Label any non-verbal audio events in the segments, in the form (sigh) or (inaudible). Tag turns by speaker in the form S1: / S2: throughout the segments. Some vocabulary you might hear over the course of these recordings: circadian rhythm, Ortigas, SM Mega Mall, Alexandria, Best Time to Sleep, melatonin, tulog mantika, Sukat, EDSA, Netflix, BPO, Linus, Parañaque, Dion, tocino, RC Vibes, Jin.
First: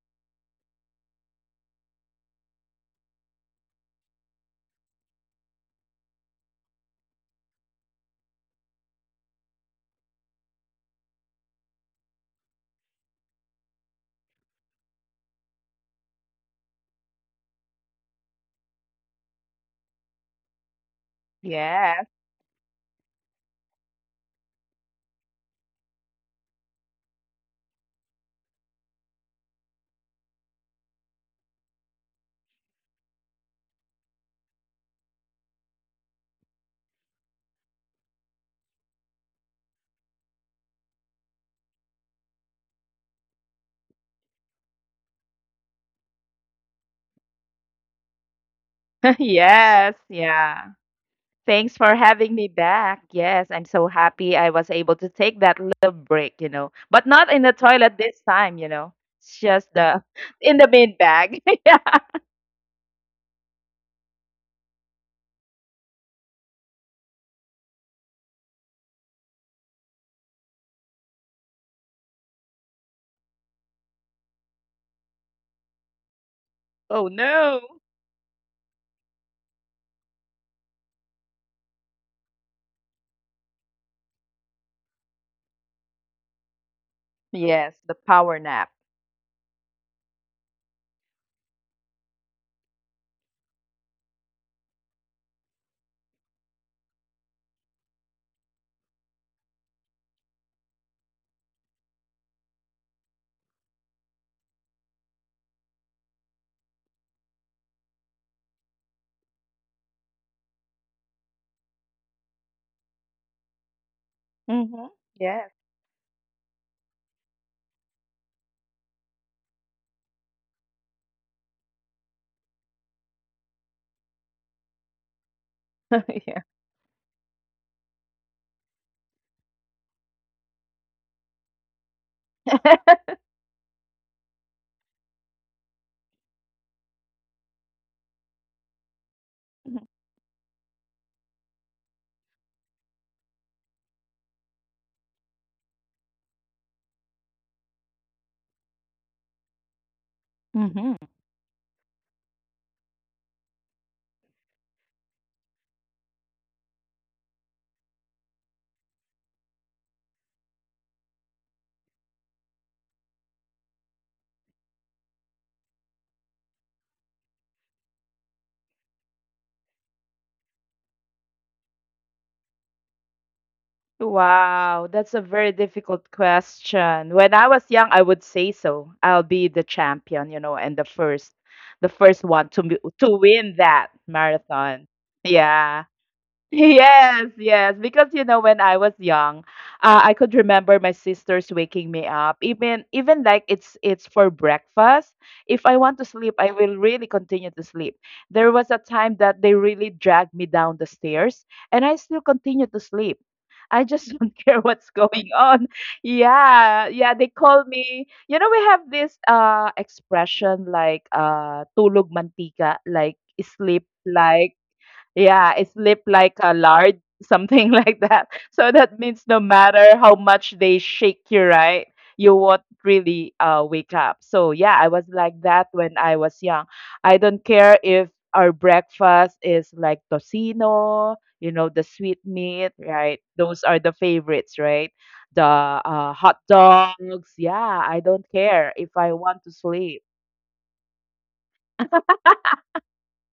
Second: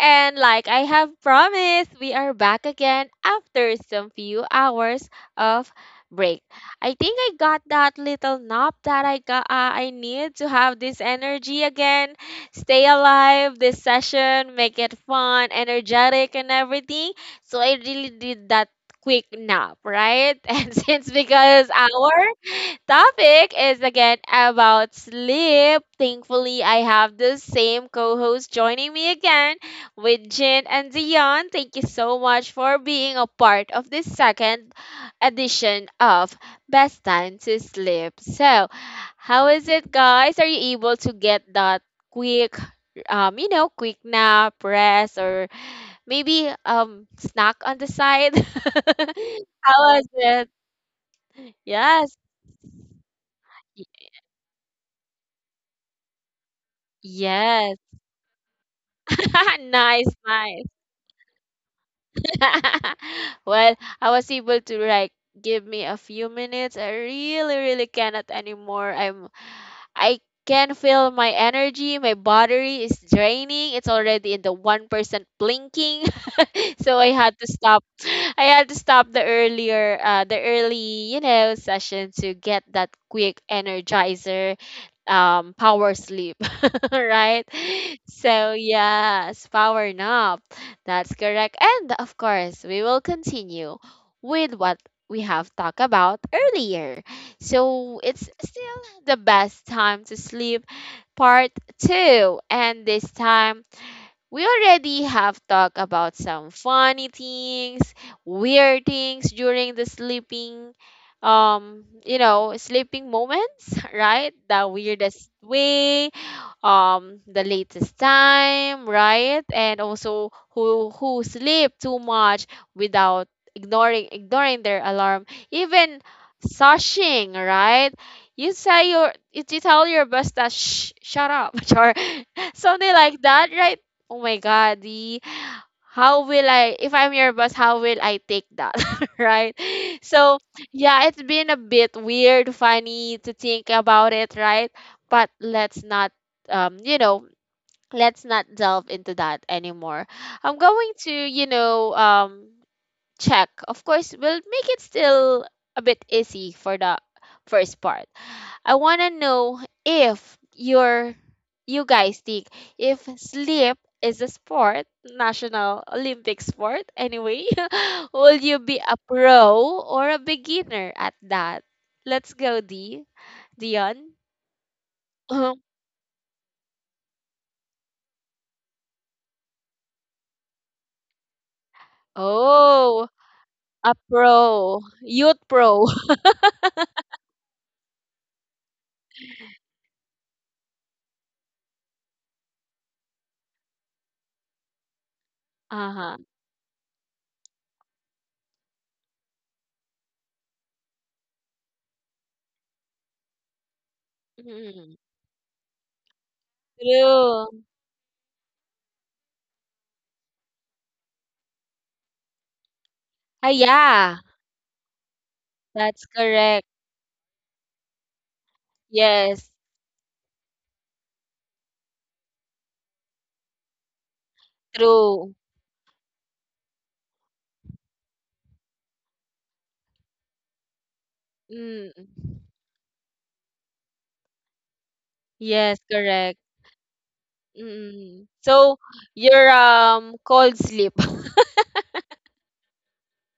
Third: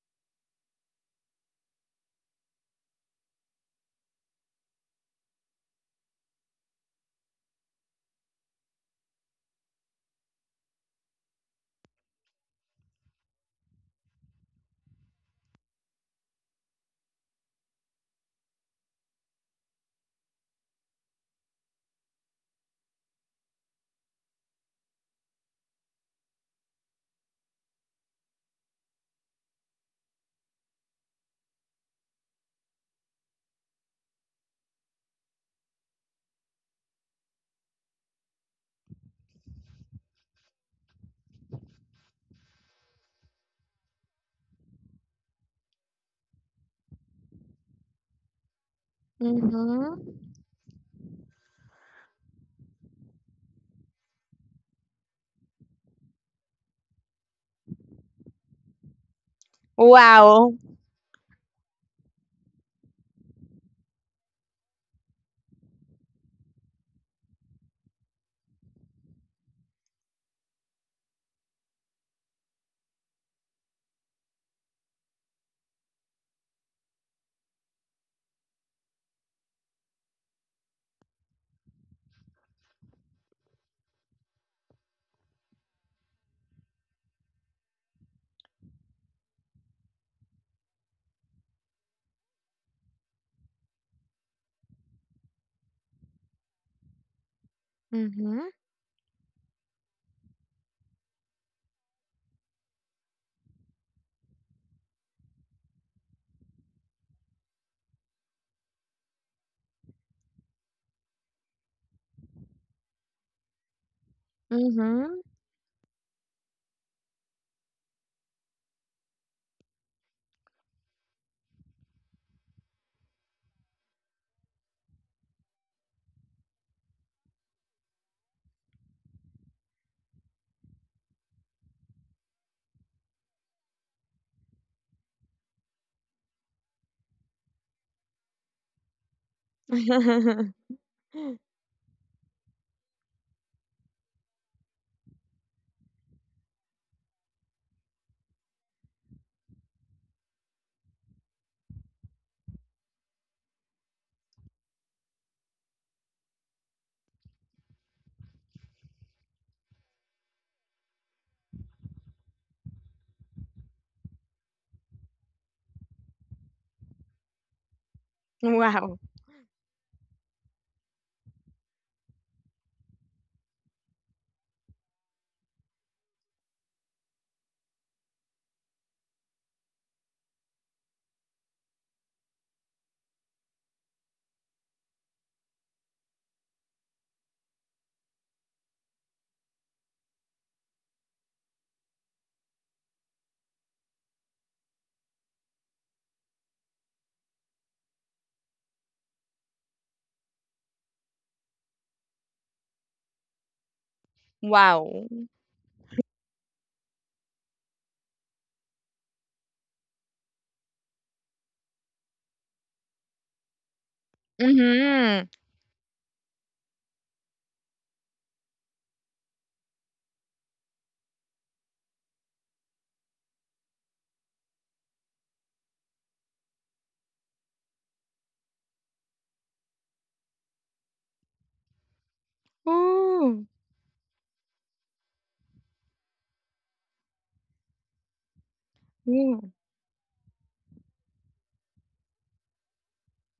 S1: And like I have promised, we are back again after some few hours of break. I think I got that little nap that I got, I need to have this energy again. Stay alive this session, make it fun, energetic, and everything. So I really did that quick nap, right? (laughs) And since because
S2: Yes,
S1: our topic is again about sleep. Thankfully, I have the same co host joining me again with Jin and Dion. Thank you so much for being a part of this second edition of Best Time to Sleep. So, how is it, guys? Are you able to get that quick? Quick nap, rest, or maybe snack on the side. (laughs)
S2: (laughs)
S1: How
S3: Mhm.
S2: yes,
S1: was it?
S2: yeah Thanks for
S1: Yes,
S2: having me back. Yes, I'm so
S1: y-
S2: happy I was able to take that little break, you know, but not in the
S1: yes.
S2: toilet this time, you know. It's
S1: (laughs)
S2: just
S1: Nice,
S2: the (laughs)
S3: Wow.
S2: in
S1: nice.
S2: the bin bag. (laughs) yeah.
S1: (laughs) Well, I was able to like give me a few minutes. I really, really cannot anymore. I can feel my energy, my battery is draining. It's already in the 1% blinking. (laughs) So I
S2: Oh
S1: had to stop.
S2: no.
S1: I had to stop the earlier the early, session to get that quick energizer power sleep, (laughs) right?
S2: Yes, the power
S1: So
S2: nap.
S1: yes, power nap, that's correct. And of course, we will continue with what we have talked about earlier. So it's
S3: Mhm.
S1: still the best time to sleep, part two. And this time, we already have talked about some funny things, weird things during the sleeping sleeping moments. (laughs) Right, the
S2: Mm-hmm.
S3: Mhm.
S1: weirdest
S2: Yes.
S1: way, the latest time, right? And also who sleep too much without ignoring their alarm, even
S2: (laughs) yeah.
S1: shushing, right? You say your you tell your boss that shh, shut up, (laughs) or something
S2: (laughs)
S1: like that, right? Oh my god, the how will I if I'm your boss, how will I take that? (laughs) Right? So
S3: (laughs)
S1: yeah, it's been a bit weird, funny to think about it, right? But let's not, um, you know, let's not delve into that anymore. I'm going
S2: hmm
S1: to, check. Of course, we'll make it still a bit easy for the first part. I want to know if you guys think if sleep is a sport, national Olympic sport anyway, (laughs) will you be
S3: Wow.
S1: a pro or a beginner at that? Let's go, D. Dion.
S2: Wow, that's a very
S1: (laughs)
S2: difficult question. When I was young, I would say so. I'll be the champion, you know, and the first one
S1: Oh,
S2: to win
S1: a
S2: that
S1: pro,
S2: marathon.
S1: youth pro.
S2: Yeah. (laughs)
S1: (laughs)
S2: Yes. Because you know, when I was young, I could remember my sisters waking me up. Even like it's for breakfast. If I want to
S1: Uh-huh.
S2: sleep, I will really continue to sleep. There was a time that they really dragged me down the stairs, and I still continue to sleep. I just don't (laughs) care what's
S1: Mm,
S3: Wow.
S2: going on. Yeah. They
S1: true.
S2: call me. You know, we have this expression like tulog mantika, like
S1: Ah,
S2: sleep
S1: yeah,
S2: like
S3: Mhm.
S2: yeah, I sleep
S1: that's
S2: like a
S1: correct.
S2: lard, something (laughs) like that. So that means no
S1: Yes,
S2: matter how much they shake you, right? You won't really wake up. So yeah, I was
S1: true.
S2: like that when I was young. I don't care if our breakfast is like tocino, you know, the
S1: Mm,
S2: sweet meat, right?
S3: Ooh.
S2: Those are the favorites, right? The
S1: yes,
S2: hot
S1: correct.
S2: dogs. Yeah, I don't
S1: Mm.
S2: care
S1: So
S2: if I want
S3: Ooh.
S2: to
S1: your
S2: sleep.
S1: cold sleep.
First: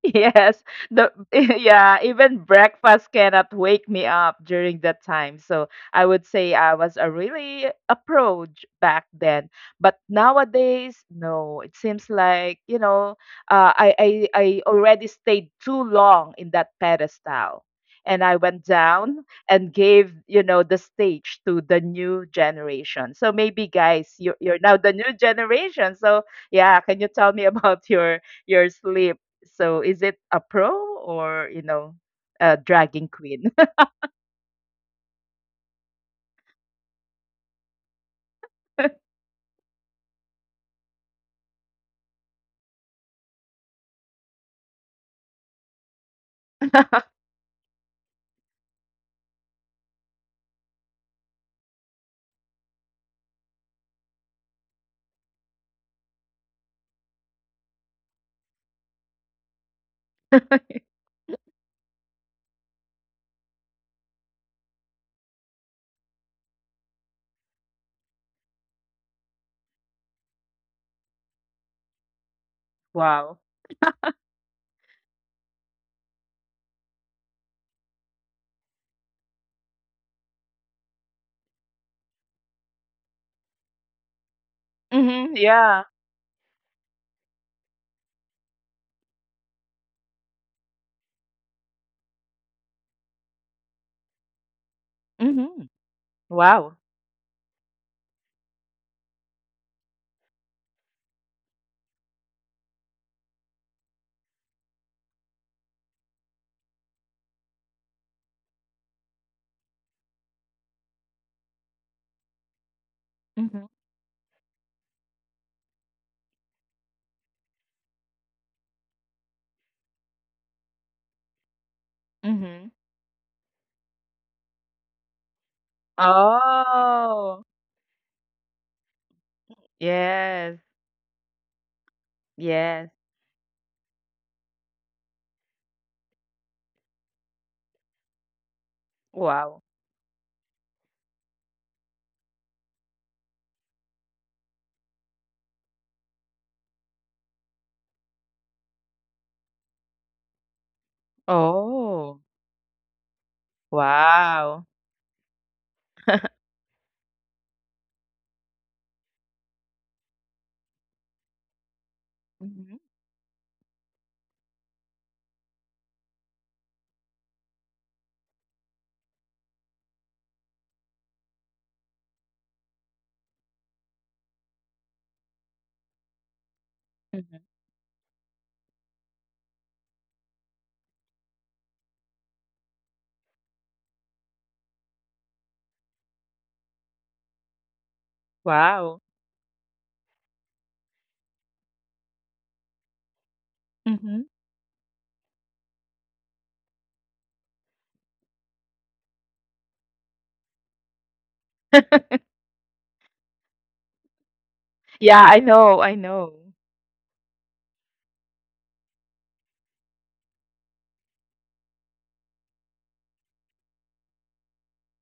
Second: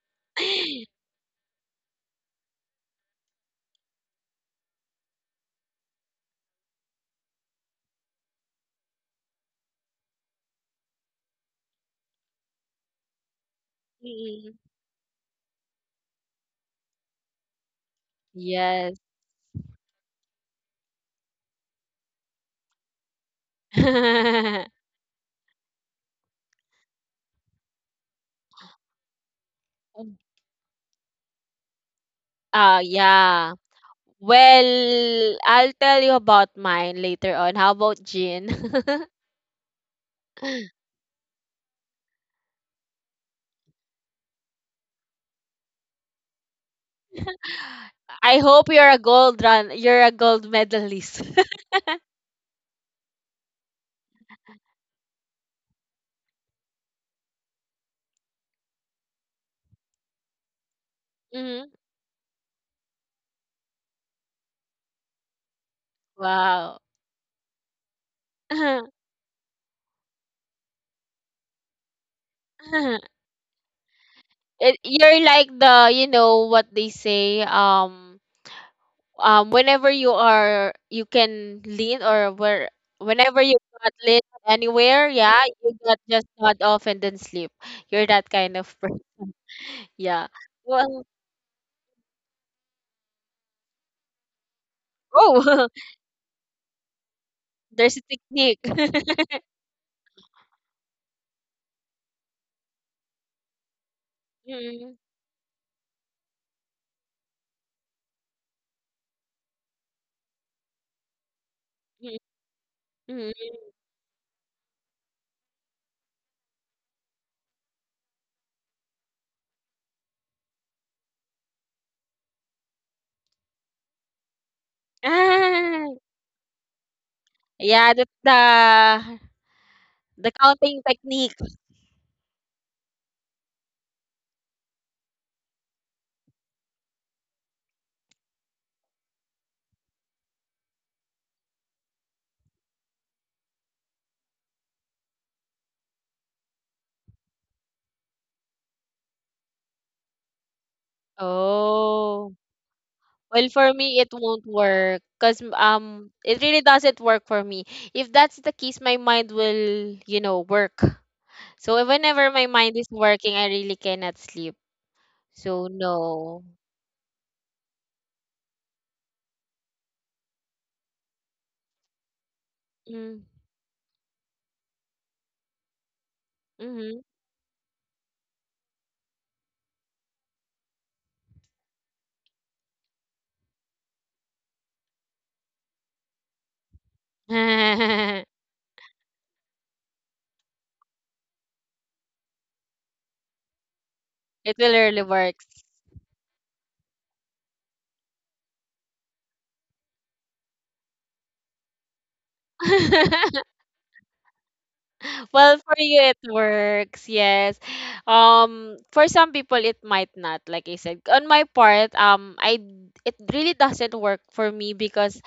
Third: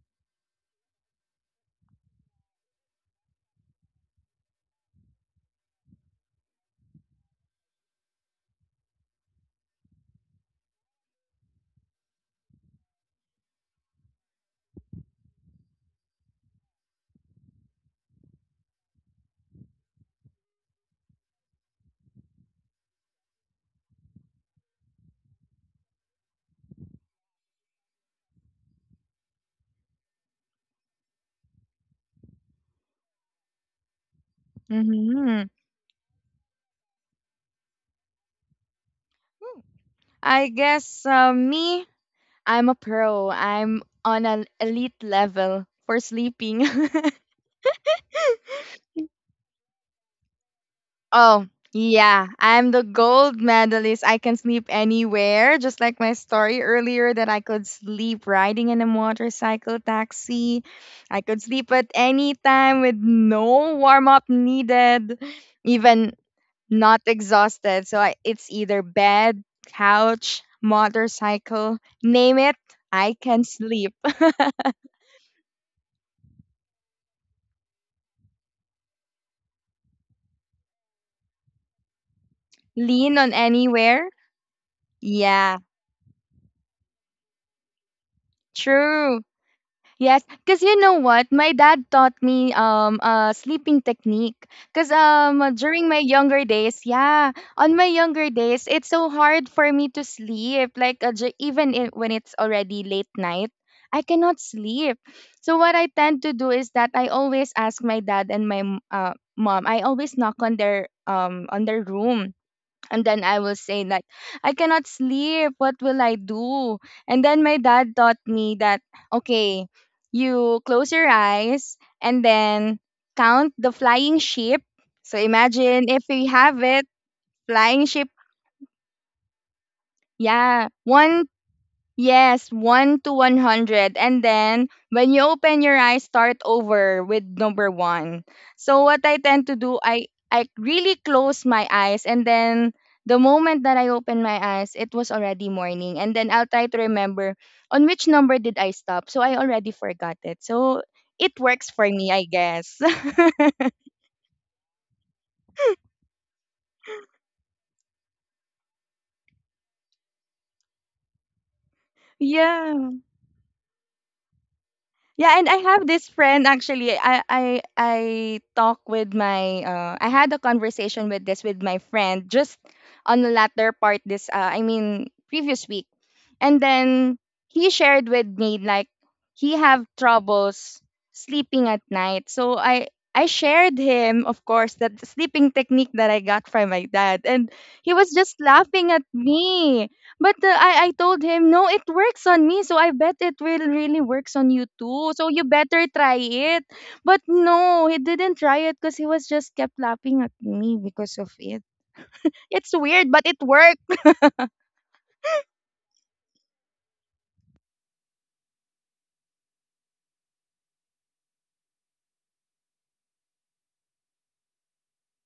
S2: Yes,
S1: (laughs)
S2: the (laughs) yeah, even breakfast cannot wake me up during that time. So I would say I was a really approach back then. But nowadays, no, it seems like, you know, uh, I, I
S1: Mm.
S2: I already stayed too long in that pedestal. And I went
S1: Yes.
S2: down and gave, you know, the stage to the new generation. So maybe guys, you're now
S1: (laughs)
S2: the new generation. So yeah, can you tell me (laughs) about your sleep? So is it a pro or, you know, a
S1: Ah,
S2: dragging
S1: yeah.
S2: queen?
S3: Yeah.
S1: Well,
S3: Mhm.
S1: I'll tell you about mine later on. How about Jean? (laughs)
S3: I guess me, I'm a pro. I'm on an elite level for sleeping. (laughs)
S2: (laughs)
S1: I hope you're a gold run. You're a gold medalist.
S3: Oh,
S1: (laughs)
S3: yeah. I'm the gold medalist. I can sleep anywhere, just like my story earlier that I could sleep riding in a motorcycle taxi. I could
S1: Hmm.
S3: sleep at any time with no warm up needed, even
S1: Wow.
S3: not exhausted. So it's either
S1: (laughs)
S3: bed, couch, motorcycle, name it, I can
S2: Wow.
S3: sleep.
S1: It, you're like the, you know what they say. Whenever you are you can lean or where
S3: (laughs) Lean on
S1: whenever you got
S3: anywhere.
S1: lean anywhere, yeah,
S2: Mm-hmm.
S3: Yeah,
S1: you
S2: Yeah.
S1: got just nod off and then sleep, you're that kind of person.
S3: true.
S1: (laughs) Yeah,
S3: Yes, because you know
S1: well.
S3: what? My dad taught me a sleeping technique. Because
S1: Oh.
S2: Mm-hmm.
S3: during my younger days,
S2: Wow.
S3: yeah,
S1: (laughs)
S3: on my
S1: There's a
S3: younger
S1: technique.
S3: days, it's so
S1: (laughs)
S3: hard for me to sleep. Like when it's already late night, I cannot
S1: Mm,
S3: sleep. So what I tend to do is that I always ask my dad and mom. I always knock on their
S1: mm,
S3: room and then
S1: mm.
S3: I will
S2: Mm-hmm.
S3: say like, I cannot sleep. What will I do? And then my dad taught me that okay, you close your eyes and
S2: Mm-hmm.
S3: then count the flying sheep. So imagine
S1: Ah,
S3: if we have it,
S2: Oh,
S3: flying
S1: yeah,
S3: sheep.
S1: the
S2: yes.
S3: Yeah,
S1: counting technique.
S3: yes,
S2: Yes.
S3: 1 to 100. And then when you open your eyes, start over with number 1. So what I tend to
S2: Wow.
S3: do, I really close my eyes and then the moment that I open my eyes, it was already morning. And then I'll try to remember on which number did I stop. So I already forgot it. So it works for me, I
S2: Oh,
S1: Oh,
S3: guess. (laughs)
S1: well for me it won't
S2: wow.
S1: work because it really doesn't work for me. If that's the case, my mind will you know work. So whenever my mind is
S2: Mhm,
S3: yeah.
S1: working, I really cannot sleep.
S3: Yeah, and I
S1: So
S3: have this
S1: no.
S3: friend actually. I I had a conversation with this with my friend just
S1: Mm,
S3: on the latter part this I mean previous week. And
S1: hmm.
S3: then
S2: mhm.
S3: he shared with me like he have troubles sleeping at night. So I shared him of course that sleeping technique that I got from my dad and he was
S1: (laughs)
S3: just laughing at
S2: Wow.
S3: me. But I told him, "No, it works on me, so I bet it will really works on
S2: Mhm.
S1: It
S3: you
S1: will really
S3: too. So you
S1: works.
S3: better try it." But no, he didn't try it because he was just kept laughing at me because of it.
S2: (laughs)
S3: It's weird, but it
S1: (laughs)
S3: worked.
S2: Yeah,
S1: Well,
S2: I
S1: for you
S2: know,
S1: it
S2: I know.
S1: works, yes. For some people it might not. Like I said, on my part, I it really doesn't work for me because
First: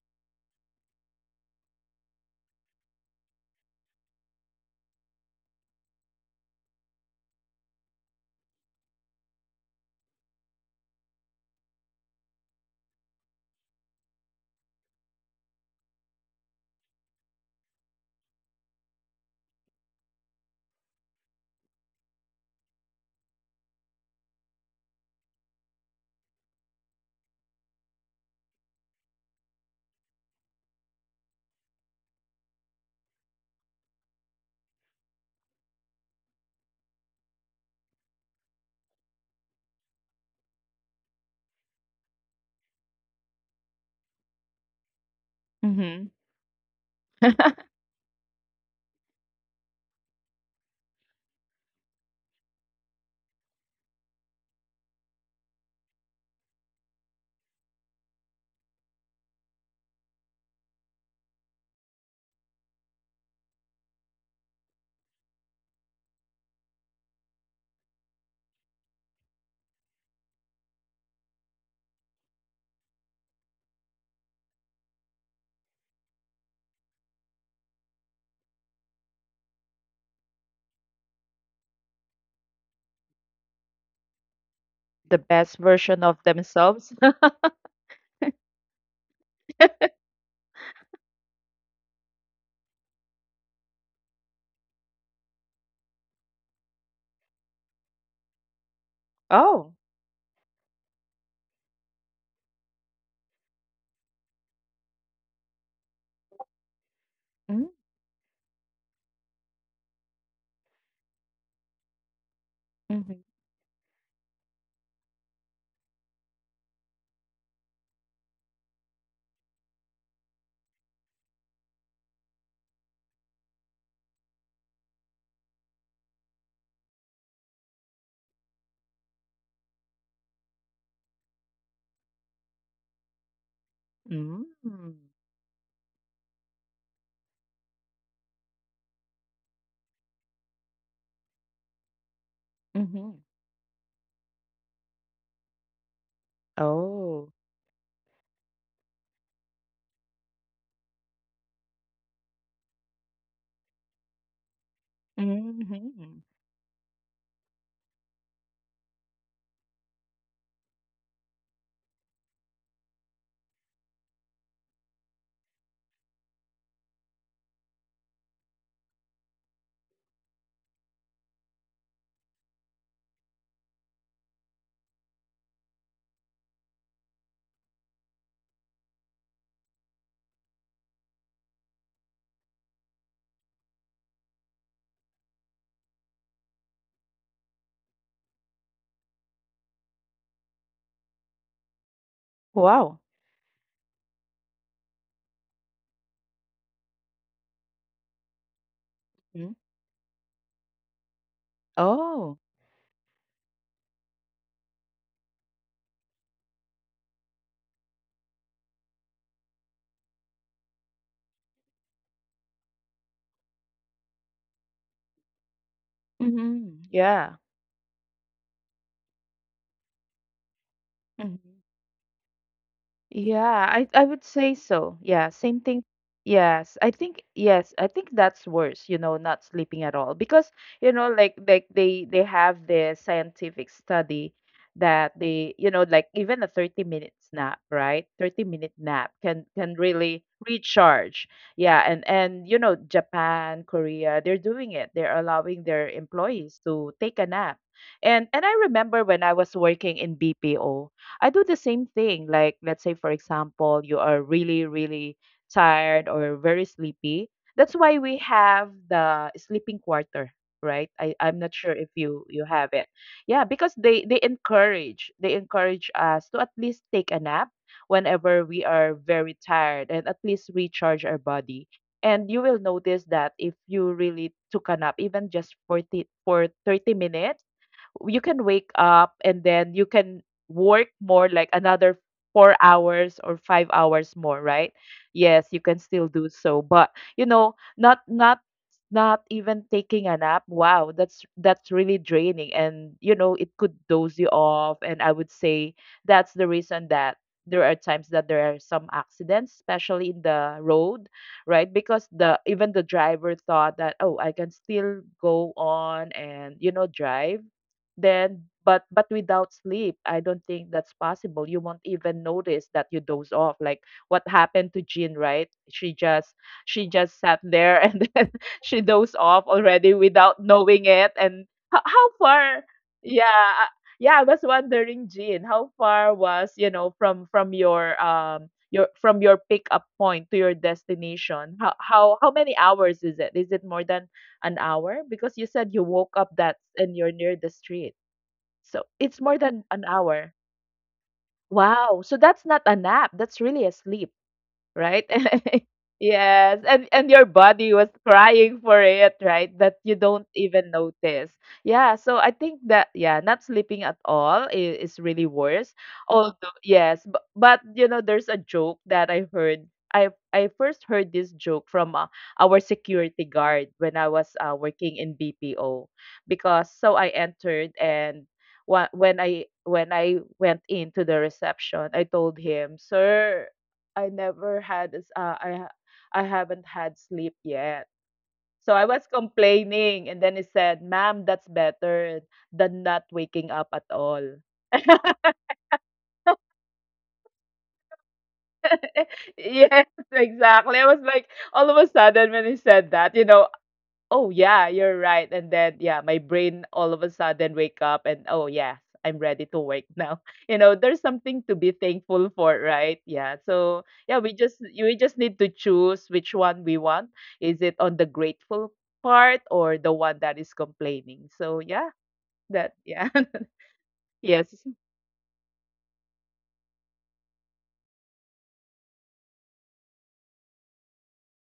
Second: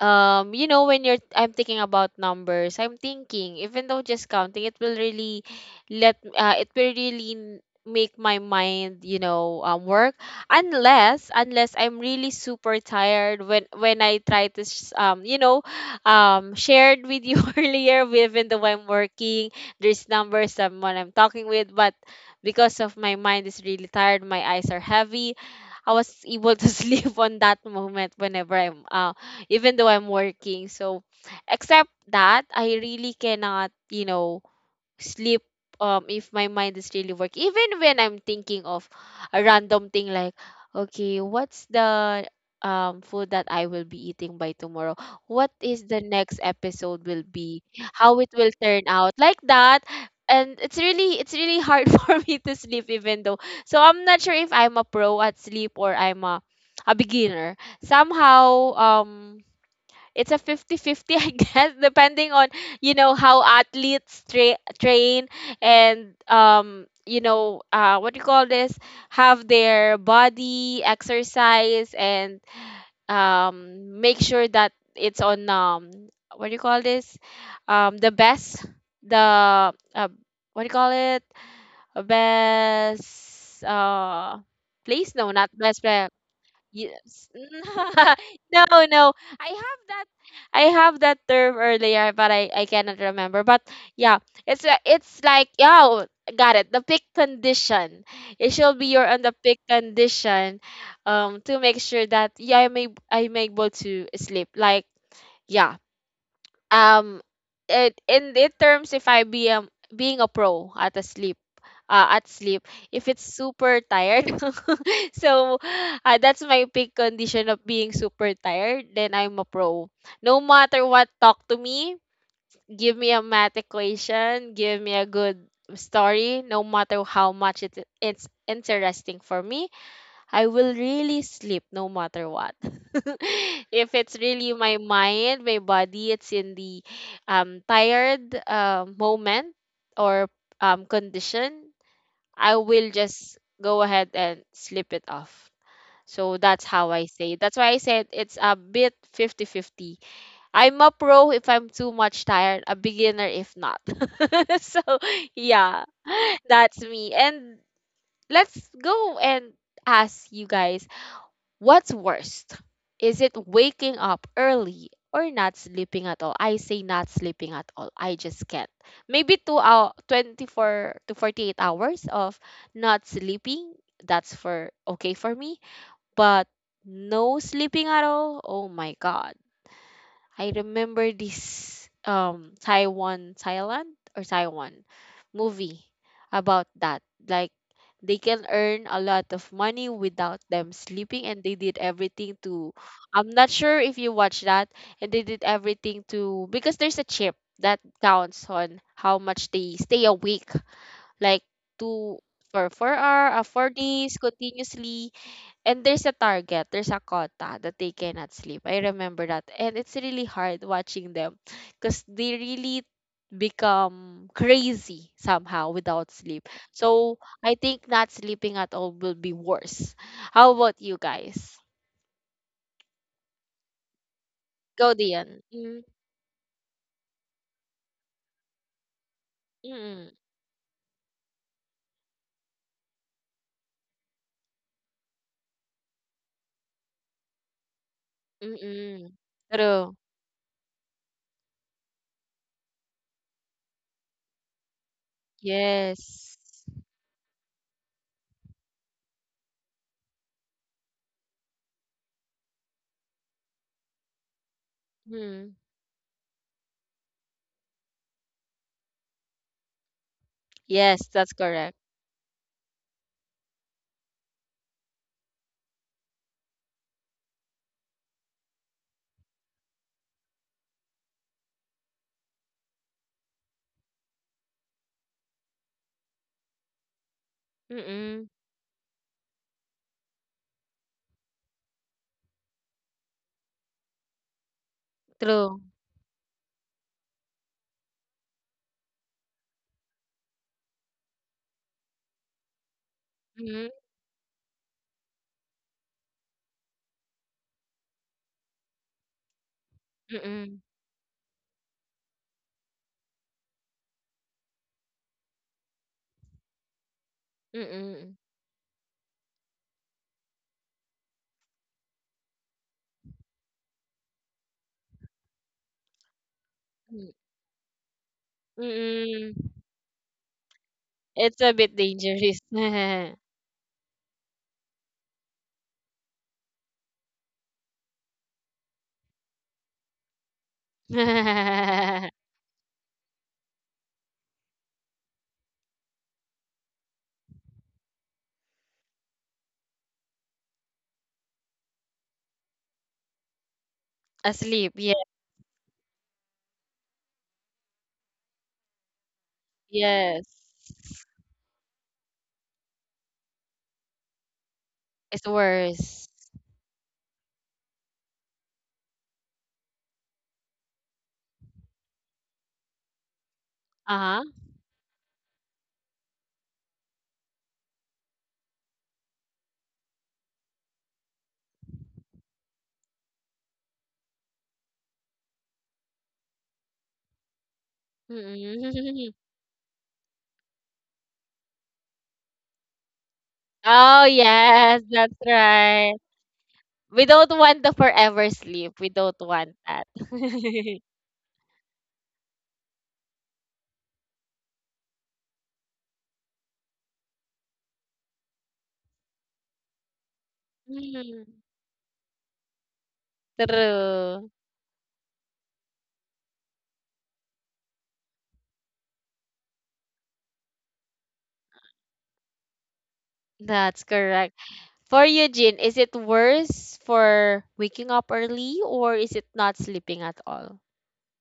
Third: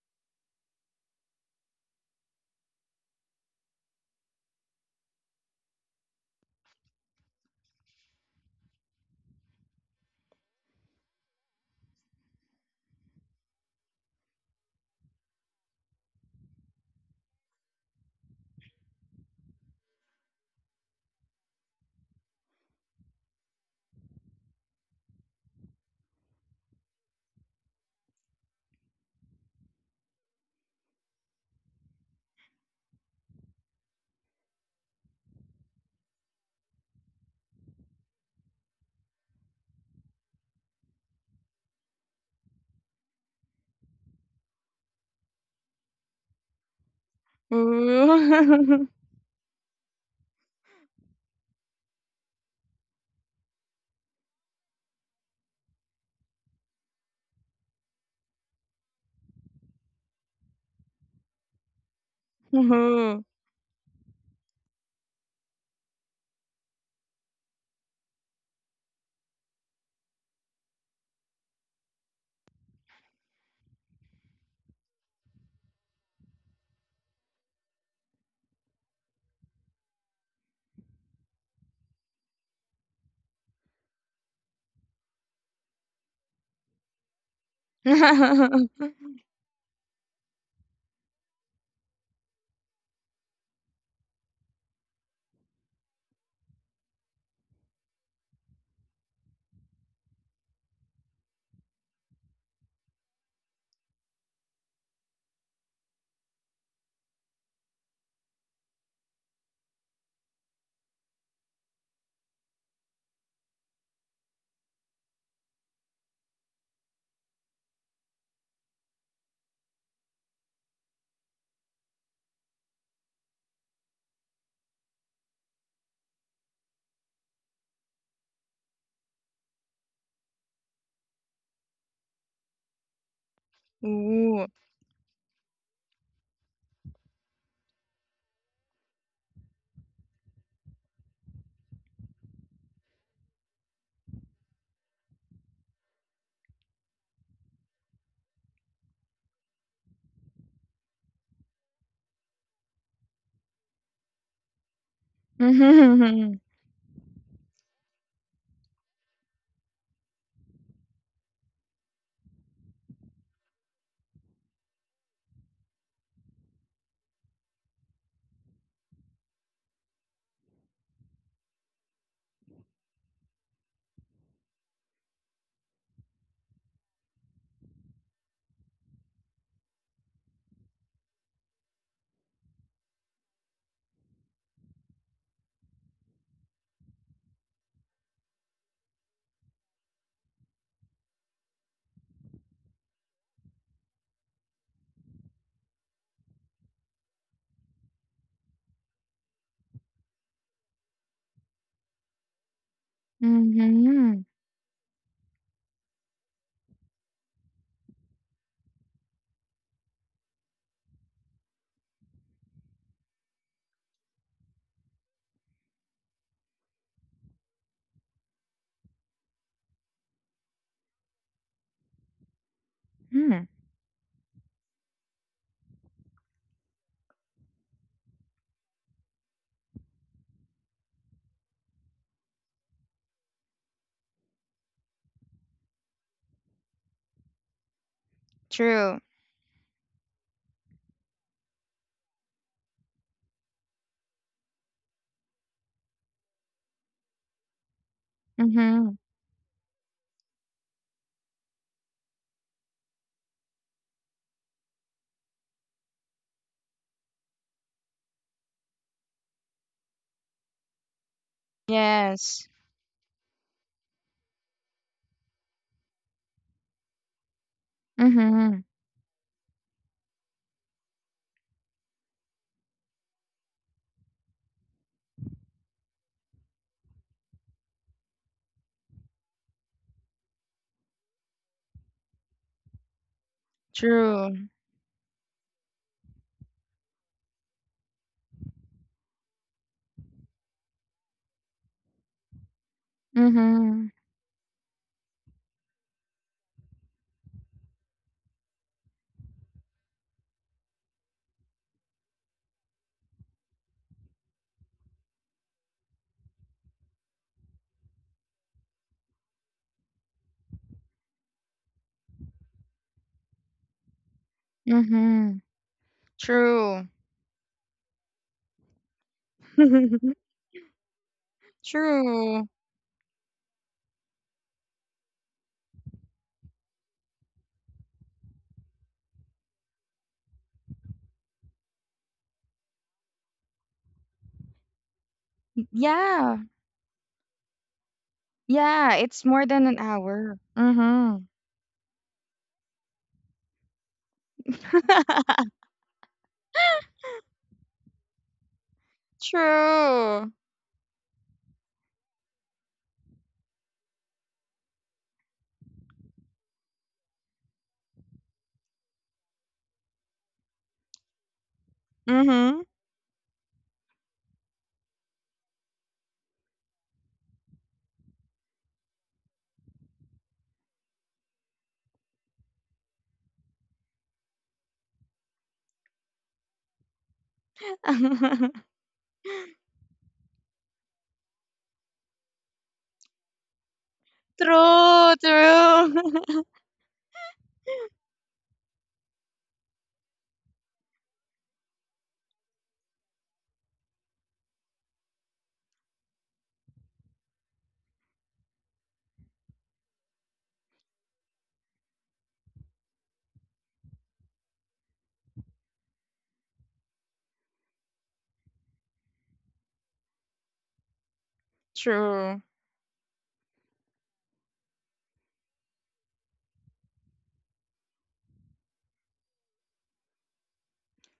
S1: you know when you're I'm thinking about numbers, I'm thinking even though just counting it will really let it will really make my mind you know work unless I'm really super tired when I try to shared with you (laughs) earlier even though I'm working, there's numbers someone I'm talking with, but because of my mind is really tired, my eyes are heavy, I was able to (laughs) sleep on that moment whenever I'm even though I'm working. So, except that, I really cannot, you know, sleep if my mind is really working. Even when I'm thinking of a random thing like, okay, what's the food that I will be eating by tomorrow? What is the
S2: Mhm.
S1: next episode will be? How it will turn
S3: Ooh.
S1: out? Like that. And it's really hard (laughs) for me to sleep even though. So I'm not sure if I'm a pro at sleep or I'm a beginner somehow. um it's a 50-50, I guess, (laughs) depending on
S3: (laughs)
S1: you know
S3: Ooh.
S1: how athletes train and you know what do you call this, have their body exercise and make sure that it's on what do you call this, the best, the what do you call it, best place,
S2: The
S1: no, not
S2: best
S1: best
S2: version
S1: place.
S2: of themselves. (laughs)
S1: Yes. (laughs) No,
S3: (laughs)
S1: no. I have that I have that term earlier, but I cannot remember. But yeah, it's it's like yeah, oh, got it. The peak condition. It shall be you're on the peak
S2: Oh.
S1: condition, to make sure that yeah, I'm I'm able to sleep. Like yeah, um
S2: Mm.
S1: it in terms if I be being a pro at a sleep at sleep if
S2: Mhm.
S1: it's super tired. (laughs) So that's my peak condition of being super tired, then I'm a pro, no matter what, talk to me, give me a math equation, give me a good story, no matter how much it, it's interesting for me, I will really sleep no matter what. (laughs) If it's
S2: Mm.
S3: Ooh.
S1: really my mind, my body, it's in the tired moment or condition, I will
S2: Mhm.
S1: just go ahead and slip it off. So that's how I
S2: Oh.
S1: say. That's why I said it's a bit 5050. I'm a pro if I'm too much tired, a beginner if not. (laughs) So yeah,
S2: Mhm.
S3: Mhm.
S1: that's me. And let's go and ask you guys, what's worst? Is it waking up early or not sleeping at all? I say not sleeping at all. I just can't. Maybe 2 hour, 24 to 48 hours of not sleeping. That's for okay for me. But no sleeping at all. Oh my god. I remember this Taiwan, Thailand or Taiwan movie about that. Like they can earn a lot of money without them sleeping and they did everything to,
S2: Wow.
S1: I'm not sure if you watch that, and they did everything to because there's a chip that counts on how
S2: Mm.
S1: much they stay awake, like two
S2: Oh.
S1: for 4 hour 4 days
S3: Mhm.
S1: continuously, and there's a target, there's a quota that they cannot sleep. I remember that. And it's really hard watching them because they really become crazy somehow without sleep.
S2: Mhm.
S1: So
S2: Yeah.
S1: I think not sleeping at all will be worse. How about you
S2: Mhm.
S1: guys?
S3: Hmm. (laughs)
S2: Yeah, I would say so.
S1: Go,
S2: Yeah,
S1: Dian.
S2: same thing.
S1: Mm,
S2: Yes, I think that's worse, you know, not sleeping at all
S1: mm,
S2: because, you know, like they have the scientific study that they, you know, like even a 30-minute nap, right? 30
S1: mm,
S2: minute nap
S3: True.
S1: mm.
S2: can
S1: True.
S2: really recharge. Yeah, and you know, Japan, Korea, they're doing it. They're allowing their
S1: Yes.
S2: employees to take a nap. And I remember
S3: Mhm.
S2: when I was working in BPO, I do the same thing. Like, let's say, for example, you are really, really
S1: Mm.
S2: tired or very sleepy. That's why we have the sleeping quarter, right?
S1: Yes,
S2: I'm
S1: that's
S2: not sure if
S1: correct.
S2: you you
S3: Yes.
S2: have it. Yeah, because they encourage us to at least take a nap whenever we
S3: Mhm.
S2: are very tired and at least recharge our body. And you will notice that if you really took a nap, even just 40, for 30 minutes, you can
S1: Mm-mm.
S2: wake up and then you can work more like another 4 hours or 5 hours more,
S3: True.
S2: right? Yes, you can
S1: True.
S2: still do so, but you know, not even taking a nap, wow, that's really draining, and you know it could
S1: Mm-mm.
S3: Mhm.
S2: doze you off, and I would say that's the reason that there are times that there are some accidents, especially in the
S1: Mm-mm.
S2: road, right? Because the even the driver thought that, oh, I can still go on and you know drive
S1: Mm-mm.
S2: then, but without sleep, I don't think that's possible. You won't even notice that you doze off. Like what happened to Jean, right?
S3: Mhm.
S2: She just she
S3: True.
S2: just sat there and (laughs) then she dozed off
S1: Mm-mm.
S2: already without
S3: (laughs)
S2: knowing it. And
S1: It's a bit
S2: how
S1: dangerous.
S2: far?
S3: True.
S2: Yeah, I- yeah. I was wondering, Jean, how far was you know from your from your pickup point to your destination? How
S1: (laughs)
S2: many hours is it? Is it more than an hour? Because you said you woke up that
S3: Yeah.
S2: and you're near the street. So it's
S3: Yeah,
S2: more
S3: it's
S2: than
S3: more
S2: an
S3: than an
S2: hour.
S3: hour. Mhm.
S2: Wow. So that's not a nap. That's really a sleep,
S1: Asleep.
S2: right?
S1: Yeah.
S2: (laughs)
S3: (laughs)
S2: yes, and your body was crying for it, right? That you don't
S1: Yes.
S3: True.
S2: even notice. Yeah, so I think that yeah, not sleeping at all is really
S1: It's
S2: worse.
S1: worse.
S2: Although yes, but you know, there's a joke that I heard. I first heard this joke from our
S3: Mhm.
S2: security guard when I was
S1: Uh-huh.
S2: working in BPO because so I entered and when I went into the reception, I told him, "Sir, I never had s- uh, I ha- I haven't had sleep yet. So
S3: (laughs)
S2: I was
S1: (laughs)
S2: complaining and then he said, "Ma'am, that's better than not waking up at all."
S1: Oh, yes.
S2: (laughs)
S3: true,
S1: That's right.
S3: true. (laughs)
S1: We don't want the forever sleep. We don't want
S2: yes,
S1: that.
S2: exactly. I was
S1: (laughs)
S2: like all of a sudden when he said that, you know, oh yeah, you're right. And then yeah, my brain all of a sudden wake up and oh yes, I'm ready to work now. (laughs) You know, there's something
S1: Mm,
S2: to be thankful for, right? Yeah. So yeah, we
S1: true.
S2: just we just need to choose which one we want. Is it on the grateful part or the one that is complaining? So yeah,
S3: True.
S2: that yeah. (laughs)
S1: That's
S2: yes.
S1: correct. For you, Jin, is it worse for waking up early or is it not sleeping at all?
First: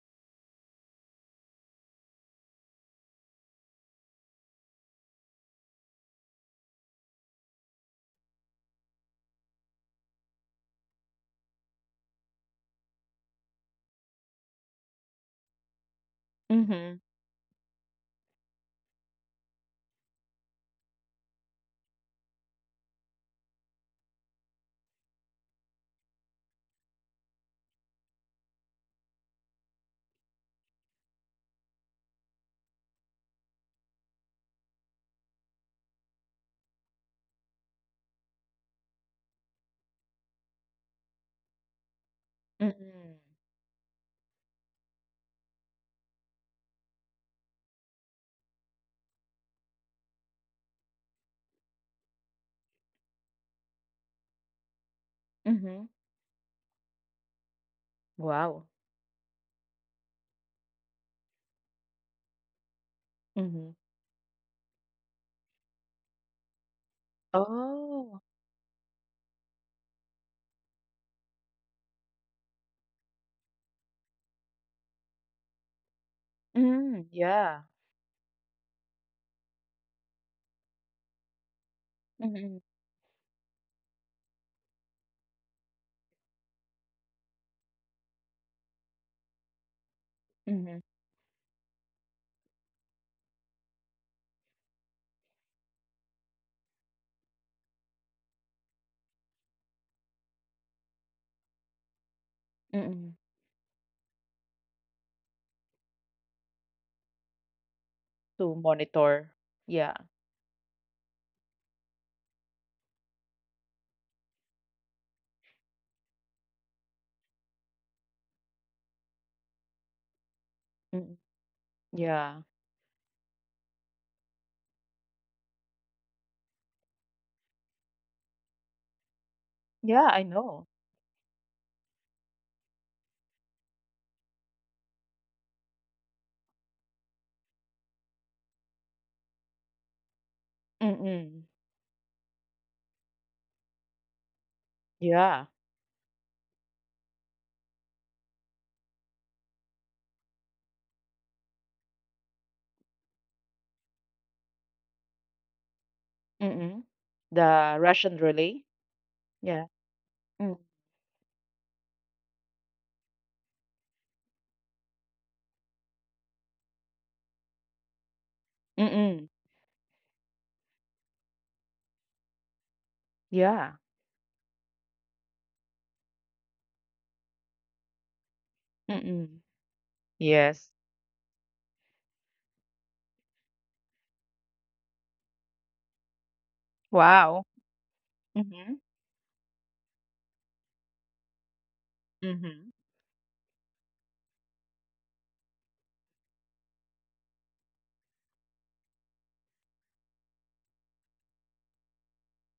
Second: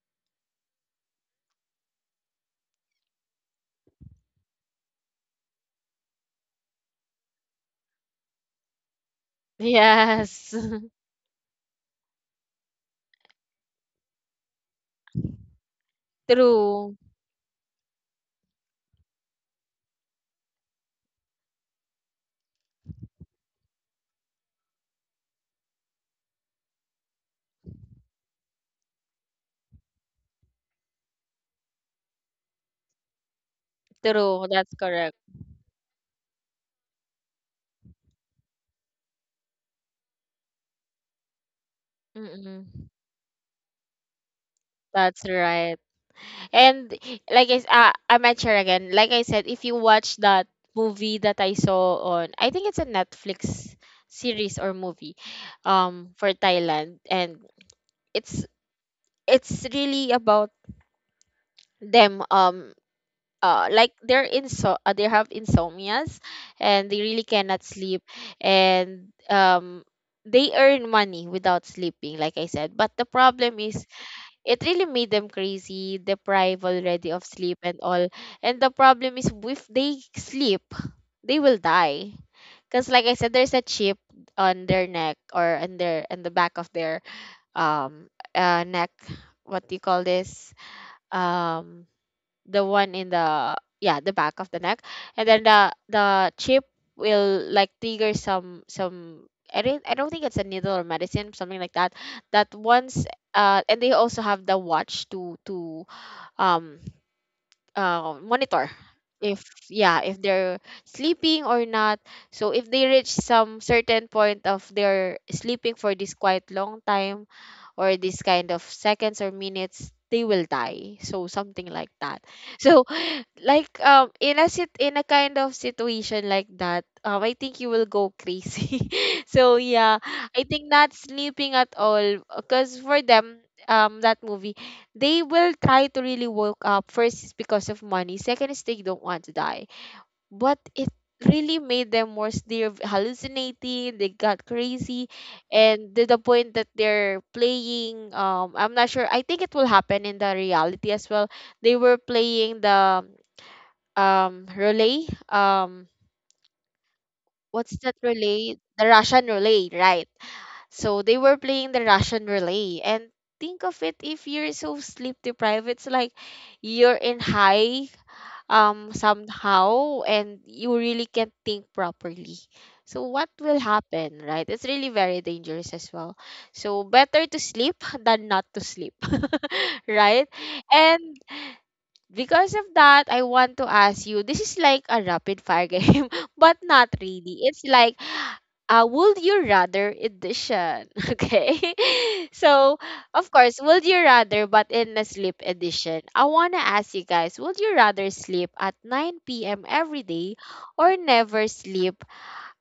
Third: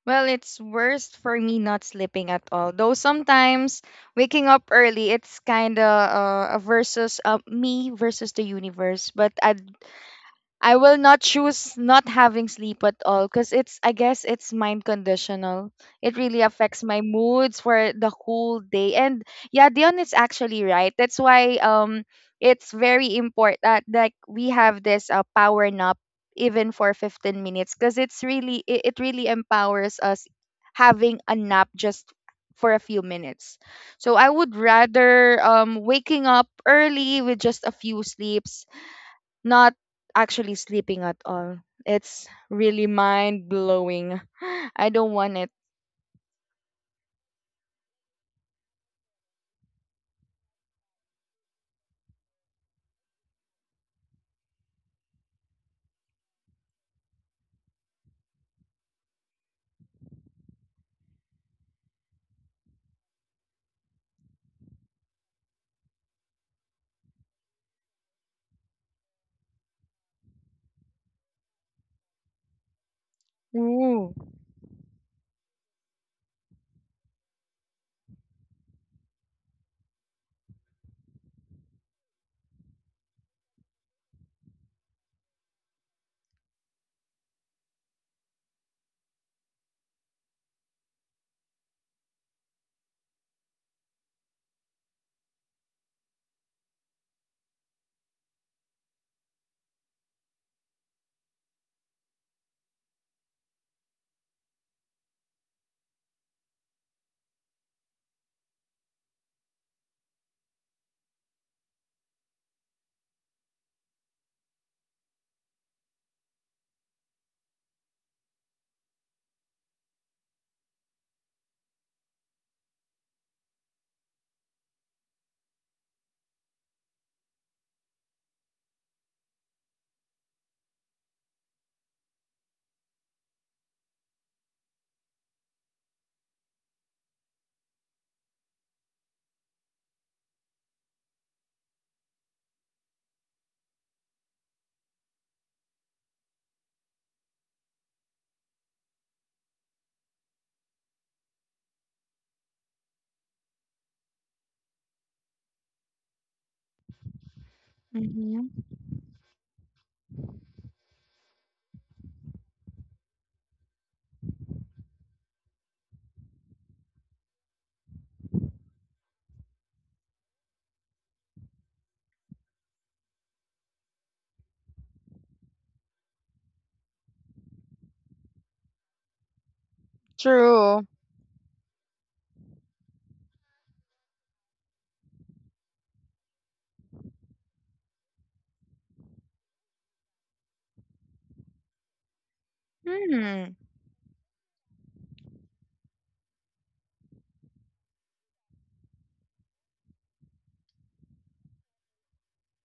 S3: Well, it's worst for me not sleeping at all. Though sometimes waking up early, it's kind of a versus me versus the universe. But
S1: Yes.
S3: I will not choose not having sleep at all because it's I guess it's mind conditional. It
S1: (laughs)
S3: really affects
S1: True.
S2: Mhm.
S3: my moods for the whole day. And yeah, Dion is actually right. That's why it's very important that like we have this power nap even for 15 minutes because it really empowers us having a nap just for a few minutes. So I
S1: True.
S3: would
S1: That's correct.
S3: rather waking up early with just a few sleeps not actually sleeping at all. It's
S1: Mm-mm.
S3: really
S2: Mhm.
S3: mind blowing. (gasps) I don't
S1: That's
S3: want it.
S1: right. And like I, I might share again. Like I said, if you watch that movie that I saw on, I think it's a Netflix series or movie,
S2: Mhm.
S1: for Thailand, and it's
S2: Wow.
S1: it's really about them.
S2: Mhm.
S1: Like they're inso they have insomnias, and they really cannot sleep,
S2: Oh.
S1: and they earn money without sleeping. Like I said, but the problem is
S3: Ooh.
S1: it really made them crazy, deprived
S2: Mm,
S1: already of sleep
S2: yeah.
S1: and all. And the problem is if they sleep, they will die.
S2: Mhm.
S1: Cause like I said, there's a chip on their neck or on their on the back of their um neck. What do you call this?
S2: Mhm.
S1: Um the one in the, yeah, the back of the neck. And then the chip will like trigger some I don't think it's a needle or medicine, something like that. That once
S2: Mhm.
S1: and they also have the watch to to um
S2: To
S1: monitor
S2: monitor.
S1: if,
S2: Yeah.
S1: yeah, if they're sleeping or not. So if they reach some certain point of their sleeping for this quite long time or this kind of seconds or minutes, they will die.
S2: Mm,
S1: So something like that.
S2: yeah.
S1: So, (laughs) like, in a, sit in a kind of situation like that, I think you will go crazy. (laughs) So, yeah,
S2: Yeah, I
S1: I think
S2: know.
S1: not sleeping at all because for them, that movie, they will try to really woke up. First is because of money, second is they don't want to die. But it
S2: Mm-mm.
S1: really made them worse, they're hallucinating, they got crazy.
S2: Yeah.
S1: And to the point that they're playing, I'm not sure, I think it will happen in the reality as well. They were playing the, relay, um
S2: Mm-mm.
S1: what's
S2: The
S1: that
S2: Russian
S1: relay,
S3: Mm-hmm.
S2: relay.
S1: the Russian relay,
S2: Yeah.
S1: right?
S2: Mm.
S1: So they were playing the Russian relay. And think of it, if you're so sleep deprived, it's like you're in high,
S2: Mm-mm.
S1: somehow, and you really can't think properly. So what will
S2: Yeah.
S1: happen, right? It's really very dangerous as well. So better to sleep than not to sleep.
S2: Mm-mm.
S1: (laughs) Right?
S2: Yes.
S3: True.
S1: And because of that, I want to ask you, this is like a rapid fire game, (laughs) but not really.
S2: Wow.
S1: It's like,
S2: Mm-hmm.
S1: would you rather edition? (laughs) Okay. (laughs)
S2: Mm-hmm.
S1: So, of
S3: Hmm.
S1: course, would you rather, but in a sleep edition. I want to ask you guys, would you rather sleep at 9 p.m. every day or never sleep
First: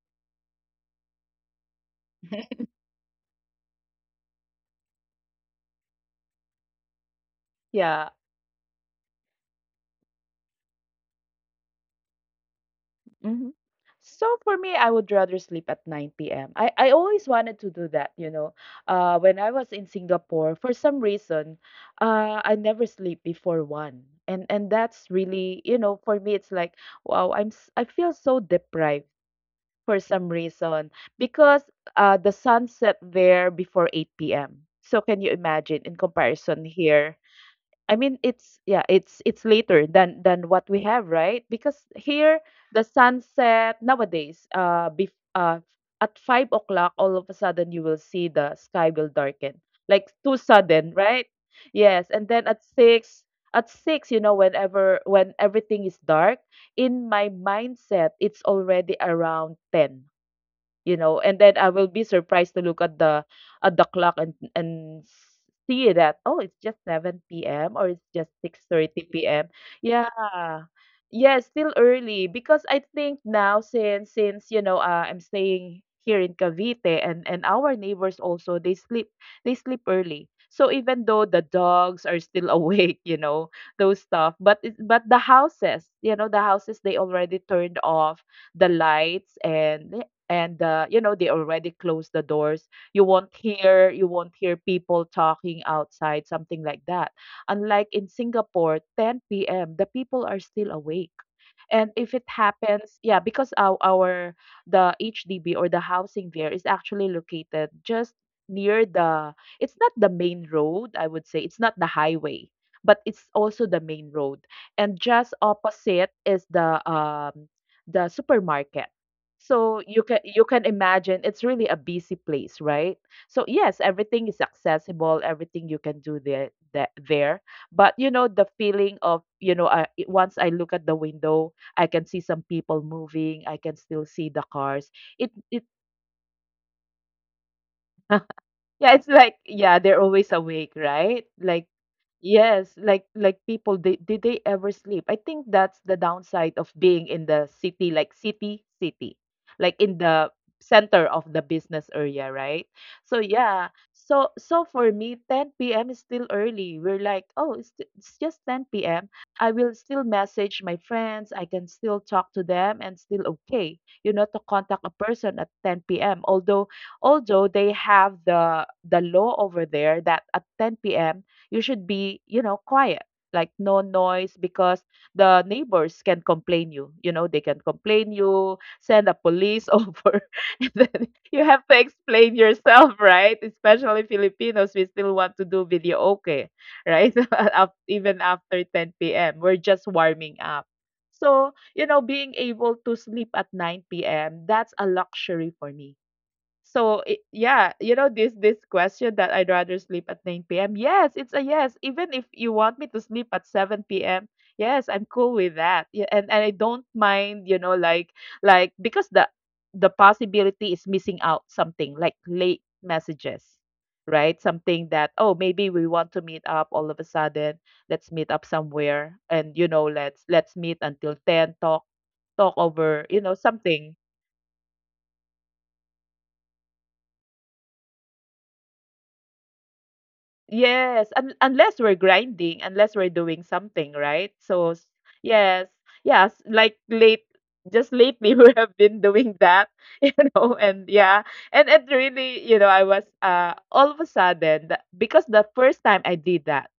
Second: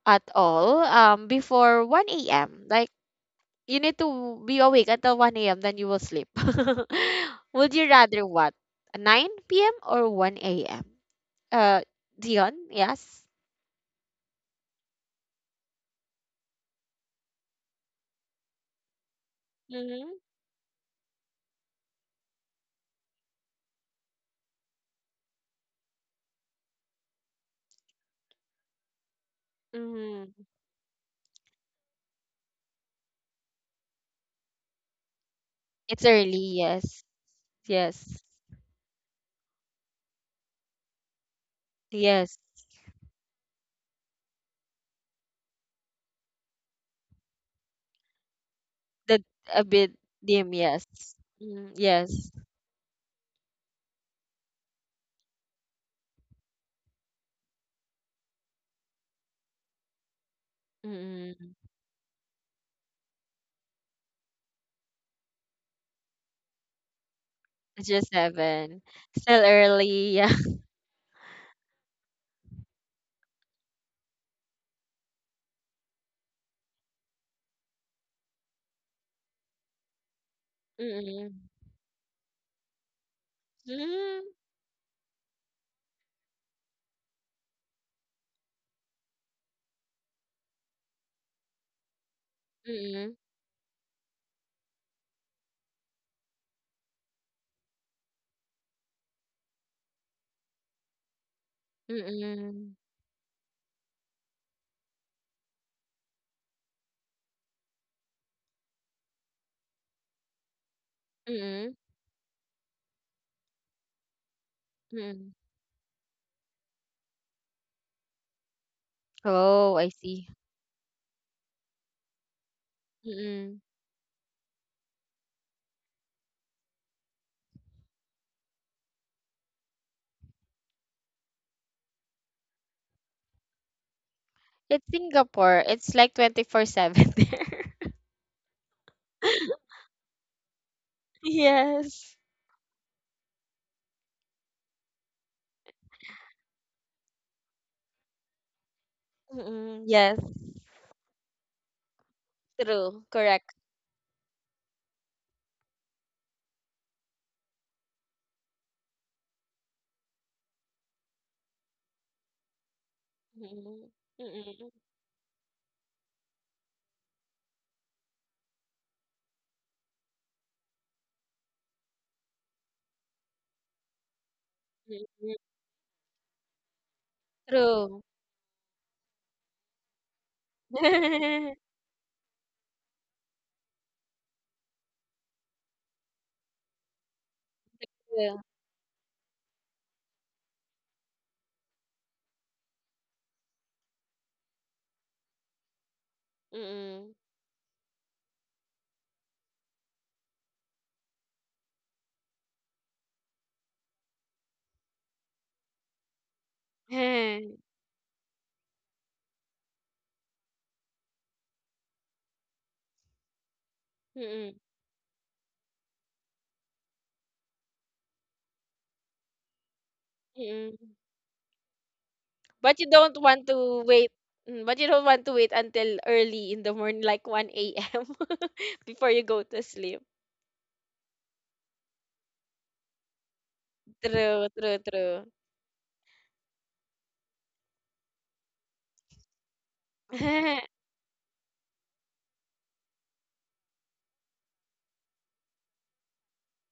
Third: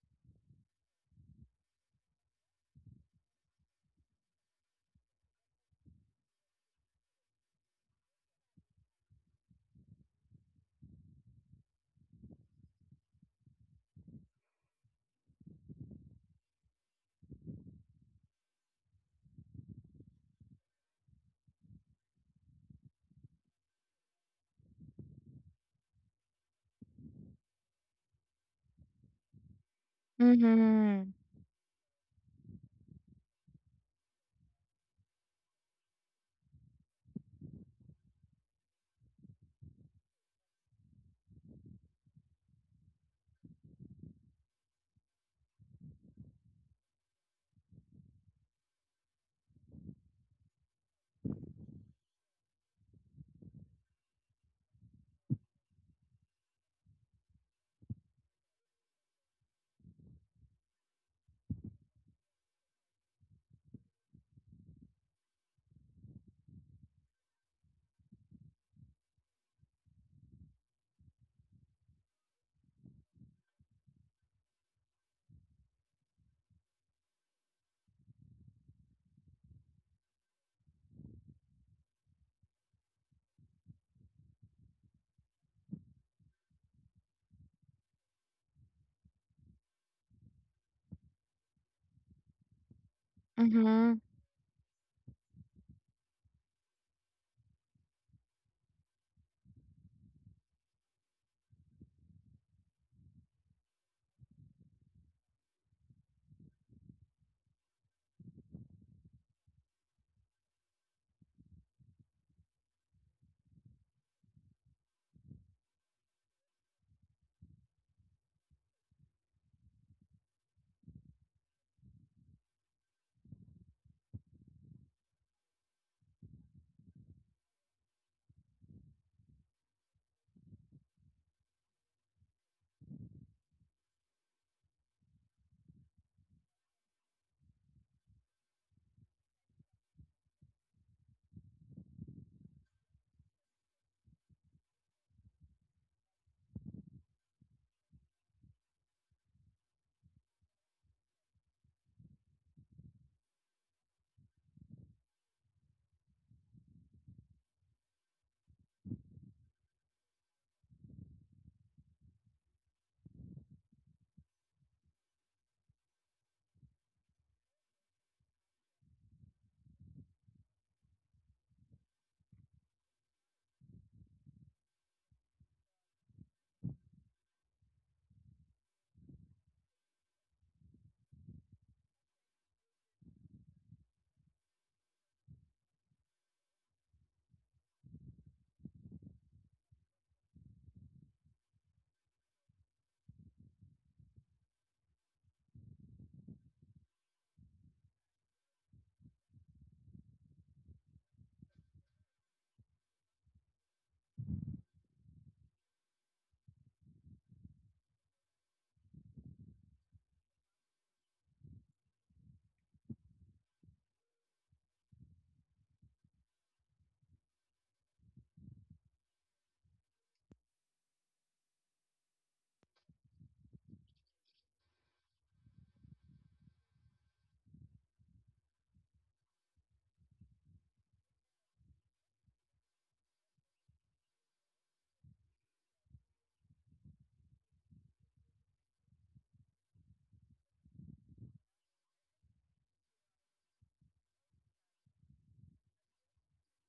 S1: at all, before 1
S2: (laughs)
S1: a.m.? Like, you need to be awake until 1 a.m. Then you will sleep. (laughs) Would you
S2: Yeah.
S1: rather what? 9 p.m. or 1 a.m.? Uh, Dion, yes.
S2: Mm-hmm. So for me, I would rather sleep at 9 p.m. I always wanted to do that, you know. When I was in
S1: Mm-hmm.
S2: Singapore, for some reason, I never sleep before one. And that's really, you know, for me, it's like, wow, I feel so deprived for some
S1: Mm-hmm.
S2: reason
S3: Mm-hmm.
S2: because the sun set there before 8 p.m. So can you imagine in
S1: It's early,
S2: comparison
S1: yes.
S2: here? I mean,
S1: Yes.
S2: it's yeah, it's later than what we have, right? Because here
S1: Yes.
S2: the sunset nowadays, bef at 5 o'clock, all of a sudden you will see the sky will
S1: The,
S2: darken,
S1: a bit
S2: like too
S1: dim,
S2: sudden,
S1: yes.
S2: right?
S1: Mm,
S2: Yes, and
S1: yes.
S2: then at six, you know, whenever when everything is dark, in my mindset, it's already around 10, you know, and then
S1: Mm-mm.
S2: I will be surprised to look at the clock and see that oh it's just 7 p.m
S1: It's
S2: or
S1: just
S2: it's just
S1: seven.
S2: 6:30
S1: Still
S2: p.m
S1: early,
S2: Yeah,
S1: yeah. (laughs)
S2: yeah, still early because I think now since you know, I'm staying here in Cavite and our neighbors also, they sleep, they sleep early, so even though
S1: Mm-mm.
S2: the dogs are still (laughs) awake, you know those
S1: Mm-mm.
S2: stuff, but it, but the houses, you know the houses, they already turned off the lights, and you know they already closed the doors. you
S1: Mm-mm.
S2: won't hear
S3: Mm-hmm.
S2: you won't hear people talking outside, something like that, unlike in Singapore 10 p.m. the people are still awake. And if it
S1: Mm-mm.
S2: happens, yeah, because our the HDB or the housing there is actually located just near the, it's not the main road, I would say. It's not
S1: Mm-mm.
S2: the highway, but it's also the main road. And just
S1: Mm-mm.
S2: opposite is the supermarket.
S1: Oh,
S2: So
S1: I
S2: you can
S1: see.
S2: you can imagine it's really a busy place, right? So
S1: Mm-mm.
S2: yes, everything is accessible, everything you can do there, that there. But you know the feeling of, you know, I, once I look at the window, I can see some people moving. I can still see the
S1: It's
S2: cars. It
S1: Singapore. It's like 24/7 there.
S2: (laughs) yeah, it's like
S1: (laughs)
S2: yeah, they're always awake, right? Like
S1: Yes.
S2: yes, like people, they did they ever sleep? I think that's the downside of being in the city, like city, like
S1: Mm-mm,
S2: in
S1: yes.
S2: the center of the business area, right?
S1: True.
S2: So
S1: Correct.
S2: yeah, so so for me, 10 p.m. is still early. We're like, oh, it's just 10 p.m. I will still message my friends. I can still talk to them, and still okay,
S1: Mm-mm,
S2: you know, to
S1: mm-mm,
S2: contact a person at 10 p.m. Although although they have the law over there that at 10 p.m. you should be you know quiet, like no noise because
S1: mm-mm.
S2: the neighbors can complain you, you know they can
S1: True.
S2: complain you, send a police (laughs) over, and then you
S1: (laughs)
S2: have to explain yourself, right? Especially Filipinos, we still want to do video, okay, right? (laughs) Even
S1: True.
S2: after 10 p.m. we're just warming up, so you know being able to sleep at 9 p.m. that's a luxury for me. So
S1: Mm-mm.
S2: it, yeah, you know this this question that I'd rather sleep at 9 p.m. Yes, it's a yes. Even if you want me to sleep at 7 p.m. Yes, I'm cool with that. Yeah, and I don't mind, you know,
S1: (laughs)
S2: like because the possibility is missing out something like late messages, right?
S1: Mm-mm,
S2: Something that oh maybe we want to meet up all of a sudden. Let's meet up somewhere and you know let's meet
S1: mm-mm.
S2: until 10, talk talk
S1: But you
S2: over, you
S1: don't
S2: know,
S1: want to
S2: something
S1: wait. But you don't want to wait until early in the morning, like 1 a.m., (laughs) before you go to sleep.
S2: Yes, un unless we're grinding, unless we're doing something, right?
S1: True, true, true.
S2: Yes, yes, like late, just lately (laughs) we have been doing that, (laughs) you know,
S1: (laughs)
S2: and yeah, and it really, I was all of a sudden because the first time I did that,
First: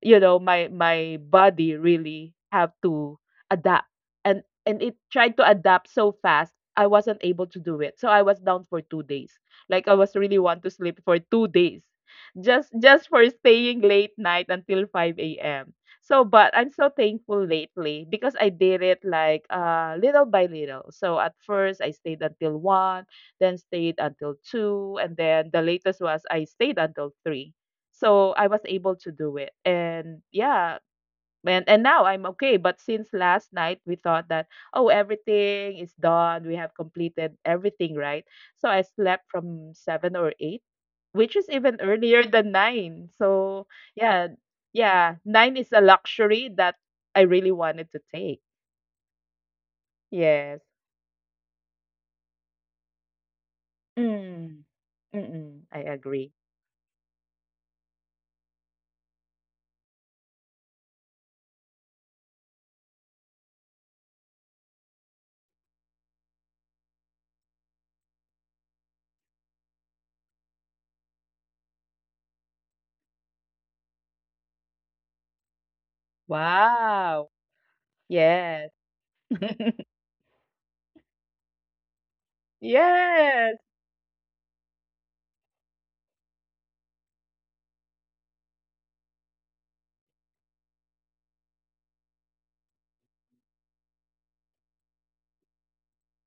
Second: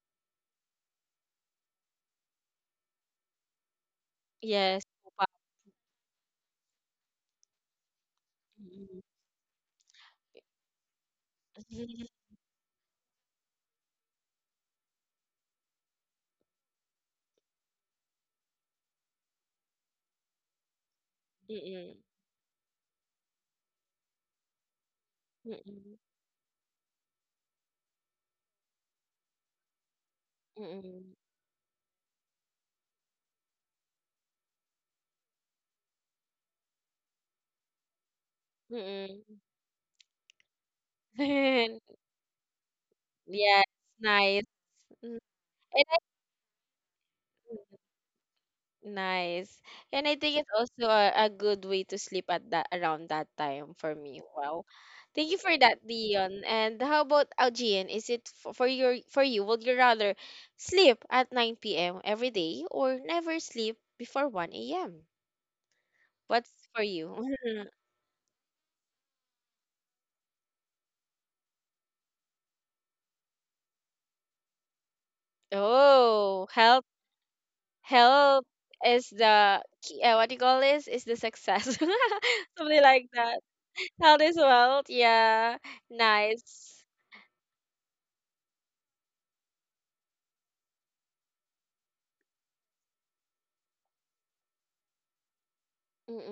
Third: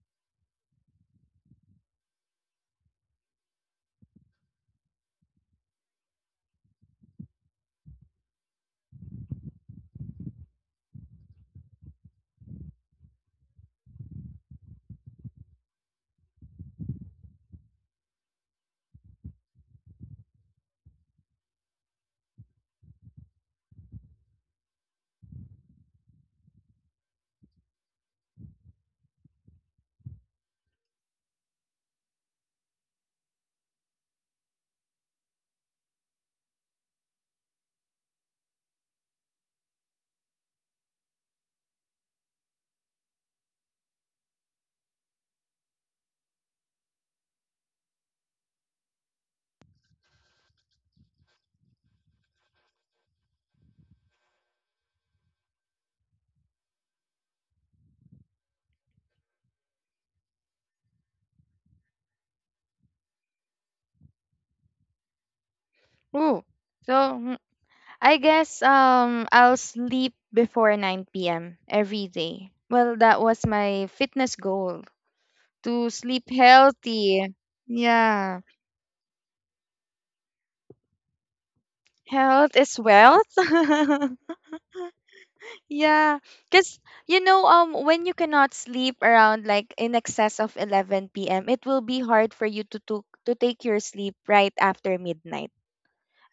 S2: you know my body really have to adapt. and
S1: Yes.
S2: and it
S1: Papa.
S2: tried to adapt so fast I wasn't able to do it, so I was down for
S1: Mm-mm.
S2: 2 days. Like I was really want to sleep for 2 days,
S1: (laughs)
S2: just for staying late night until 5 a.m. So but I'm so thankful lately because I did it like little by little, so at first I
S1: Mm-mm.
S2: stayed until 1, then stayed until 2, and then the
S1: Mm-mm.
S2: latest was I stayed until 3. So I was able to do it. And yeah,
S1: Mm,
S2: and now I'm okay. But since last night, we thought that, oh, everything is done. We have completed everything, right? So I slept
S1: mm.
S2: from seven or eight, which is even
S1: (laughs)
S2: earlier than nine.
S1: Yeah,
S2: So
S1: it's
S2: yeah,
S1: nice. Mm.
S2: yeah, nine is a
S1: And I
S2: luxury that I really wanted to take.
S1: Nice. And I think it's
S2: Yes.
S1: also a good way to sleep at that around that time for me. Wow.
S2: Mm,
S1: Thank you for
S2: mm-mm, I
S1: that,
S2: agree.
S1: Dion. And how about Algian? Is it for you? Would you rather sleep at 9 p.m. every day or never sleep before 1 a.m.?
S3: Ooh.
S1: What's for
S3: So
S1: you? (laughs)
S3: I guess I'll sleep before 9 p.m. every day. Well, that was my fitness goal to sleep
S1: Oh, health.
S2: Wow.
S3: healthy. Yeah.
S1: Health
S2: Yes.
S1: is
S2: (laughs)
S1: the key, what do you call this, is the success, (laughs)
S3: Health is
S1: something like
S3: wealth.
S1: that.
S2: Yes.
S1: Health
S3: (laughs)
S1: is wealth, yeah,
S3: Yeah,
S1: nice.
S3: because when you cannot sleep around like in excess of 11 p.m., it will be hard for you to take your sleep right after midnight.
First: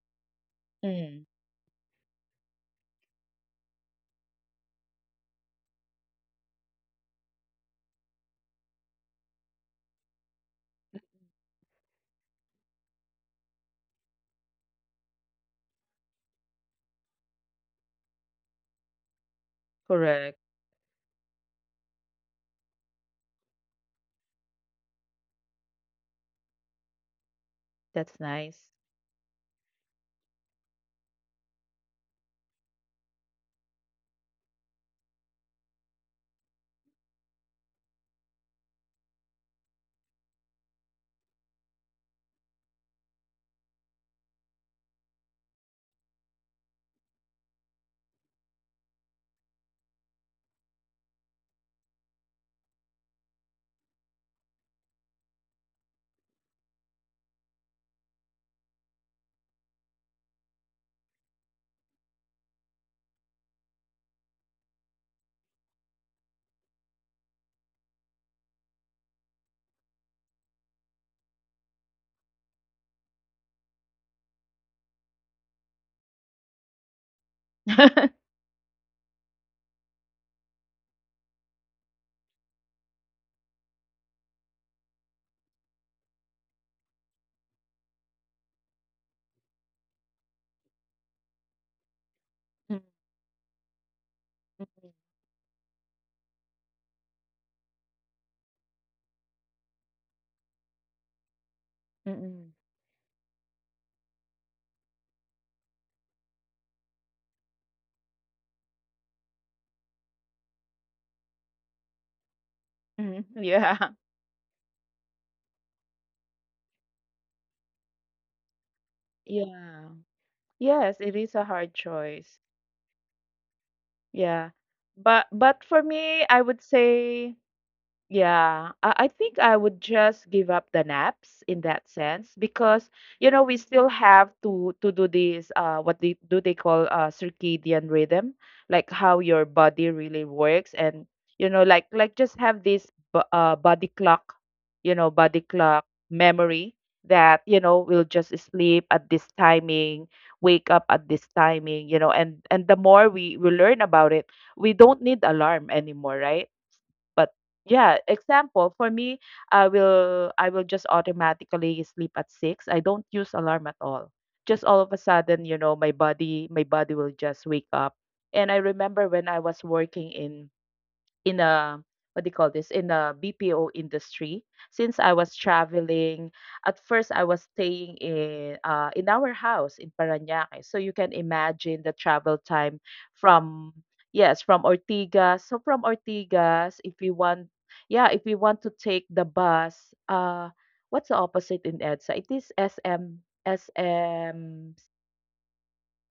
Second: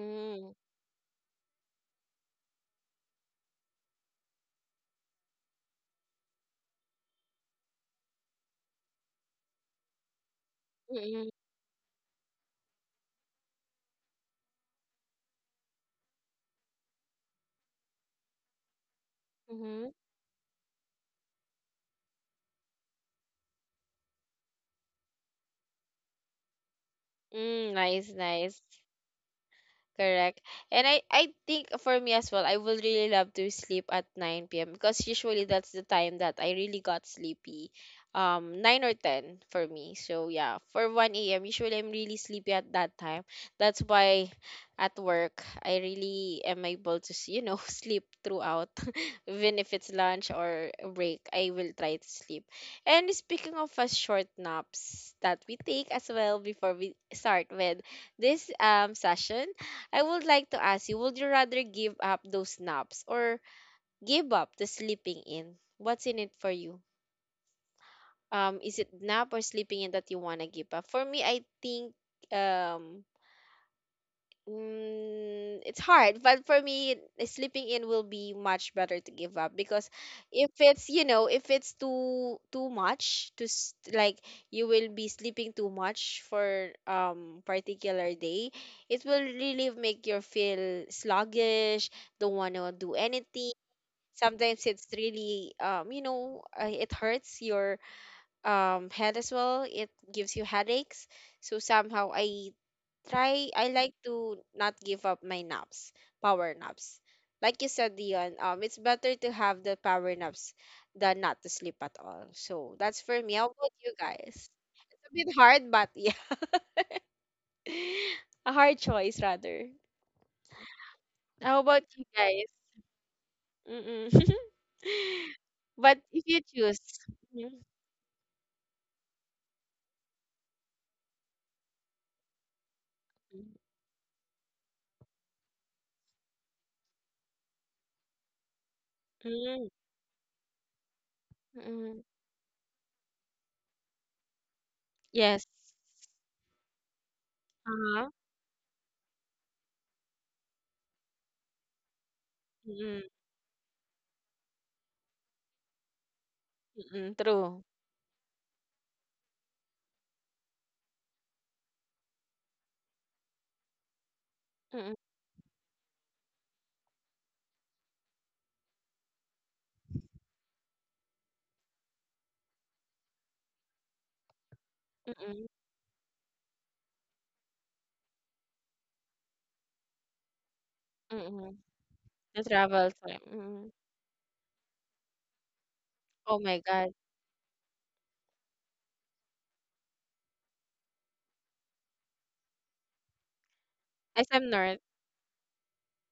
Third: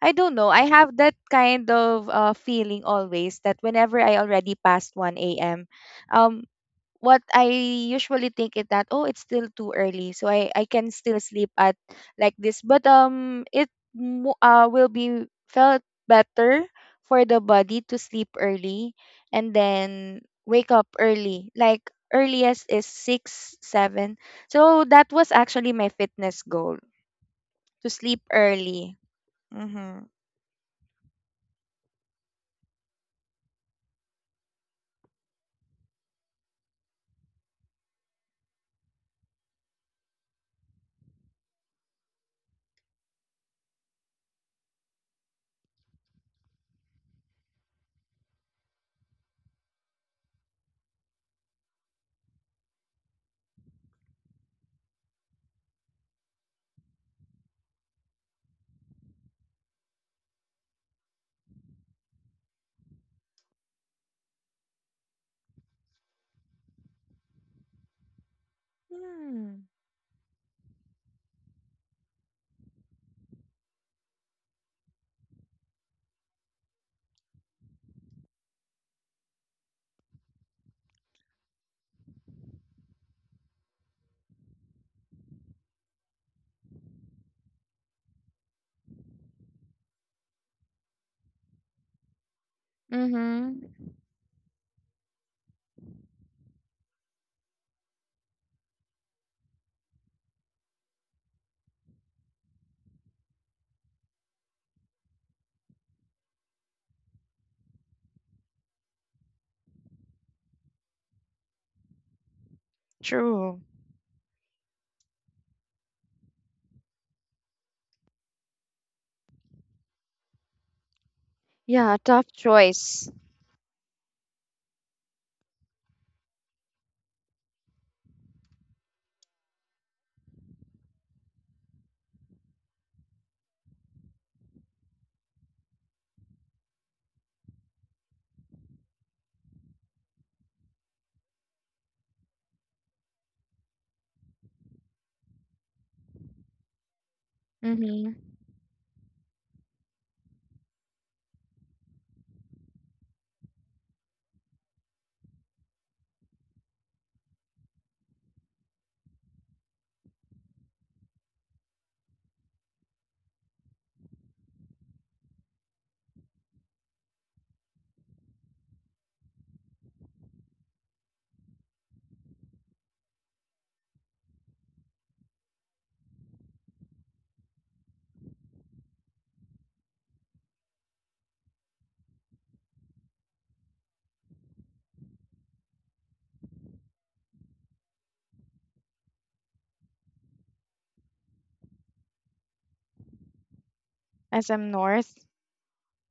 S3: I don't know. I have that
S2: Mm,
S3: kind of feeling always that whenever I already passed 1 a.m., um, what I usually think is that oh it's still too early so I can still
S1: mm-mm,
S3: sleep at like this but it will be felt better for the body to sleep early and
S1: mm-hmm.
S3: then
S2: correct.
S3: wake up early like earliest is 6 7 so that was actually my fitness goal
S1: Mm,
S3: to
S1: nice,
S2: That's
S3: sleep
S1: nice.
S2: nice.
S3: early mhm.
S1: Correct. And I think for me as well, I would really love to sleep at 9 p.m. because usually that's the time that I really got sleepy. 9 or 10 for me. So yeah, for 1 a.m. usually I'm really sleepy at that time. That's why at work I really am able to, (laughs) sleep throughout. (laughs) Even if it's lunch or a break, I will try to sleep. And speaking of a short naps that we take as well, before we start with this, session, I would like to ask you, would you rather give up those naps or give up the sleeping in? What's in it for you? Is it nap or sleeping in that you want to give up? For me, I think, um it's hard, but for me, sleeping in will be much better to give up because if it's, if it's too much to, like, you will be sleeping too much for, particular day, it will really make you feel sluggish, don't want to
S2: Mm,
S1: do anything.
S3: Mm-hmm.
S1: Sometimes it's
S2: mm,
S1: really, it hurts your, head as well. It gives you headaches. So somehow
S2: mm,
S1: I like to not give up my naps, power naps. Like you said, Dion, it's better to have the power naps than not to sleep at all. So that's for me.
S2: mm.
S1: How
S2: (laughs)
S3: True.
S1: about
S2: Yeah.
S1: you guys? A bit hard, but yeah, (laughs) a hard choice rather.
S2: Yeah. Yes, it is a
S1: How about
S2: hard
S3: Yeah,
S1: you
S3: tough
S1: guys?
S2: choice.
S3: choice.
S1: Mm-mm.
S2: Yeah.
S1: (laughs)
S2: But for
S1: But if
S2: me,
S1: you
S2: I would
S1: choose,
S2: say,
S1: mm-mm.
S2: yeah, I think I would just give up the naps in that sense because you know we still have to do this what they do they call circadian rhythm, like how your body really works. And you know like
S1: Mm-mm.
S2: like just have this body clock, you know,
S1: Yes,
S2: body clock memory, that you know
S1: uh-huh.
S3: Mm-hmm.
S2: we'll just sleep at this timing, wake up at this timing, you know. And the
S1: Mm-mm.
S2: more we learn about it, we don't need alarm anymore, right?
S1: Mm-mm.
S2: But
S1: True.
S2: yeah, example for me, I will just automatically sleep at six. I don't use alarm at all. Just all
S1: Mm-mm.
S2: of a sudden, you know, my body will just wake up. And I remember when I was working in a what do you call this, in a BPO industry, since I was
S1: Mm-mm.
S2: traveling. At first I was staying in our house in Parañaque, so you can
S1: Mm-mm.
S2: imagine the
S1: The
S2: travel time
S1: travel time. Mm-hmm.
S2: from, yes, from Ortigas. So from
S1: Oh my
S2: Ortigas,
S1: God.
S2: if we want, yeah, if we want to take the bus, uh what's the opposite in EDSA, it is SM.
S1: SM
S3: SM
S2: SM.
S1: North.
S3: North.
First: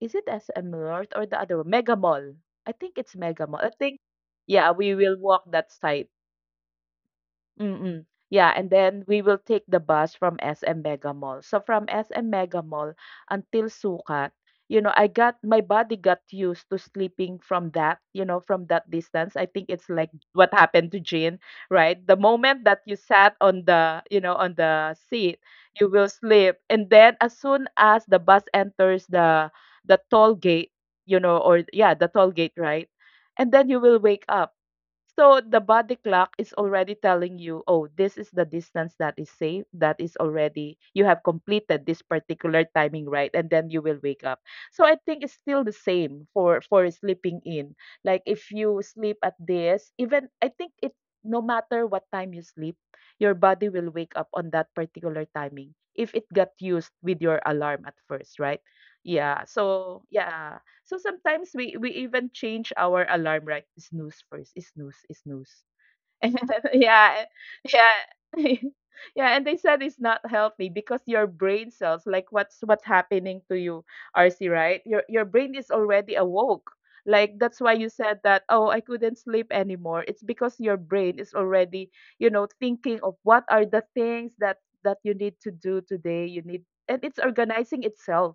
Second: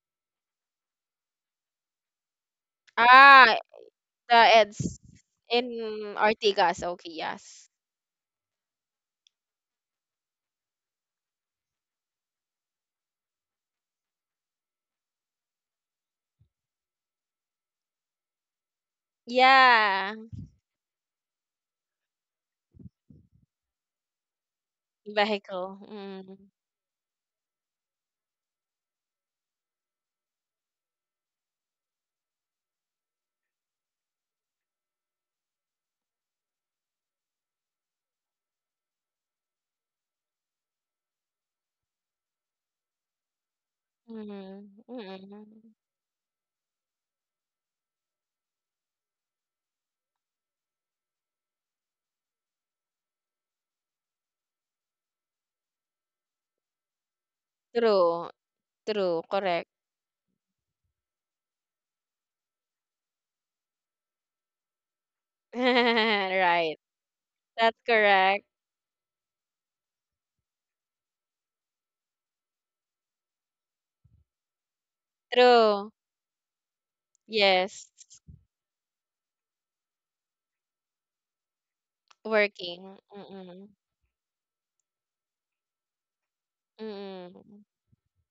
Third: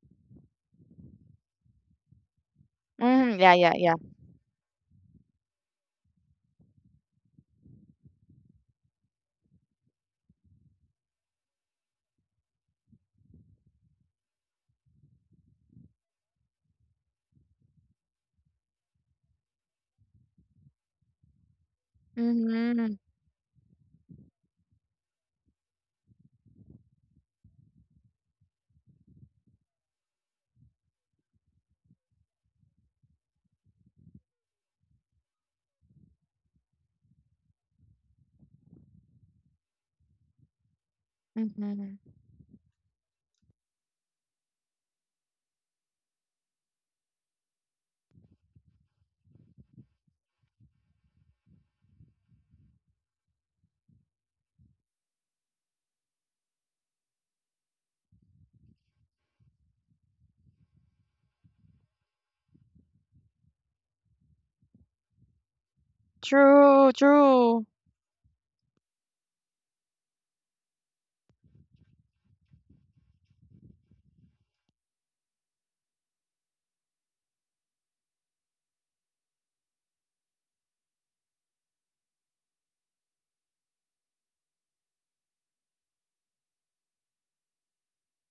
S2: Is it SM North or the other one? Mega Mall. I think it's
S3: Mm-hmm.
S2: Mega
S3: Yeah,
S1: Ah,
S2: Mall I
S3: yeah, yeah.
S2: think.
S1: the
S2: Yeah, we
S1: it's
S2: will walk that side.
S1: in Ortigas. Okay, yes.
S2: Mm-mm. Yeah, and then we will take the bus from SM Mega Mall. So from SM Mega Mall until Sukat, you know, I got my body got used to sleeping from that, you know, from that distance. I think it's like
S1: Yeah.
S2: what happened to Jean, right? The moment that
S3: Mm-hmm.
S2: you sat on the, you know, on the seat,
S1: Vehicle.
S2: you will
S1: Mm.
S2: sleep. And then as soon as the bus enters the toll gate, you know, or yeah, the toll gate, right? And then you will wake up, so the body clock is already telling you, oh, this is the distance that is safe, that is already, you have completed this
S3: Mm-hmm.
S2: particular timing, right? And then you will wake up. So
S1: Mm.
S2: I think it's
S1: Mm.
S2: still the same for sleeping in. Like if you sleep at this, even I think it, no matter what time you sleep, your body will wake up on that particular timing if it got used with your alarm at
S1: True.
S2: first, right?
S1: True.
S2: Yeah.
S1: Correct.
S2: So yeah. So sometimes we even change our alarm, right? Snooze first, snooze,
S1: (laughs)
S2: snooze. (laughs)
S1: Right.
S3: True,
S2: Yeah,
S3: true.
S1: That's
S2: yeah.
S1: correct.
S2: (laughs) Yeah, and they said it's not healthy because your brain cells, like what's happening to you, RC, right? Your brain is
S1: True.
S2: already awoke. Like that's why you
S1: Yes.
S2: said that, oh, I couldn't sleep anymore. It's because your brain is already, you know, thinking
S1: Working.
S2: of what are
S1: Mm-mm.
S2: the things that you need to do today. You need, and it's
S1: Mm-mm.
S2: organizing itself.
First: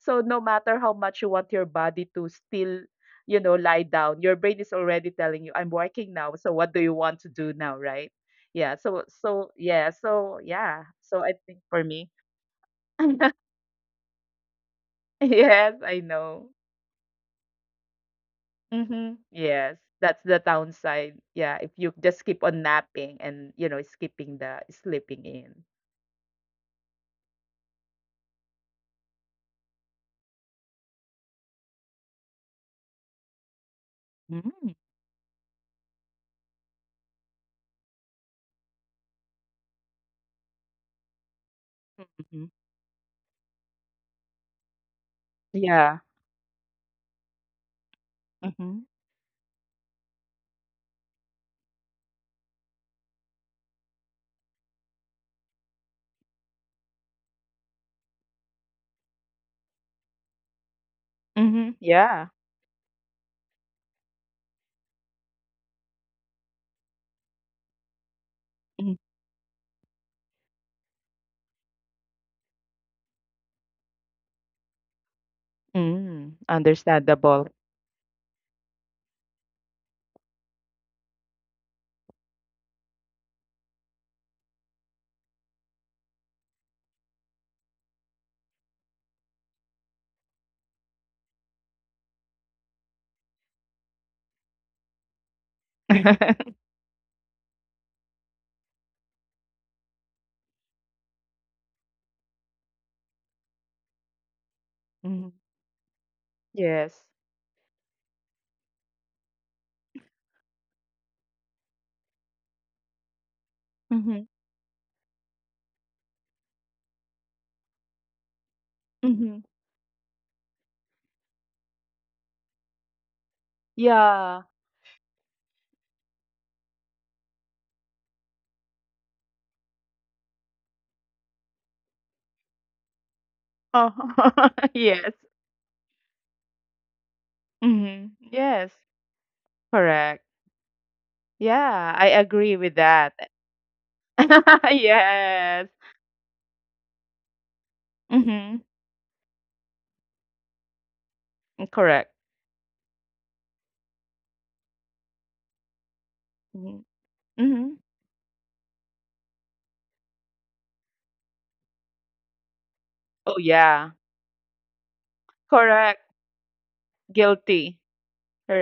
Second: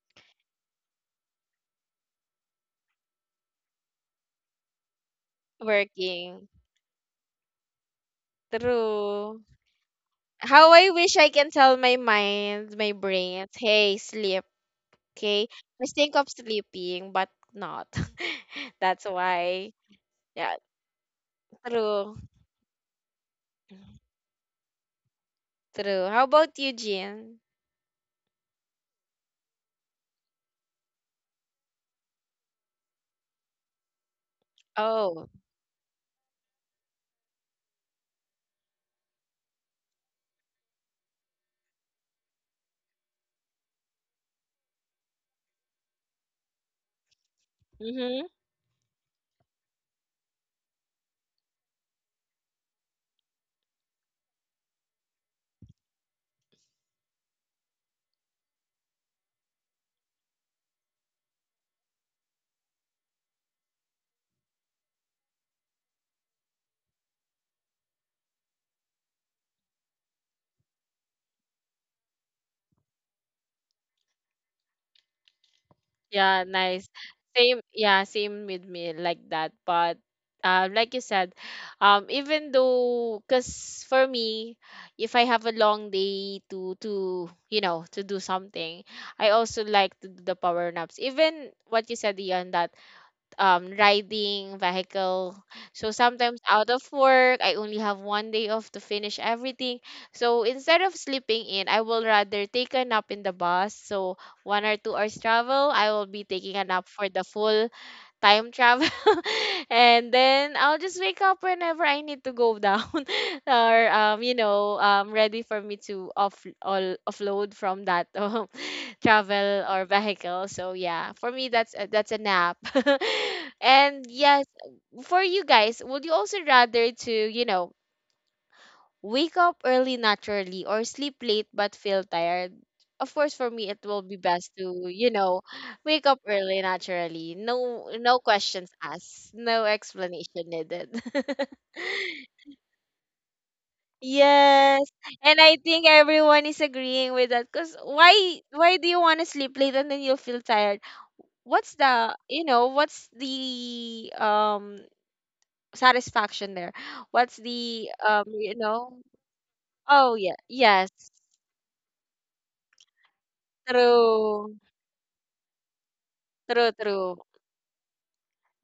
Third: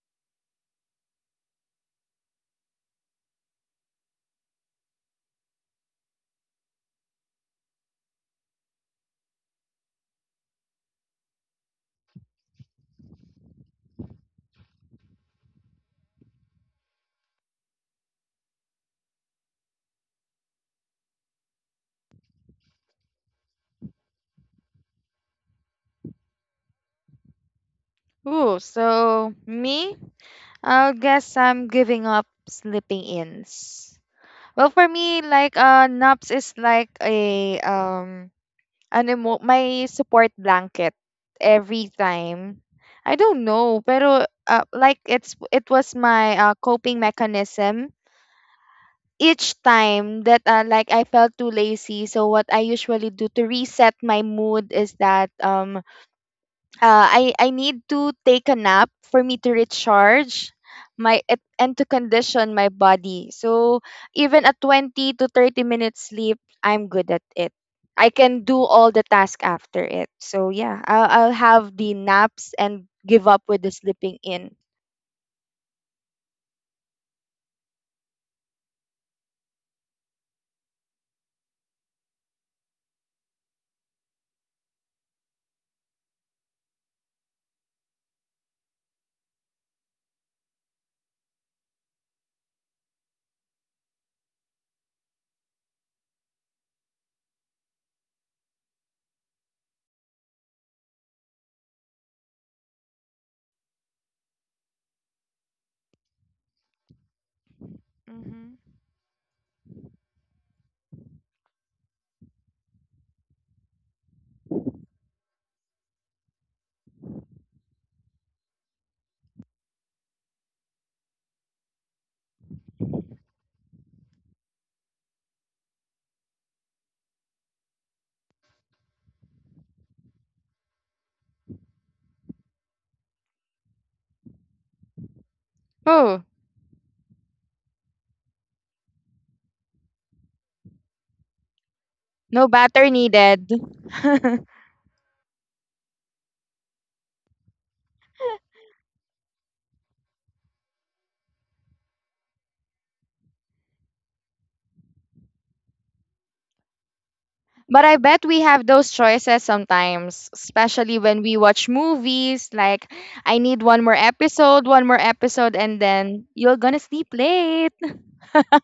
S2: So no matter how much you want your body to still, you know, lie down, your brain is already telling you, I'm working now.
S1: Working.
S2: So what do you want to do now, right? Yeah. So
S1: True.
S2: so yeah. So
S1: How
S2: yeah.
S1: I wish
S2: So
S1: I
S2: I
S1: can
S2: think
S1: tell
S2: for
S1: my
S2: me,
S1: mind, my brain,
S2: (laughs)
S1: hey, sleep. Okay,
S2: yes,
S1: just
S2: I
S1: think of
S2: know.
S1: sleeping, but not. (laughs) That's
S2: Mm-hmm.
S1: why.
S2: Yes, that's the
S1: Yeah,
S2: downside. Yeah, if you
S1: true,
S2: just keep on napping and you know skipping the sleeping in.
S1: true. How about you, Jean?
S3: Ooh, so me, I guess I'm giving up sleeping ins. Well,
S2: Mm-hmm.
S3: for me,
S1: Oh,
S3: like naps is like a my support blanket every
S2: Mm-hmm.
S3: time. I don't know, pero like it was
S2: Yeah.
S3: my coping mechanism
S1: mm-hmm.
S2: Mm-hmm.
S3: each time that like I felt too lazy, so what I usually do to reset my mood is that I need to take a nap for me to recharge
S2: Mm-hmm.
S3: and to
S2: Yeah.
S3: condition my body. So even a 20 to 30 minute sleep, I'm good at it. I can do all the task after it. So yeah, I'll have the naps and give up with the sleeping in.
S1: Yeah,
S2: Mm-hmm.
S1: nice.
S2: Understandable.
S1: Same, yeah, same with me like that. But, like you said, even though, cause for me, if I have a long day to you know to do something, I also like to do the power naps. Even what you said, Ian, that, riding vehicle. So sometimes
S2: (laughs)
S1: out of work, I only have one day off to finish everything. So instead of sleeping in, I will rather take a nap in the bus. So 1 or 2 hours
S2: Mhm.
S1: travel, I will be taking a nap for
S2: Yes.
S1: the full time
S3: Hmm.
S1: travel. (laughs) And then I'll just wake up whenever I need to go down, (laughs) or,
S2: Mm-hmm.
S1: ready for me to, off all offload from that, (laughs)
S2: Mm-hmm.
S1: travel or vehicle. So yeah, for me, that's a nap. (laughs) And yes,
S2: Yeah.
S1: for you guys, would you also rather to, wake up early naturally or sleep late but feel tired? Of course, for me it will be best
S2: Oh, (laughs)
S1: to,
S2: yes.
S1: (laughs) wake up
S3: Oh,
S1: early naturally. No,
S2: Hmm.
S1: no questions
S2: Yes.
S1: asked, no
S2: Correct.
S1: explanation needed. (laughs)
S2: Yeah, I
S3: no
S2: agree with
S3: batter
S2: that.
S3: needed. (laughs)
S2: (laughs)
S1: Yes, and I
S2: Yes.
S1: think everyone is agreeing with that. Because why
S2: Hmm.
S1: why do you want to sleep late and then you'll feel tired? What's the,
S2: Correct.
S1: satisfaction there?
S2: Hmm.
S1: What's
S2: Hmm.
S3: But
S1: the,
S3: I bet we have those choices
S1: oh
S3: sometimes,
S1: yeah,
S3: especially
S1: yes.
S3: when we watch movies. Like, I
S2: Oh,
S3: need
S2: yeah.
S1: True.
S3: one more episode, and
S2: Correct.
S3: then you're
S1: True,
S3: gonna sleep
S1: true.
S3: late.
S2: Guilty.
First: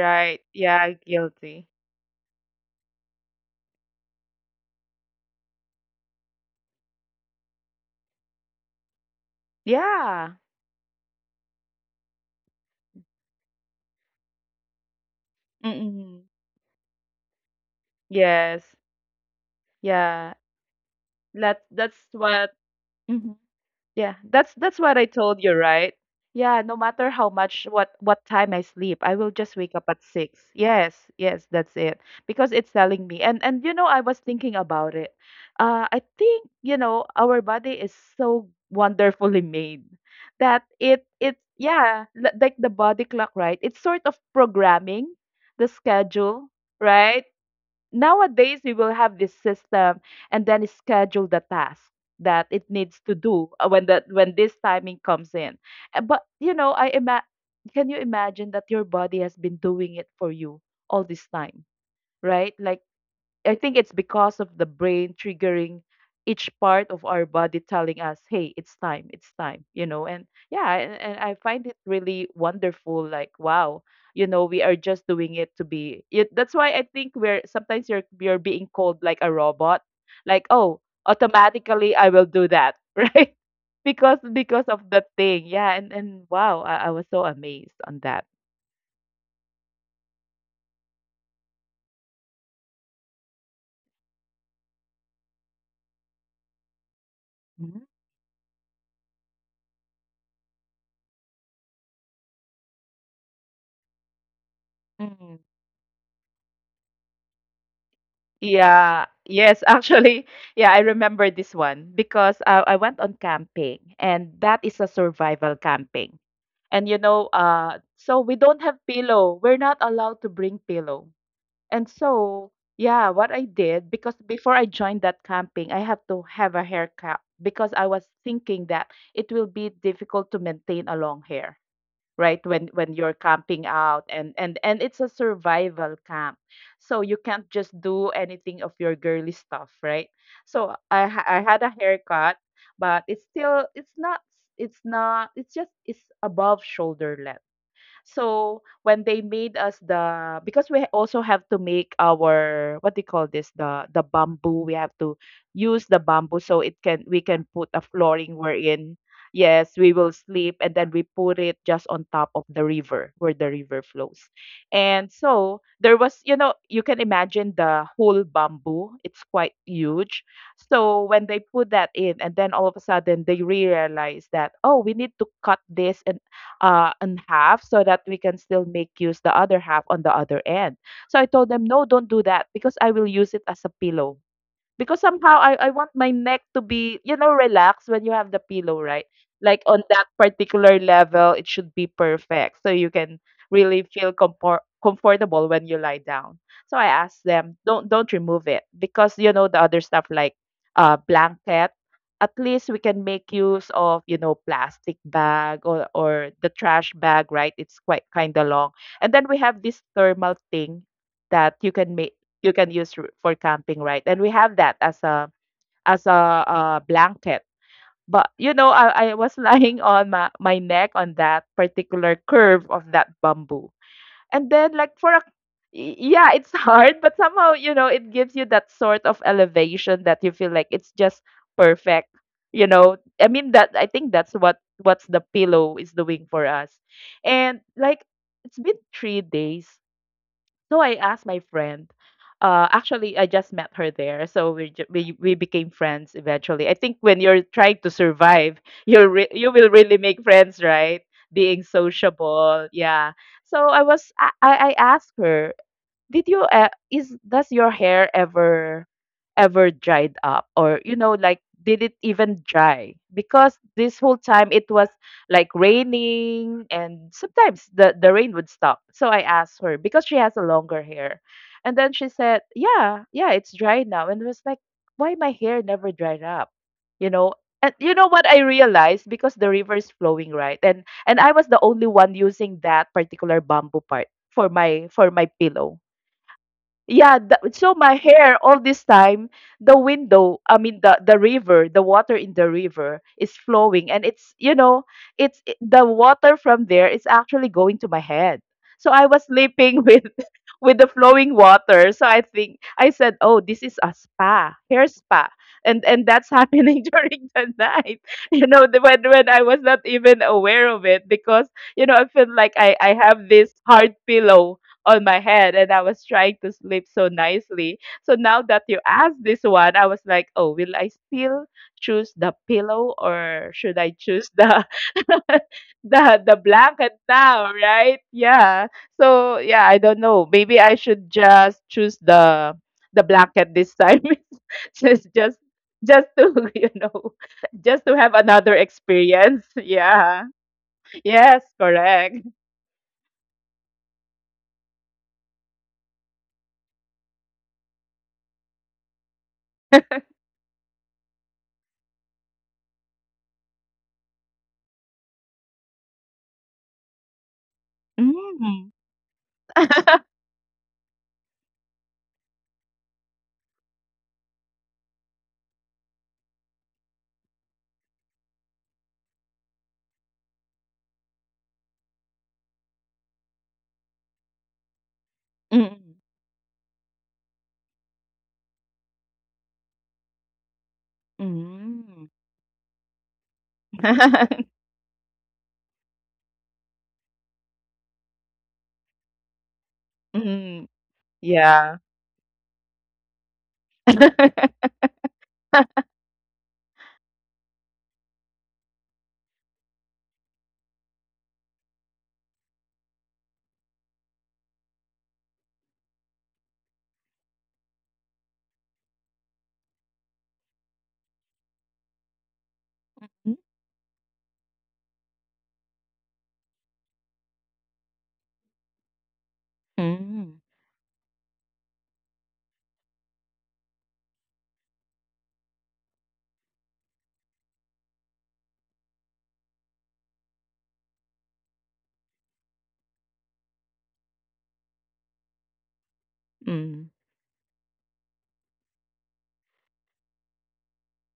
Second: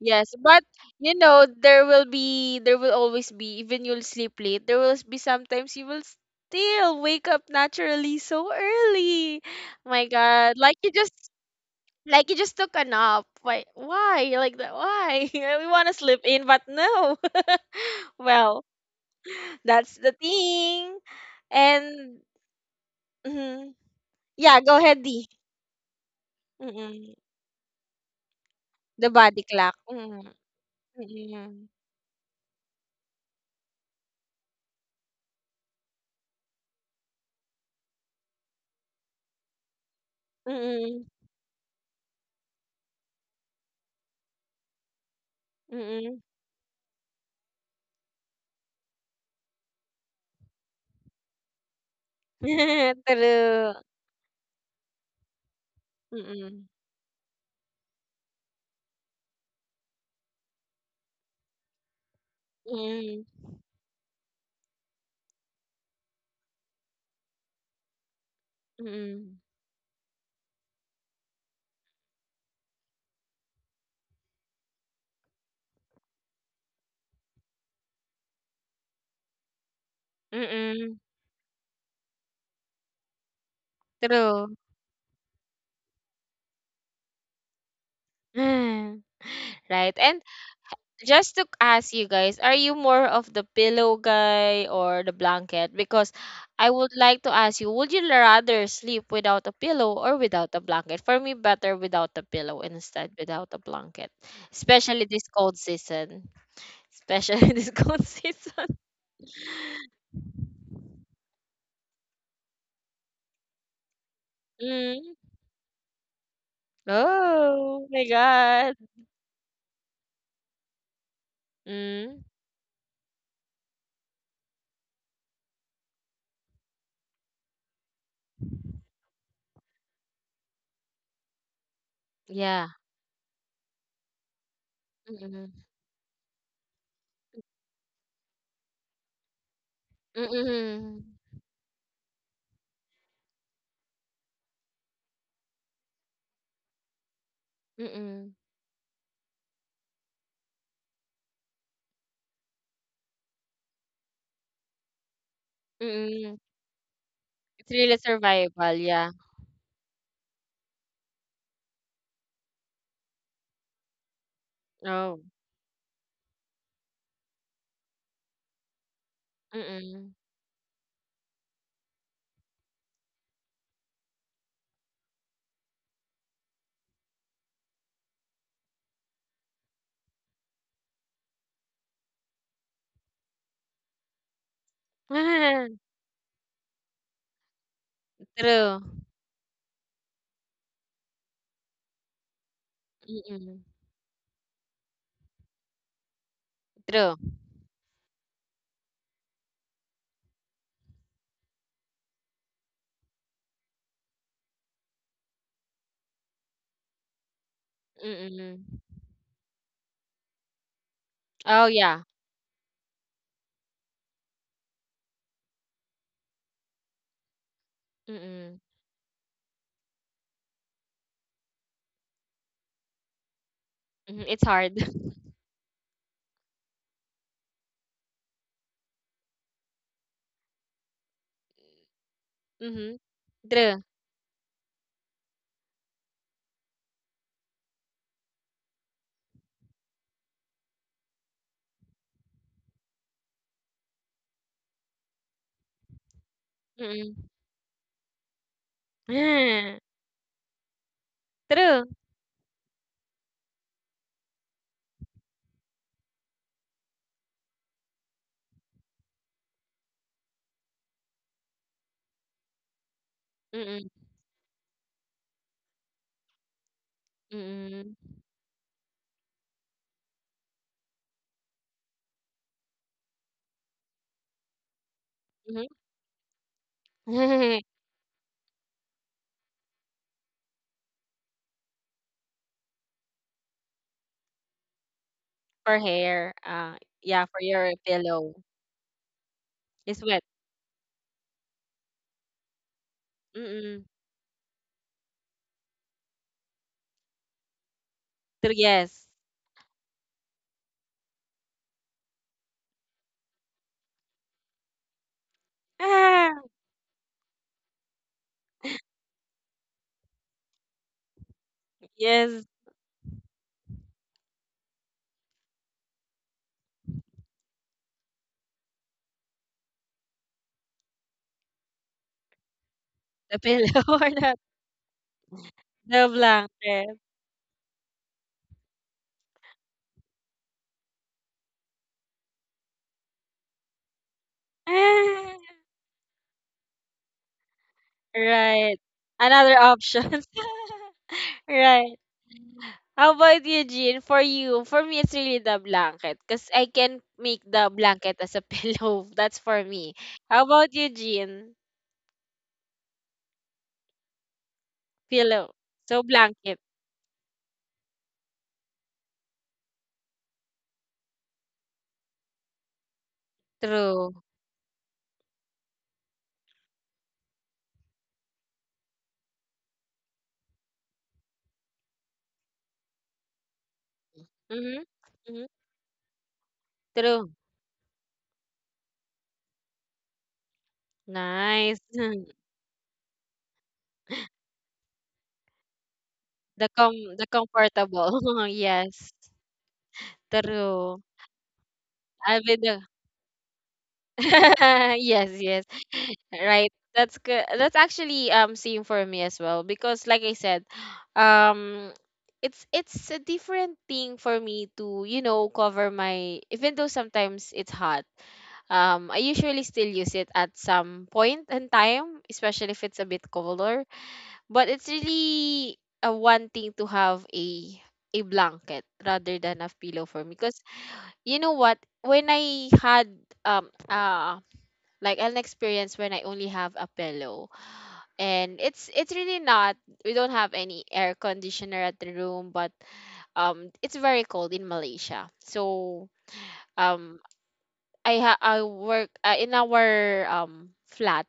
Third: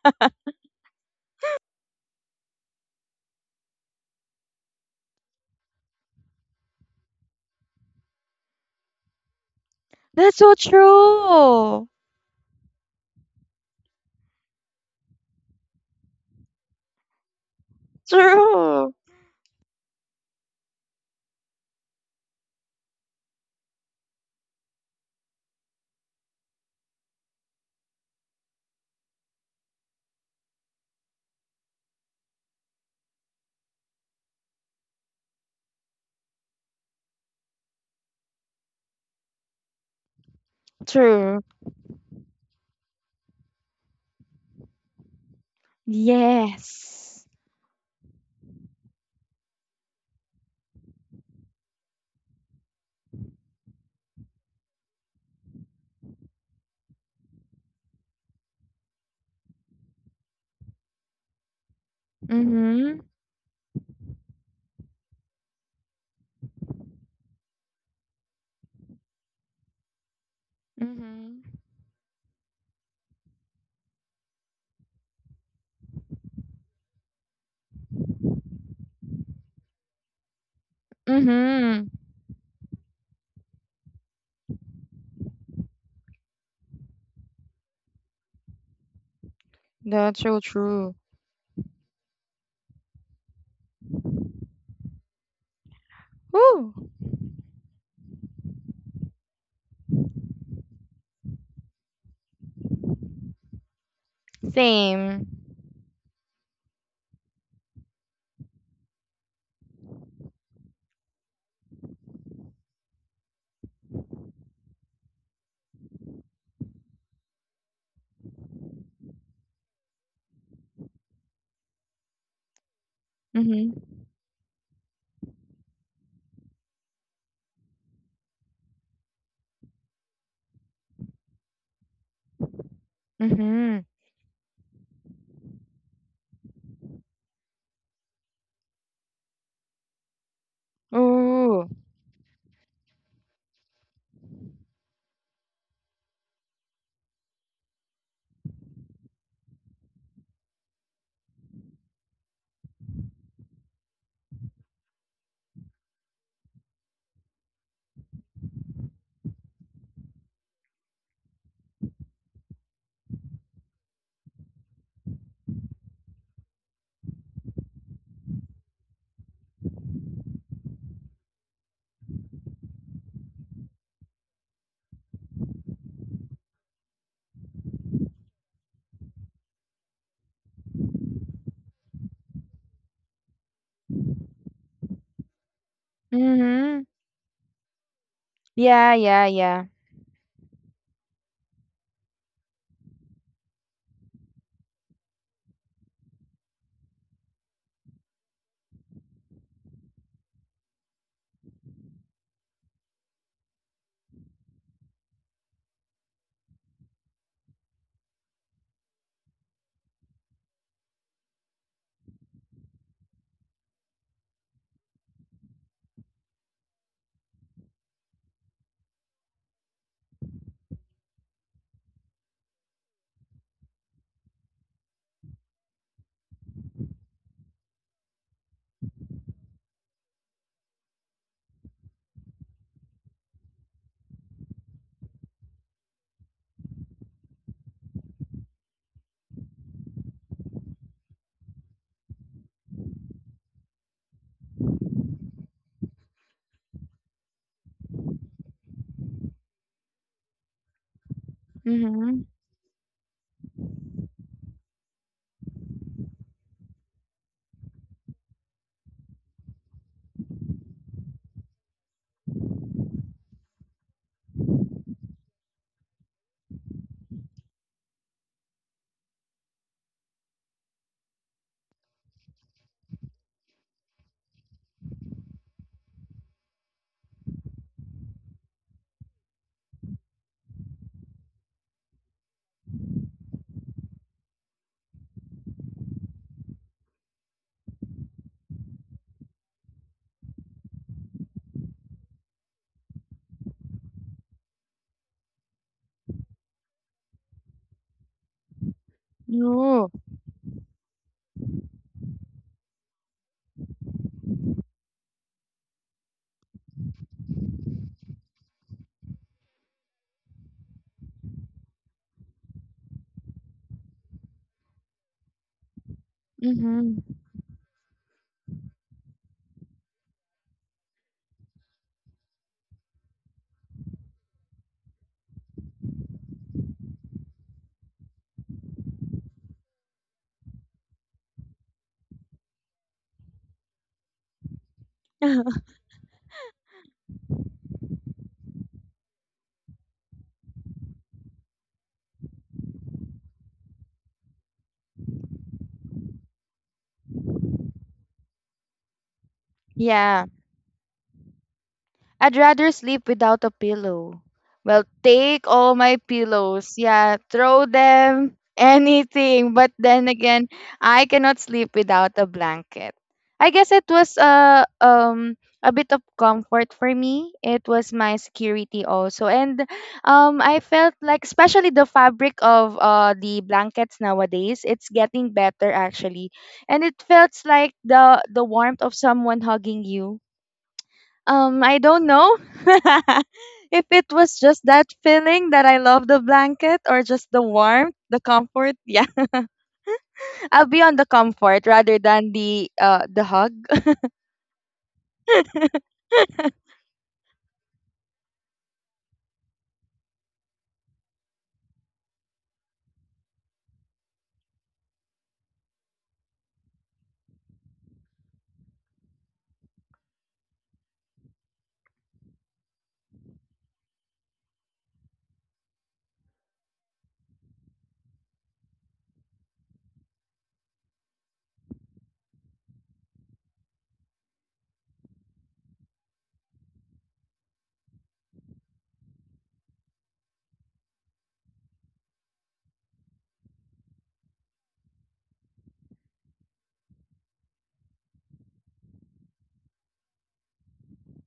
S1: Yes, but,
S2: Yeah, guilty.
S1: there will always be, even you'll sleep late, there will be sometimes you will still wake up naturally so early. My
S3: That's
S2: Yeah.
S3: so
S1: God,
S3: true.
S1: like you just took a nap. Why why? Like that, why? (laughs) We want to sleep
S2: Hmm.
S1: in, but no. (laughs) Well,
S2: Yes.
S3: True.
S1: that's the
S2: Yeah.
S1: thing.
S2: That that's
S1: And,
S2: what.
S1: mhm,
S2: Yeah,
S1: yeah, go
S2: that's what
S1: ahead,
S2: I
S1: D.
S2: told you, right? Yeah, no matter
S1: Mm-mm.
S2: how much what time I sleep,
S1: The
S2: I will
S1: body
S2: just wake
S1: clock.
S2: up at
S1: Mm-mm.
S2: 6. Yes, yes,
S1: Mm-mm.
S2: that's it. Because it's telling me. And you know, I was thinking about it. I think, you know, our body is so wonderfully made that
S1: Mm-mm.
S2: it
S3: True.
S2: yeah, like the body clock, right? It's sort of programming the
S1: Mm-mm.
S2: schedule, right?
S3: Yes.
S2: Nowadays, we will have this system and then schedule the task that it needs
S1: (laughs)
S2: to do when
S1: True.
S2: that when this timing comes in. But you know,
S1: Mm.
S2: can you imagine that your body has been doing it for you all this time, right? Like
S3: Mm-hmm.
S1: Mm.
S2: I think it's because of the brain triggering each part of our body telling us, "Hey, it's
S1: Mm.
S2: time," you know. And yeah, and I
S3: Mm-hmm.
S2: find it really wonderful. Like, wow, you know, we are just doing it to be. That's why I think we're sometimes you're being called like a robot, like, "Oh,
S1: Mm.
S3: Mm-hmm.
S2: automatically I will do that," (laughs) right? Because
S1: True.
S2: because of the thing, yeah. And wow, I was so amazed on
S1: (laughs)
S2: that.
S1: (sighs) Right.
S3: That's
S1: And
S3: so true.
S1: just to ask you guys, are you more of the pillow guy or the blanket? Because I
S3: Ooh.
S1: would like to ask you, would you rather sleep without a pillow or without a blanket? For me, better without a pillow instead without a blanket, especially this
S3: Same.
S2: Mhm.
S1: cold season. Especially (laughs) this cold season.
S2: Yeah, yes, (laughs) actually, yeah, I remember this one because I went on camping and that is a
S1: Mm.
S2: survival camping. And you know,
S1: Oh my
S2: so we don't
S1: God.
S2: have pillow. We're not allowed to bring pillow. And
S1: Mm.
S2: so, yeah, what I
S3: Mm-hmm.
S2: did, because before I joined that camping, I have to have a haircut because I was thinking that it will be difficult to maintain a long hair, right?
S1: Yeah.
S2: When you're camping
S3: Mm-hmm.
S2: out, and it's a
S1: Mm.
S2: survival camp, so you can't just do anything of your girly stuff, right? So
S1: Mm.
S2: I had
S3: Ooh.
S2: a haircut, but it's still it's not it's not it's just it's above shoulder.
S1: Mm.
S2: So when they made us the because we also have to make our what do you call this, the bamboo, we have to use the
S1: Mm.
S2: bamboo so it can we can
S1: It's
S2: put a
S1: really
S2: flooring
S1: survival,
S2: wherein,
S1: yeah.
S2: yes, we will sleep. And then we put it just on top of the river where the river flows. And
S1: Oh.
S2: so there was, you know, you can imagine, the whole bamboo, it's quite
S1: Mm.
S2: huge. So when they put that in and then all of a sudden they realize that, oh, we need to cut this and in half so that we can still make use the other half on the other end. So I told them, no, don't do that because I will use it as a pillow because somehow I
S1: (laughs)
S2: want my neck to
S3: Mm-hmm.
S2: be, you know, relaxed when you have the
S1: True.
S2: pillow,
S3: Yeah,
S2: right?
S3: yeah,
S2: Like
S3: yeah.
S2: on that particular level, it should be perfect. So you can
S1: Mm.
S2: really feel comfortable when you lie down. So I
S1: True.
S2: asked them, don't remove it because you know the other stuff like blanket. At least we can make use of, you know, plastic bag or the trash bag, right? It's quite kind of
S1: Mm.
S2: long. And then we have this thermal thing that
S1: Oh, yeah.
S2: you can use for camping, right? And we have that as a blanket. But you
S1: Mm.
S2: know, I was (laughs) lying on my, my neck on that particular curve of that bamboo.
S1: Mhm, it's
S2: And then
S1: hard.
S2: like for a
S1: (laughs)
S2: y- yeah, it's (laughs) hard, but somehow, you know, it gives you that sort of elevation that you feel like it's just perfect. You know,
S1: Mhm.
S2: I mean that I
S1: True.
S2: think that's what what's the pillow is doing for us. And like it's been 3 days, so I asked my friend. Actually, I just met her there, so we, ju- we became friends eventually. I think
S1: Mm.
S2: when you're trying to survive, (laughs) you will
S1: (laughs)
S2: really make friends, right? Being
S1: True.
S3: Mm-hmm.
S2: sociable, yeah. So I was I asked her. Did you is does your hair ever ever dried up or you know like did it even dry? Because
S1: Mm.
S2: this whole time it was like raining and sometimes the
S1: Mm.
S2: the rain would stop. So I asked her because she has a longer hair. And then she said, "Yeah, yeah, it's dry now." And it was like, "Why my hair
S1: Mhm.
S2: never dried up?" You know, and
S1: (laughs)
S2: you know what I realized because the river is flowing right and I was the only one using that particular bamboo part for my pillow.
S1: For hair.
S2: Yeah,
S1: Yeah,
S2: the,
S1: for
S2: so
S1: your
S2: my hair
S1: pillow.
S2: all this time, the
S1: It's wet.
S2: window, I mean the river, the water in the river is
S1: Mm.
S2: flowing and it's, you know, the water from there is actually going to my head.
S1: True,
S2: So I
S1: yes. (laughs)
S2: was sleeping (laughs)
S3: Ooh.
S2: with the flowing water. So I think I said, "Oh, this is a spa, hair spa." And that's (laughs)
S1: Ah,
S2: happening during the night. (laughs) You know, the, when I was not even aware of it because, you know, I
S1: yes.
S2: feel like I have this hard pillow on my head and I was trying to sleep
S3: Mm-hmm.
S2: so nicely. So now that you asked this one, I was like, oh, will I still choose the pillow
S1: The
S2: or
S1: pillow
S2: should
S1: (laughs)
S2: I
S1: or not.
S2: choose the (laughs)
S1: The
S2: the
S1: blanket.
S2: blanket now, right? Yeah. So yeah, I don't know. Maybe I should just choose the blanket this time. (laughs) just just
S3: (laughs)
S1: (laughs)
S2: just to (laughs) you know just to
S1: Ah,
S2: have another
S1: right.
S2: experience.
S1: Another
S2: (laughs)
S1: option.
S2: Yeah.
S1: (laughs)
S2: Yes,
S1: Right.
S2: correct.
S1: How about you, Jean? For you, for me, it's really the blanket because I can make the blanket as a (laughs) pillow. That's for me.
S3: Yeah,
S1: How about you, Jean?
S3: I'd rather sleep without a pillow. Well, take
S1: Pillow.
S3: all my
S1: So blanket.
S3: pillows. Yeah, throw them, (laughs)
S2: Mm.
S3: anything. But then
S2: (laughs)
S3: again, I cannot sleep without a blanket. I guess it was
S1: True.
S3: a bit of comfort for me. It was my security also, and I felt like especially the fabric of the blankets nowadays,
S1: Mm-hmm.
S3: it's getting
S1: Mm-hmm.
S3: better
S2: Mm.
S3: actually, and it
S1: True.
S3: felt like the warmth of someone hugging you I
S1: Nice.
S3: don't
S2: Mm.
S3: know
S1: (laughs)
S3: (laughs) if it was
S2: (laughs)
S3: just that feeling that I love the
S1: The
S3: blanket
S1: com
S3: or
S1: the
S3: just the warmth,
S1: comfortable.
S3: the
S1: (laughs)
S3: comfort. Yeah,
S1: Yes.
S3: (laughs) I'll
S2: Mm.
S3: be on
S1: True.
S3: the comfort
S2: Yeah.
S3: rather than
S1: I'll be
S3: the
S1: the,
S3: uh the hug.
S2: (laughs)
S1: (laughs) yes, yes.
S3: (laughs)
S1: (laughs) Right. That's good. That's actually, same for me as well, because like I said, um it's a different thing for me to, you know, cover my, even though sometimes it's hot. I usually still use it at some point in time, especially if it's a bit colder, but it's really a one thing to have a blanket rather than a pillow for me,
S2: Mm.
S1: because you know what, when I had, um uh like an experience, when I only have a pillow. And it's really not, we don't have any air conditioner at the room, but, it's very cold in Malaysia. So,
S2: Mm.
S1: um I work, in our, flat,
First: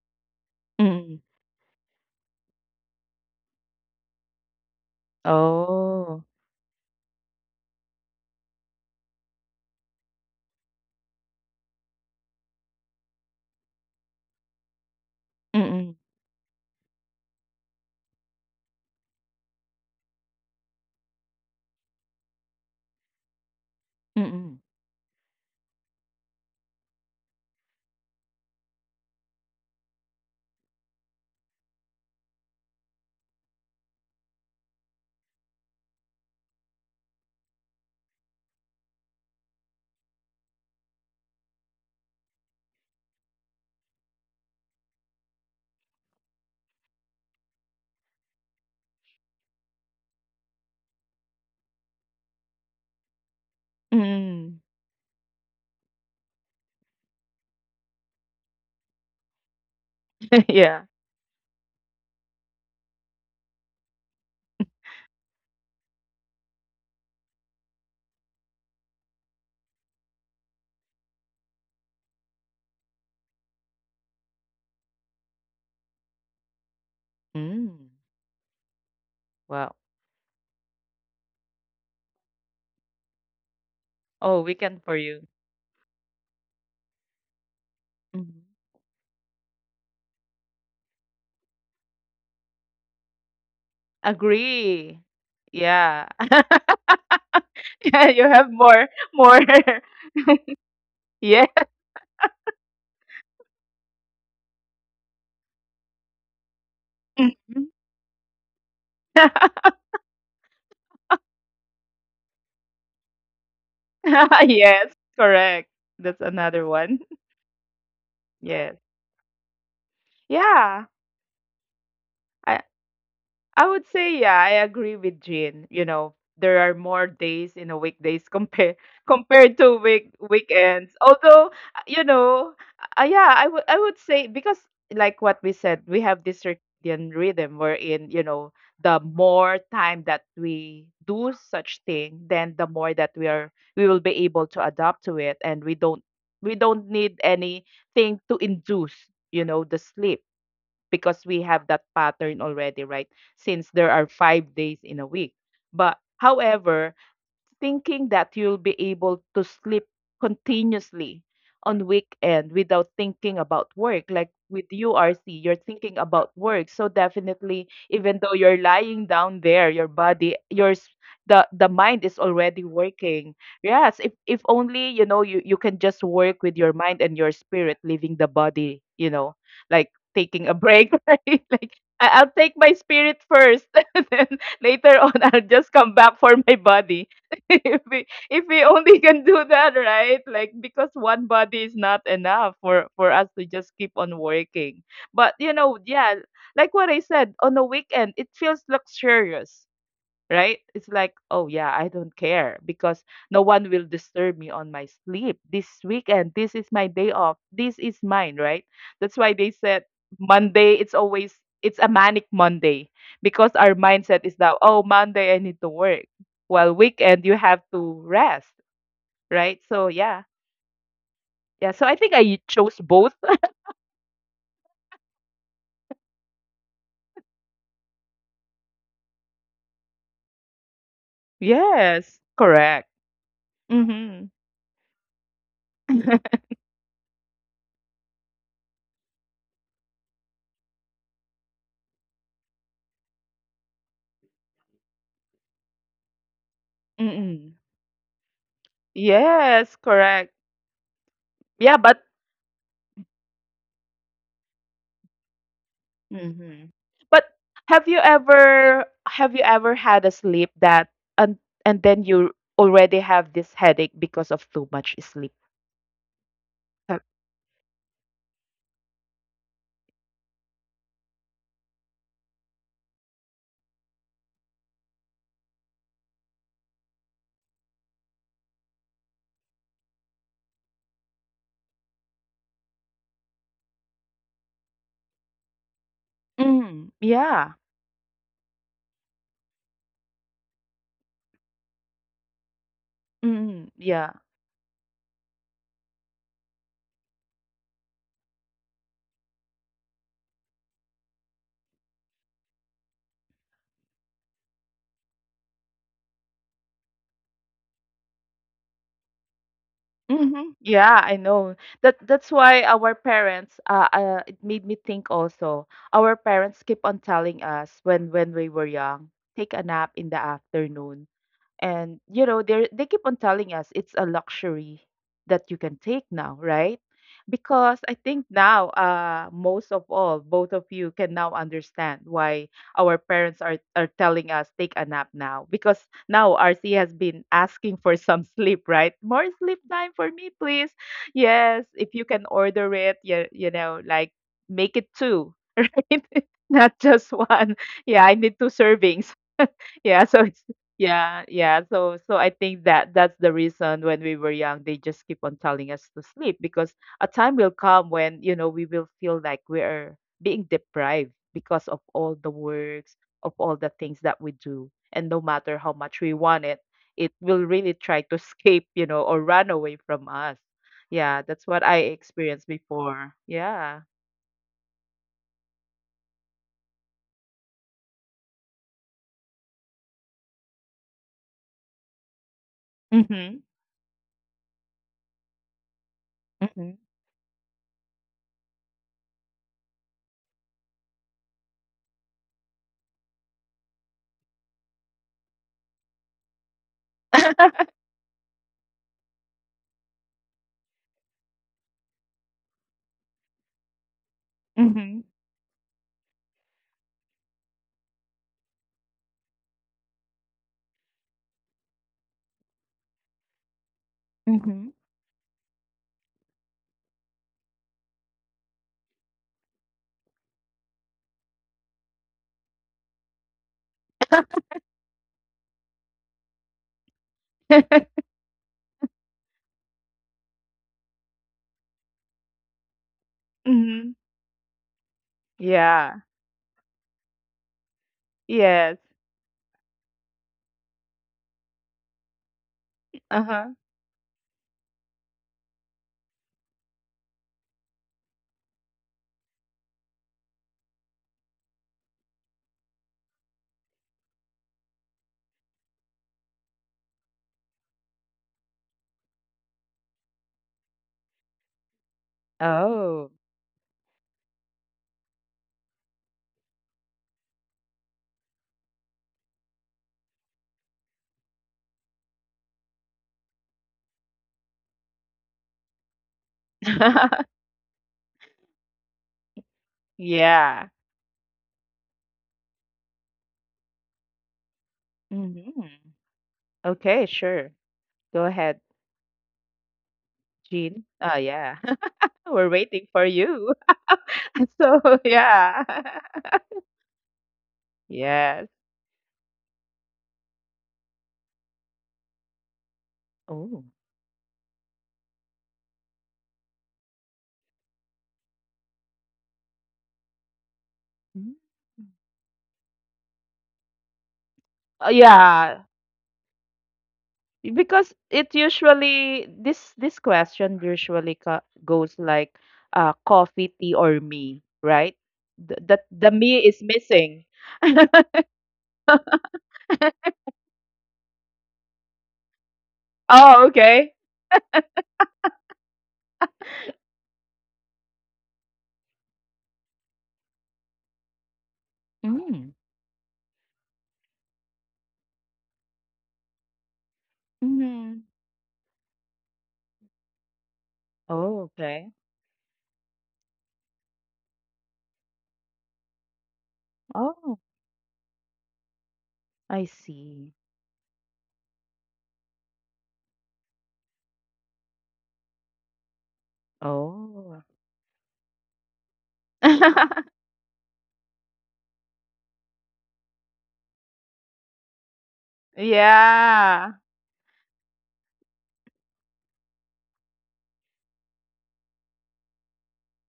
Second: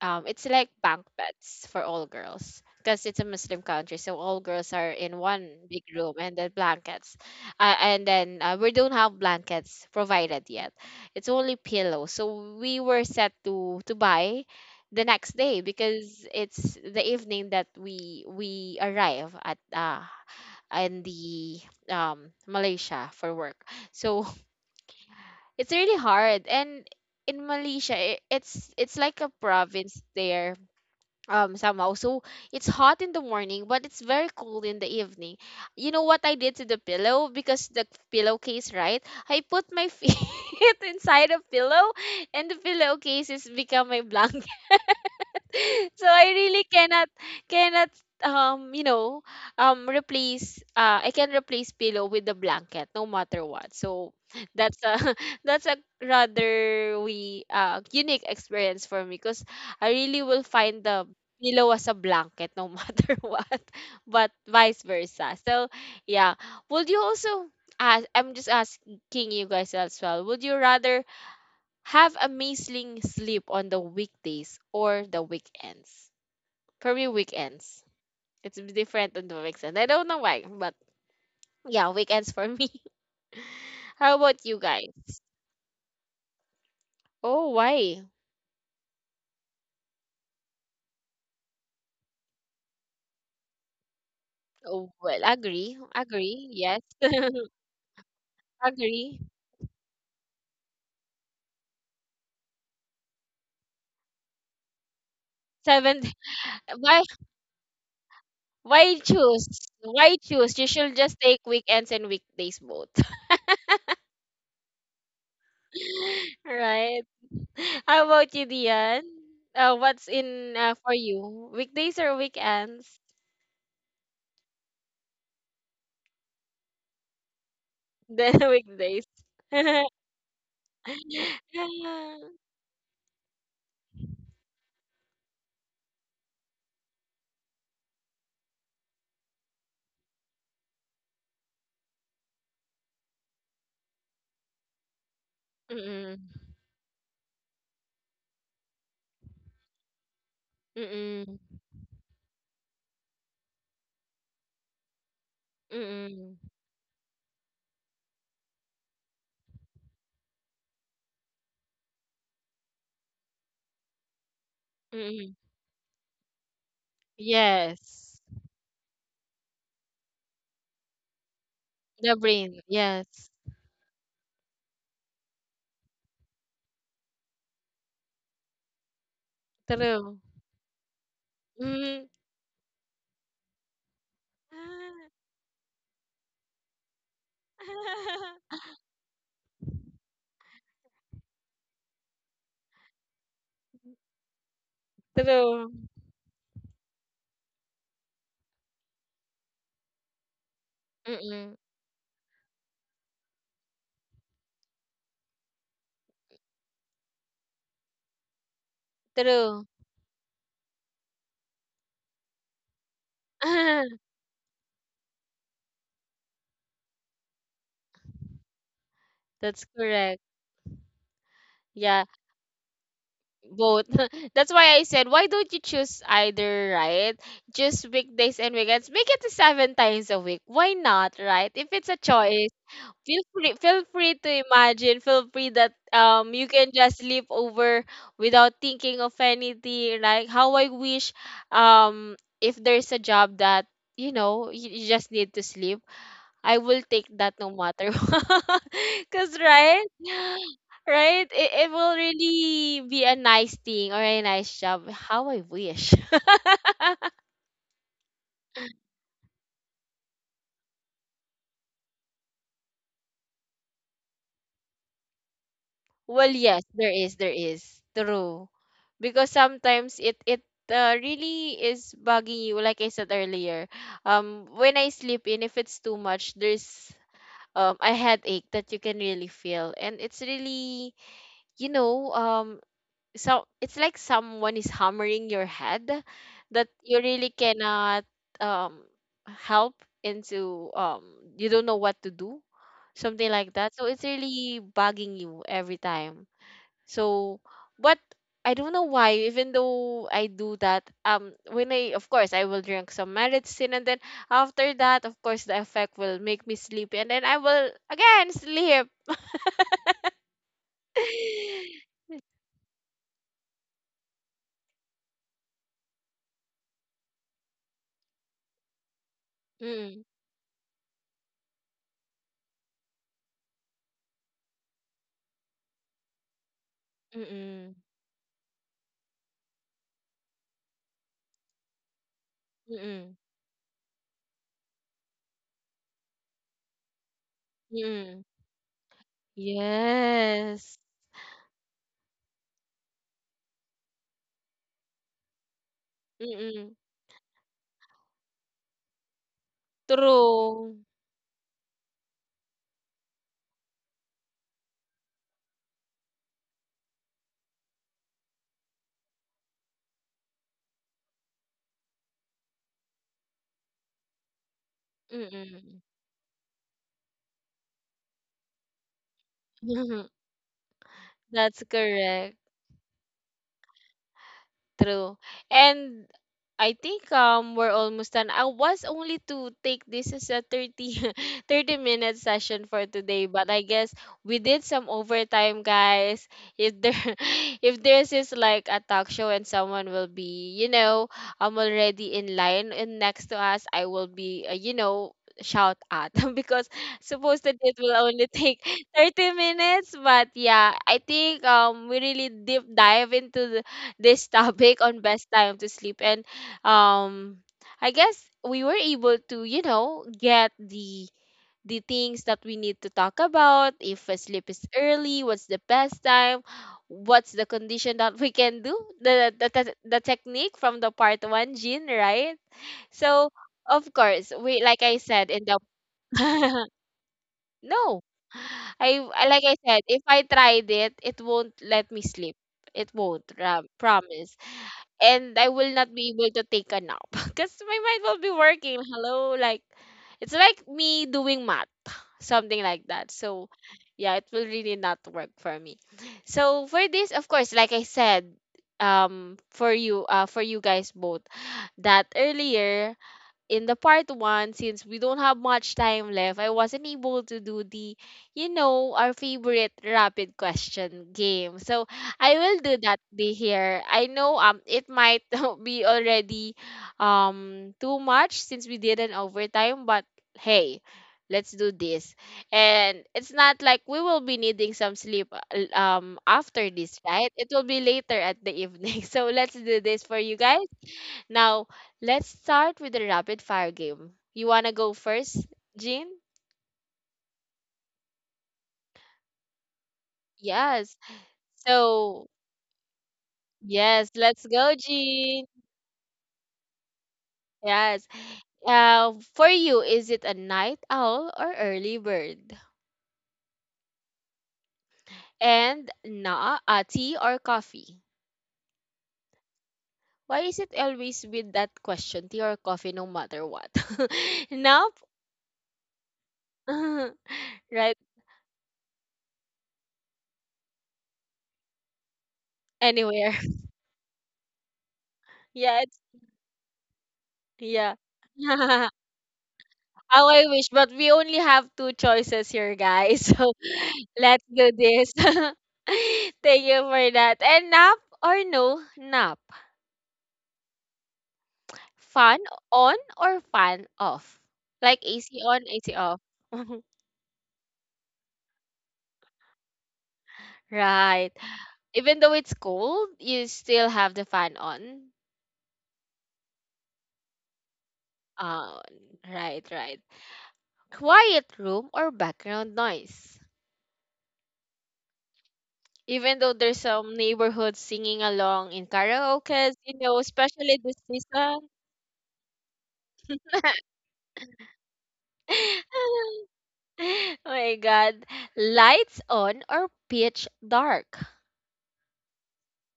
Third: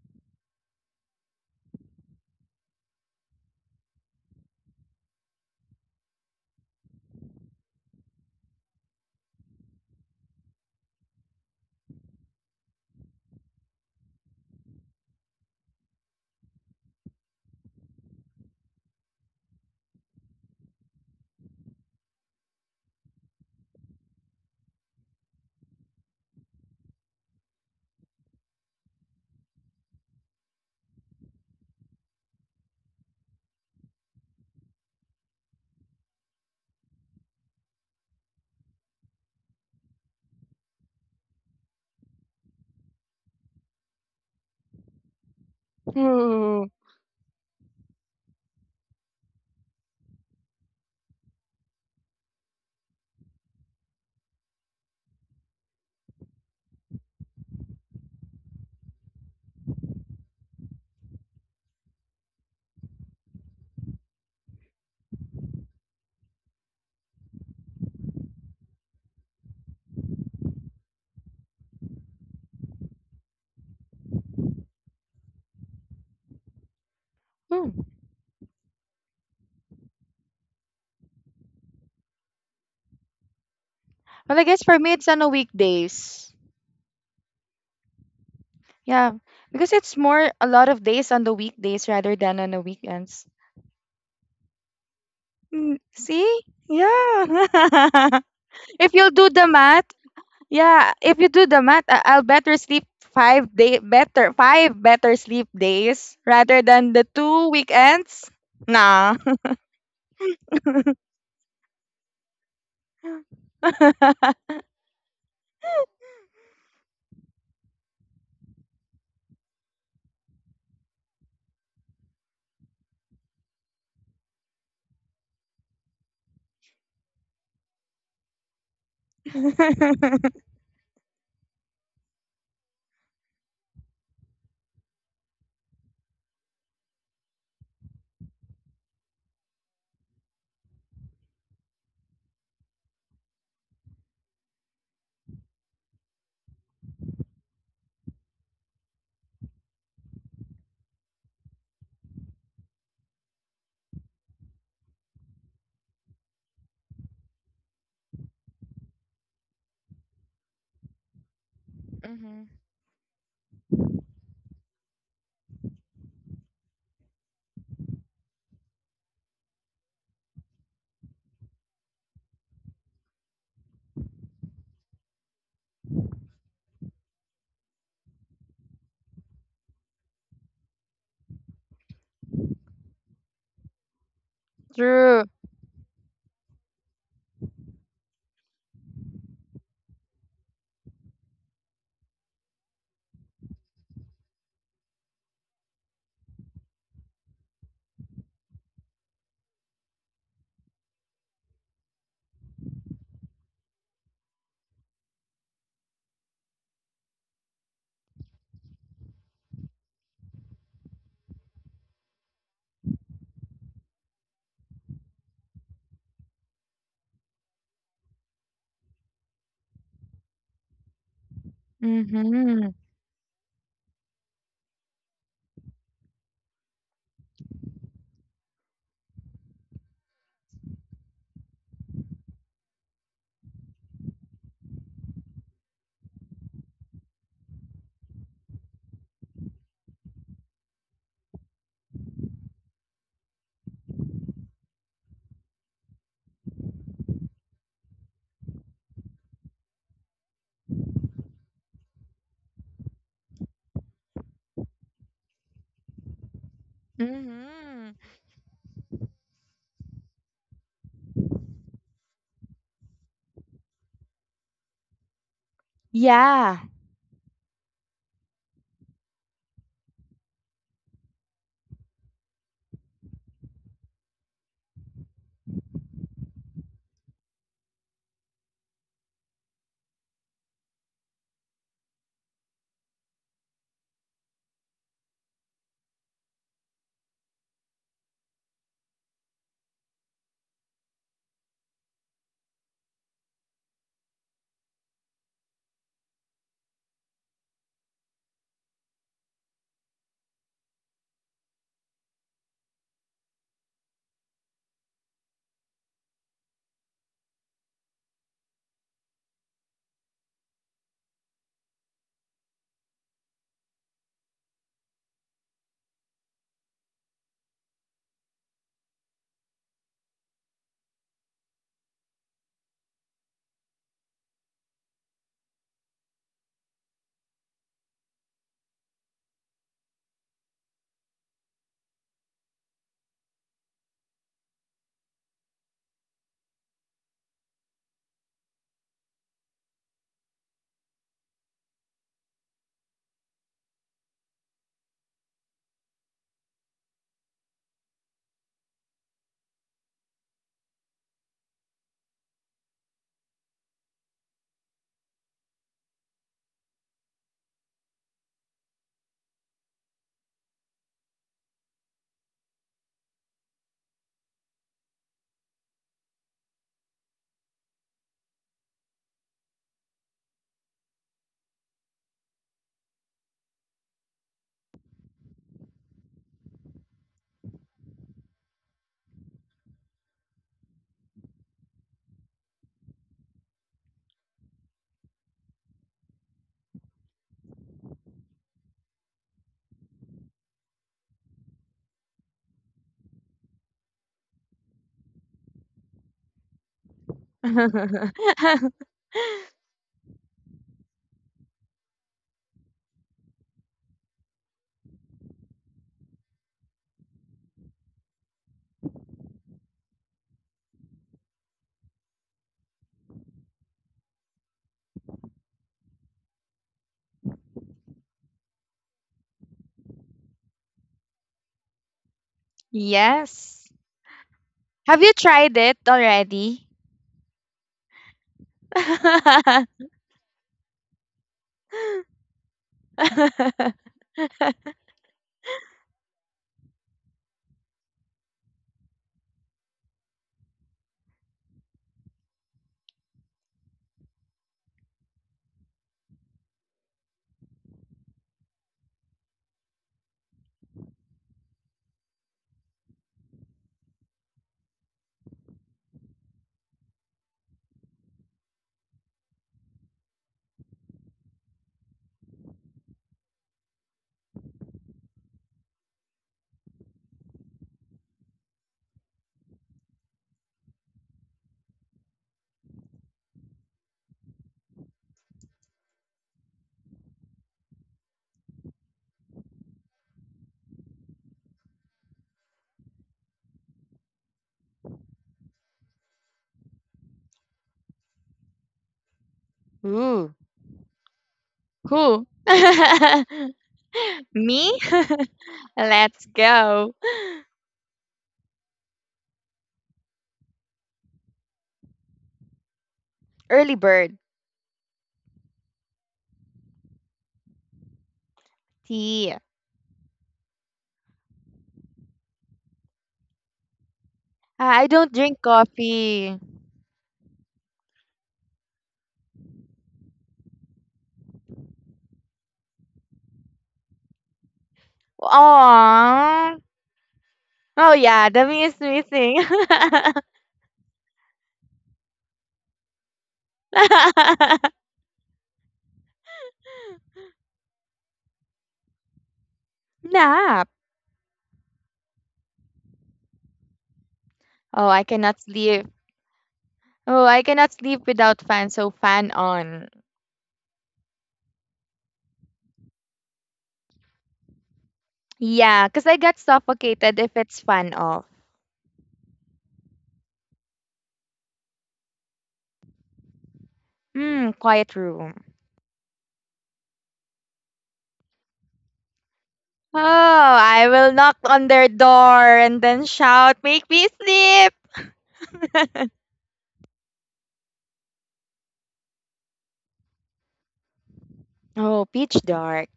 S1: it's like bunk
S2: Mm.
S1: beds for all girls because it's a Muslim country, so all girls are in one big room,
S2: Oh.
S1: and then blankets, and then, we don't have blankets provided yet. It's only pillows, so we were set to buy the next day
S2: Mm-mm.
S1: because it's the evening that we arrive at, in the, Malaysia for work. So
S2: Mm-mm.
S1: (laughs) it's really hard, and in Malaysia, it's like a province there, somehow, so it's hot in the morning but it's very cold in the evening. You know what I did to the pillow? Because the pillowcase, right? I put my (laughs) feet inside a pillow, and the pillowcase is become my (laughs) blanket. (laughs) So I
S3: Hmm.
S1: really cannot, um you know replace, I can replace pillow with the blanket, no matter what. So
S2: Mm.
S1: that's a, (laughs) that's a rather we unique experience for me because I really will
S2: (laughs)
S1: find
S2: Yeah.
S1: the pillow as a blanket, no (laughs) matter what, but vice versa. So yeah, would you also ask, I'm just asking you guys as well. Would you rather have amazing sleep on the weekdays or the weekends? For me,
S3: Hmm.
S1: weekends.
S2: Mm.
S1: It's different on the weekends. I
S2: Wow.
S1: don't know why, but yeah, weekends for me. (laughs) How
S3: Well, I
S1: about you
S2: Oh,
S3: guess for me
S1: guys?
S2: weekend
S3: it's
S2: for
S3: on the
S2: you.
S3: weekdays.
S1: Oh, why?
S2: Mhm.
S3: Yeah, because it's more a lot of days on the weekdays rather than on the weekends.
S1: Oh, well,
S2: Agree.
S3: Mm,
S1: agree,
S2: Yeah.
S3: see?
S1: agree. Yes,
S2: (laughs)
S1: (laughs)
S3: Yeah.
S2: Yeah, you have
S3: (laughs) If
S2: more,
S3: you'll
S1: agree.
S3: do the
S2: more.
S3: math,
S2: (laughs)
S3: yeah, if you do the
S2: Yeah.
S3: math, I'll better sleep five better sleep
S1: Seven.
S3: days rather
S1: (laughs)
S3: than the
S1: Why?
S3: two
S2: Mhm.
S3: weekends.
S1: Why
S3: Nah.
S1: choose?
S2: (laughs)
S1: Why choose? You should
S3: (laughs)
S1: just take weekends and weekdays both.
S2: Yes, correct. That's
S1: (laughs)
S2: another
S1: Right.
S2: one. (laughs)
S1: How about you,
S2: Yes.
S1: Dian? What's in
S2: Yeah.
S1: for you? Weekdays or
S2: I
S1: weekends?
S2: I would say yeah, I agree with Jean. You know, there are more days in a weekdays
S1: The (laughs)
S2: compare
S1: weekdays.
S2: (laughs) compared to
S1: (laughs)
S2: weekends. Although you know, yeah, I would say because like what we said, we have this circadian rhythm wherein you know the more time that we do such thing, then the more that we are we will be able to adapt to it, and we don't
S1: Mm-mm.
S2: we don't need anything to induce you know the sleep because we
S1: Mm-mm.
S2: have that pattern already, right? Since there are 5 days in a week. But
S1: Mm-mm.
S2: however, thinking that you'll be able to sleep continuously on weekend
S3: Mm-hmm.
S2: without thinking about work like with URC
S1: Mm-mm.
S2: you're thinking about work, so definitely even though
S1: Yes.
S2: you're lying down there your body the mind is
S1: The
S2: already
S1: brain.
S2: working.
S1: Yes.
S2: Yes, if only you know you you can just work with your mind and your spirit leaving the body you know, like
S1: True.
S2: taking a break (laughs) right? Like
S1: Mm.
S2: I'll take my spirit first (laughs) and then later on I'll
S3: True.
S2: just come back for my body. (laughs) If we
S1: (laughs)
S2: only (laughs) can do that, right? Like because one body is not enough for us to just keep on working. But you know,
S1: True.
S2: yeah, like what I said, on the weekend it feels luxurious right? It's like, oh yeah,
S1: Mm-mm.
S2: I don't care because no one will disturb me on my sleep this weekend. This is my day off. This is mine, right? That's why they
S1: True.
S2: said Monday, it's a manic Monday because our mindset
S1: (laughs)
S2: is that oh Monday I need to work. While weekend you have to rest, right?
S1: That's
S2: So yeah.
S1: correct.
S2: Yeah. So I think
S1: Yeah,
S2: I chose
S3: Mm-hmm.
S2: both. (laughs)
S1: both. (laughs) That's why I said, why don't you choose either, right? Just weekdays and weekends. Make it to seven times a week. Why not, right? If it's a
S2: Yes,
S1: choice,
S2: correct.
S1: feel free to
S2: Hmm.
S1: imagine feel free that you
S2: (laughs)
S1: can just live over without thinking of anything, like how I wish. um if there's a job that, you know, you just need to sleep, I will take that no
S2: Mm-mm.
S1: matter (laughs) what. Because
S2: Yes,
S1: right
S2: correct.
S1: right it
S2: Yeah,
S1: will
S2: but
S1: really be a nice thing or a nice job. How I wish. (laughs)
S2: Mhm. But
S3: Mm-hmm.
S2: have you ever had a sleep that and and then you already have this headache because of too much sleep?
S1: Well, yes,
S3: Yeah.
S1: there
S2: Uh,
S1: is, there is. True. Because sometimes it really is bugging you, like I said earlier. When I sleep in, if it's too much, there's a headache that you can really feel, and it's really, you know, um so it's like someone is hammering your head, that
S2: Mm,
S1: you really
S2: yeah.
S1: cannot, um help into, you don't know what to do, something like
S2: Mm,
S1: that. So it's
S2: yeah.
S1: really bugging you every time, so, but I don't know why. Even though I do that, when I, of course, I will drink some medicine, and then after that, of course, the effect will make me sleepy, and then I will again sleep. (laughs)
S2: Hmm. Yeah, I know. That that's why our parents it made me think also. Our parents keep on telling us when we were young, take a nap in
S1: Mm-mm,
S2: the afternoon. And you know they keep on telling us it's a luxury that you can take now, right?
S1: mm-mm,
S2: Because I think now most of all both of you can now understand why our
S1: mm-mm,
S2: parents are telling us take a nap now because now RC has been asking for (laughs) some
S1: mm-mm.
S2: sleep right, more sleep time for me please.
S1: Yes.
S2: Yes, if you can order it, you know, like make it two, (laughs) right? Not
S1: Mm-mm.
S2: just one. Yeah, I need two servings. Yeah, so it's
S1: True.
S2: yeah, yeah. So so I think that that's the reason when we were young, they just keep on telling us to sleep because a time will come when, you know, we will feel like we're being deprived because of all the works, of all the things that we do. And no matter how
S1: Mm-mm.
S2: much we want it, it will really try to (laughs) escape, you know, or run away from
S1: (laughs)
S2: us. Yeah, that's what
S1: That's
S2: I experienced
S1: correct.
S2: before. Yeah.
S1: True. And I think we're almost done. I was only to take this as a 30 (laughs) thirty 30-minute session for
S2: Mm-hmm.
S1: today, but I guess we did some overtime, guys.
S2: Mm-hmm.
S1: If there (laughs) if there's is like a talk show and someone will be, you know, I'm already in line and next to us, I will be, shout at (laughs) because supposed that it will only (laughs) take
S3: (laughs)
S1: 30 minutes. But yeah, I think we really deep dive into the this (laughs) topic
S2: Mm-hmm.
S1: on best time to sleep. And um I guess we were able to, you know, get the things that we need to talk about, if a sleep is
S2: Mm-hmm. (laughs)
S1: early, what's the best time, what's the condition that we can do, the, technique from the part 1 gene, right? So,
S3: Yes.
S1: of course, we, like I
S3: Have you
S1: said in
S3: tried
S1: the
S3: it already?
S1: (laughs) No. Like I said, if I tried it, it won't let me sleep. It won't,
S2: Mm-hmm.
S3: (laughs)
S1: promise, and I will not
S2: Yeah.
S1: be able to take a nap (laughs) because my mind will be
S2: Yes.
S1: working. Hello, like it's like me doing math, (laughs) something like that. So
S2: Uh-huh.
S1: yeah, it will really not work for me. So for this, of course, like I said, for you guys both, that earlier in the part one, since we don't have much time left, I wasn't able to do the, you know, our favorite rapid question game. So I will do that
S2: Oh.
S1: be here. I know it might (laughs) be already too much since we did an overtime, but hey, let's do this. And it's not like we will be needing some sleep after this, right?
S2: (laughs)
S1: It will be later at the (laughs) evening. So let's do this for you guys.
S2: Yeah.
S1: Now, let's start with the rapid fire game. You want to go first,
S2: Mhm.
S1: Jean?
S2: Okay, sure. Go ahead,
S3: Ooh.
S2: Jean.
S1: Yes.
S2: Oh, yeah. (laughs)
S3: Who?
S1: So,
S2: We're
S3: (laughs)
S2: waiting for you.
S1: yes,
S2: (laughs)
S1: let's go,
S3: Me?
S2: So,
S3: (laughs)
S1: Jean.
S2: yeah. (laughs)
S3: Let's go.
S1: Yes.
S2: Yes.
S1: For you, is it a night owl or early bird?
S2: Oh.
S3: Early bird.
S1: And na tea or coffee?
S3: Tea.
S1: Why is it always
S2: Mm.
S1: with that question, tea or coffee, no matter what? (laughs)
S3: Ah, I
S1: Nope.
S3: don't drink
S2: Yeah,
S3: coffee.
S1: (laughs)
S2: because
S1: Right?
S2: it usually this question usually goes like
S1: Anywhere.
S2: coffee,
S1: (laughs)
S2: tea or me, right? The, the
S1: Yeah, it's,
S2: the me is
S3: Aww.
S2: missing.
S3: Oh
S1: yeah.
S3: yeah, the me is
S1: (laughs)
S3: missing. (laughs)
S1: How I wish, but we only have two choices here, guys. (laughs)
S2: Oh,
S1: So
S2: okay.
S1: let's do this. (laughs) Thank you for that. And nap or no nap?
S3: Nap.
S1: Fan
S2: Mm.
S1: on or fan off?
S3: Oh,
S1: Like
S3: I cannot
S1: AC on,
S3: sleep.
S1: AC off. (laughs)
S3: Oh, I cannot
S2: Mm-hmm.
S3: sleep without fan. So fan on.
S2: Oh,
S1: Right.
S2: okay.
S1: Even though it's cold, you still have the fan on.
S3: Yeah, cause I got suffocated
S2: Oh.
S3: if it's fan off.
S1: Uh,
S2: I
S1: right, right.
S2: see.
S1: Quiet room or background noise?
S3: Hmm, quiet room.
S1: Even though there's some
S2: Oh.
S1: neighborhoods singing along in karaoke, you
S3: Oh,
S2: (laughs)
S1: know, especially
S3: I
S1: this
S3: will knock on
S1: season.
S3: their door and then shout, "Make me sleep!"
S1: (laughs)
S3: (laughs)
S1: Oh
S2: Yeah.
S1: my god. Lights on or pitch dark?
S3: Oh, pitch dark.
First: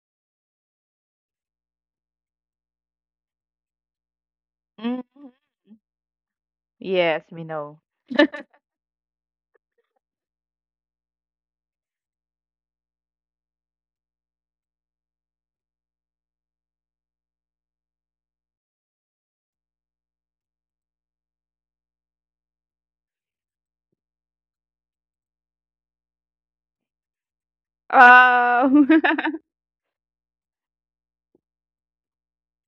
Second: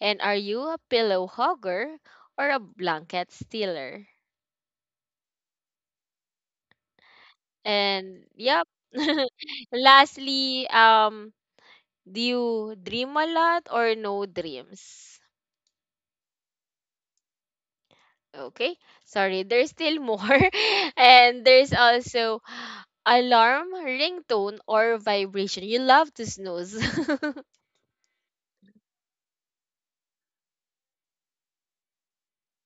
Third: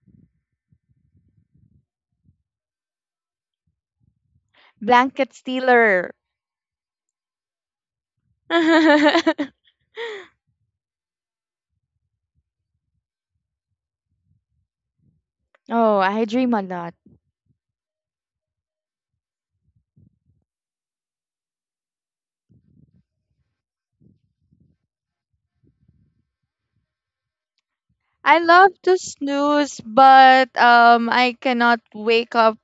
S1: And are you a pillow hogger or a blanket stealer?
S2: Mhm.
S3: Blanket stealer.
S2: Yes, we know.
S1: And yep. (laughs)
S3: (laughs)
S1: Lastly, do you dream a lot or no dreams?
S3: Oh, I dream a lot.
S1: Okay. Sorry, there's still more. (laughs) And there's also alarm, ringtone, or vibration. You love to snooze. (laughs)
S3: I love
S2: Um,
S3: to
S2: (laughs)
S3: snooze, but I cannot wake up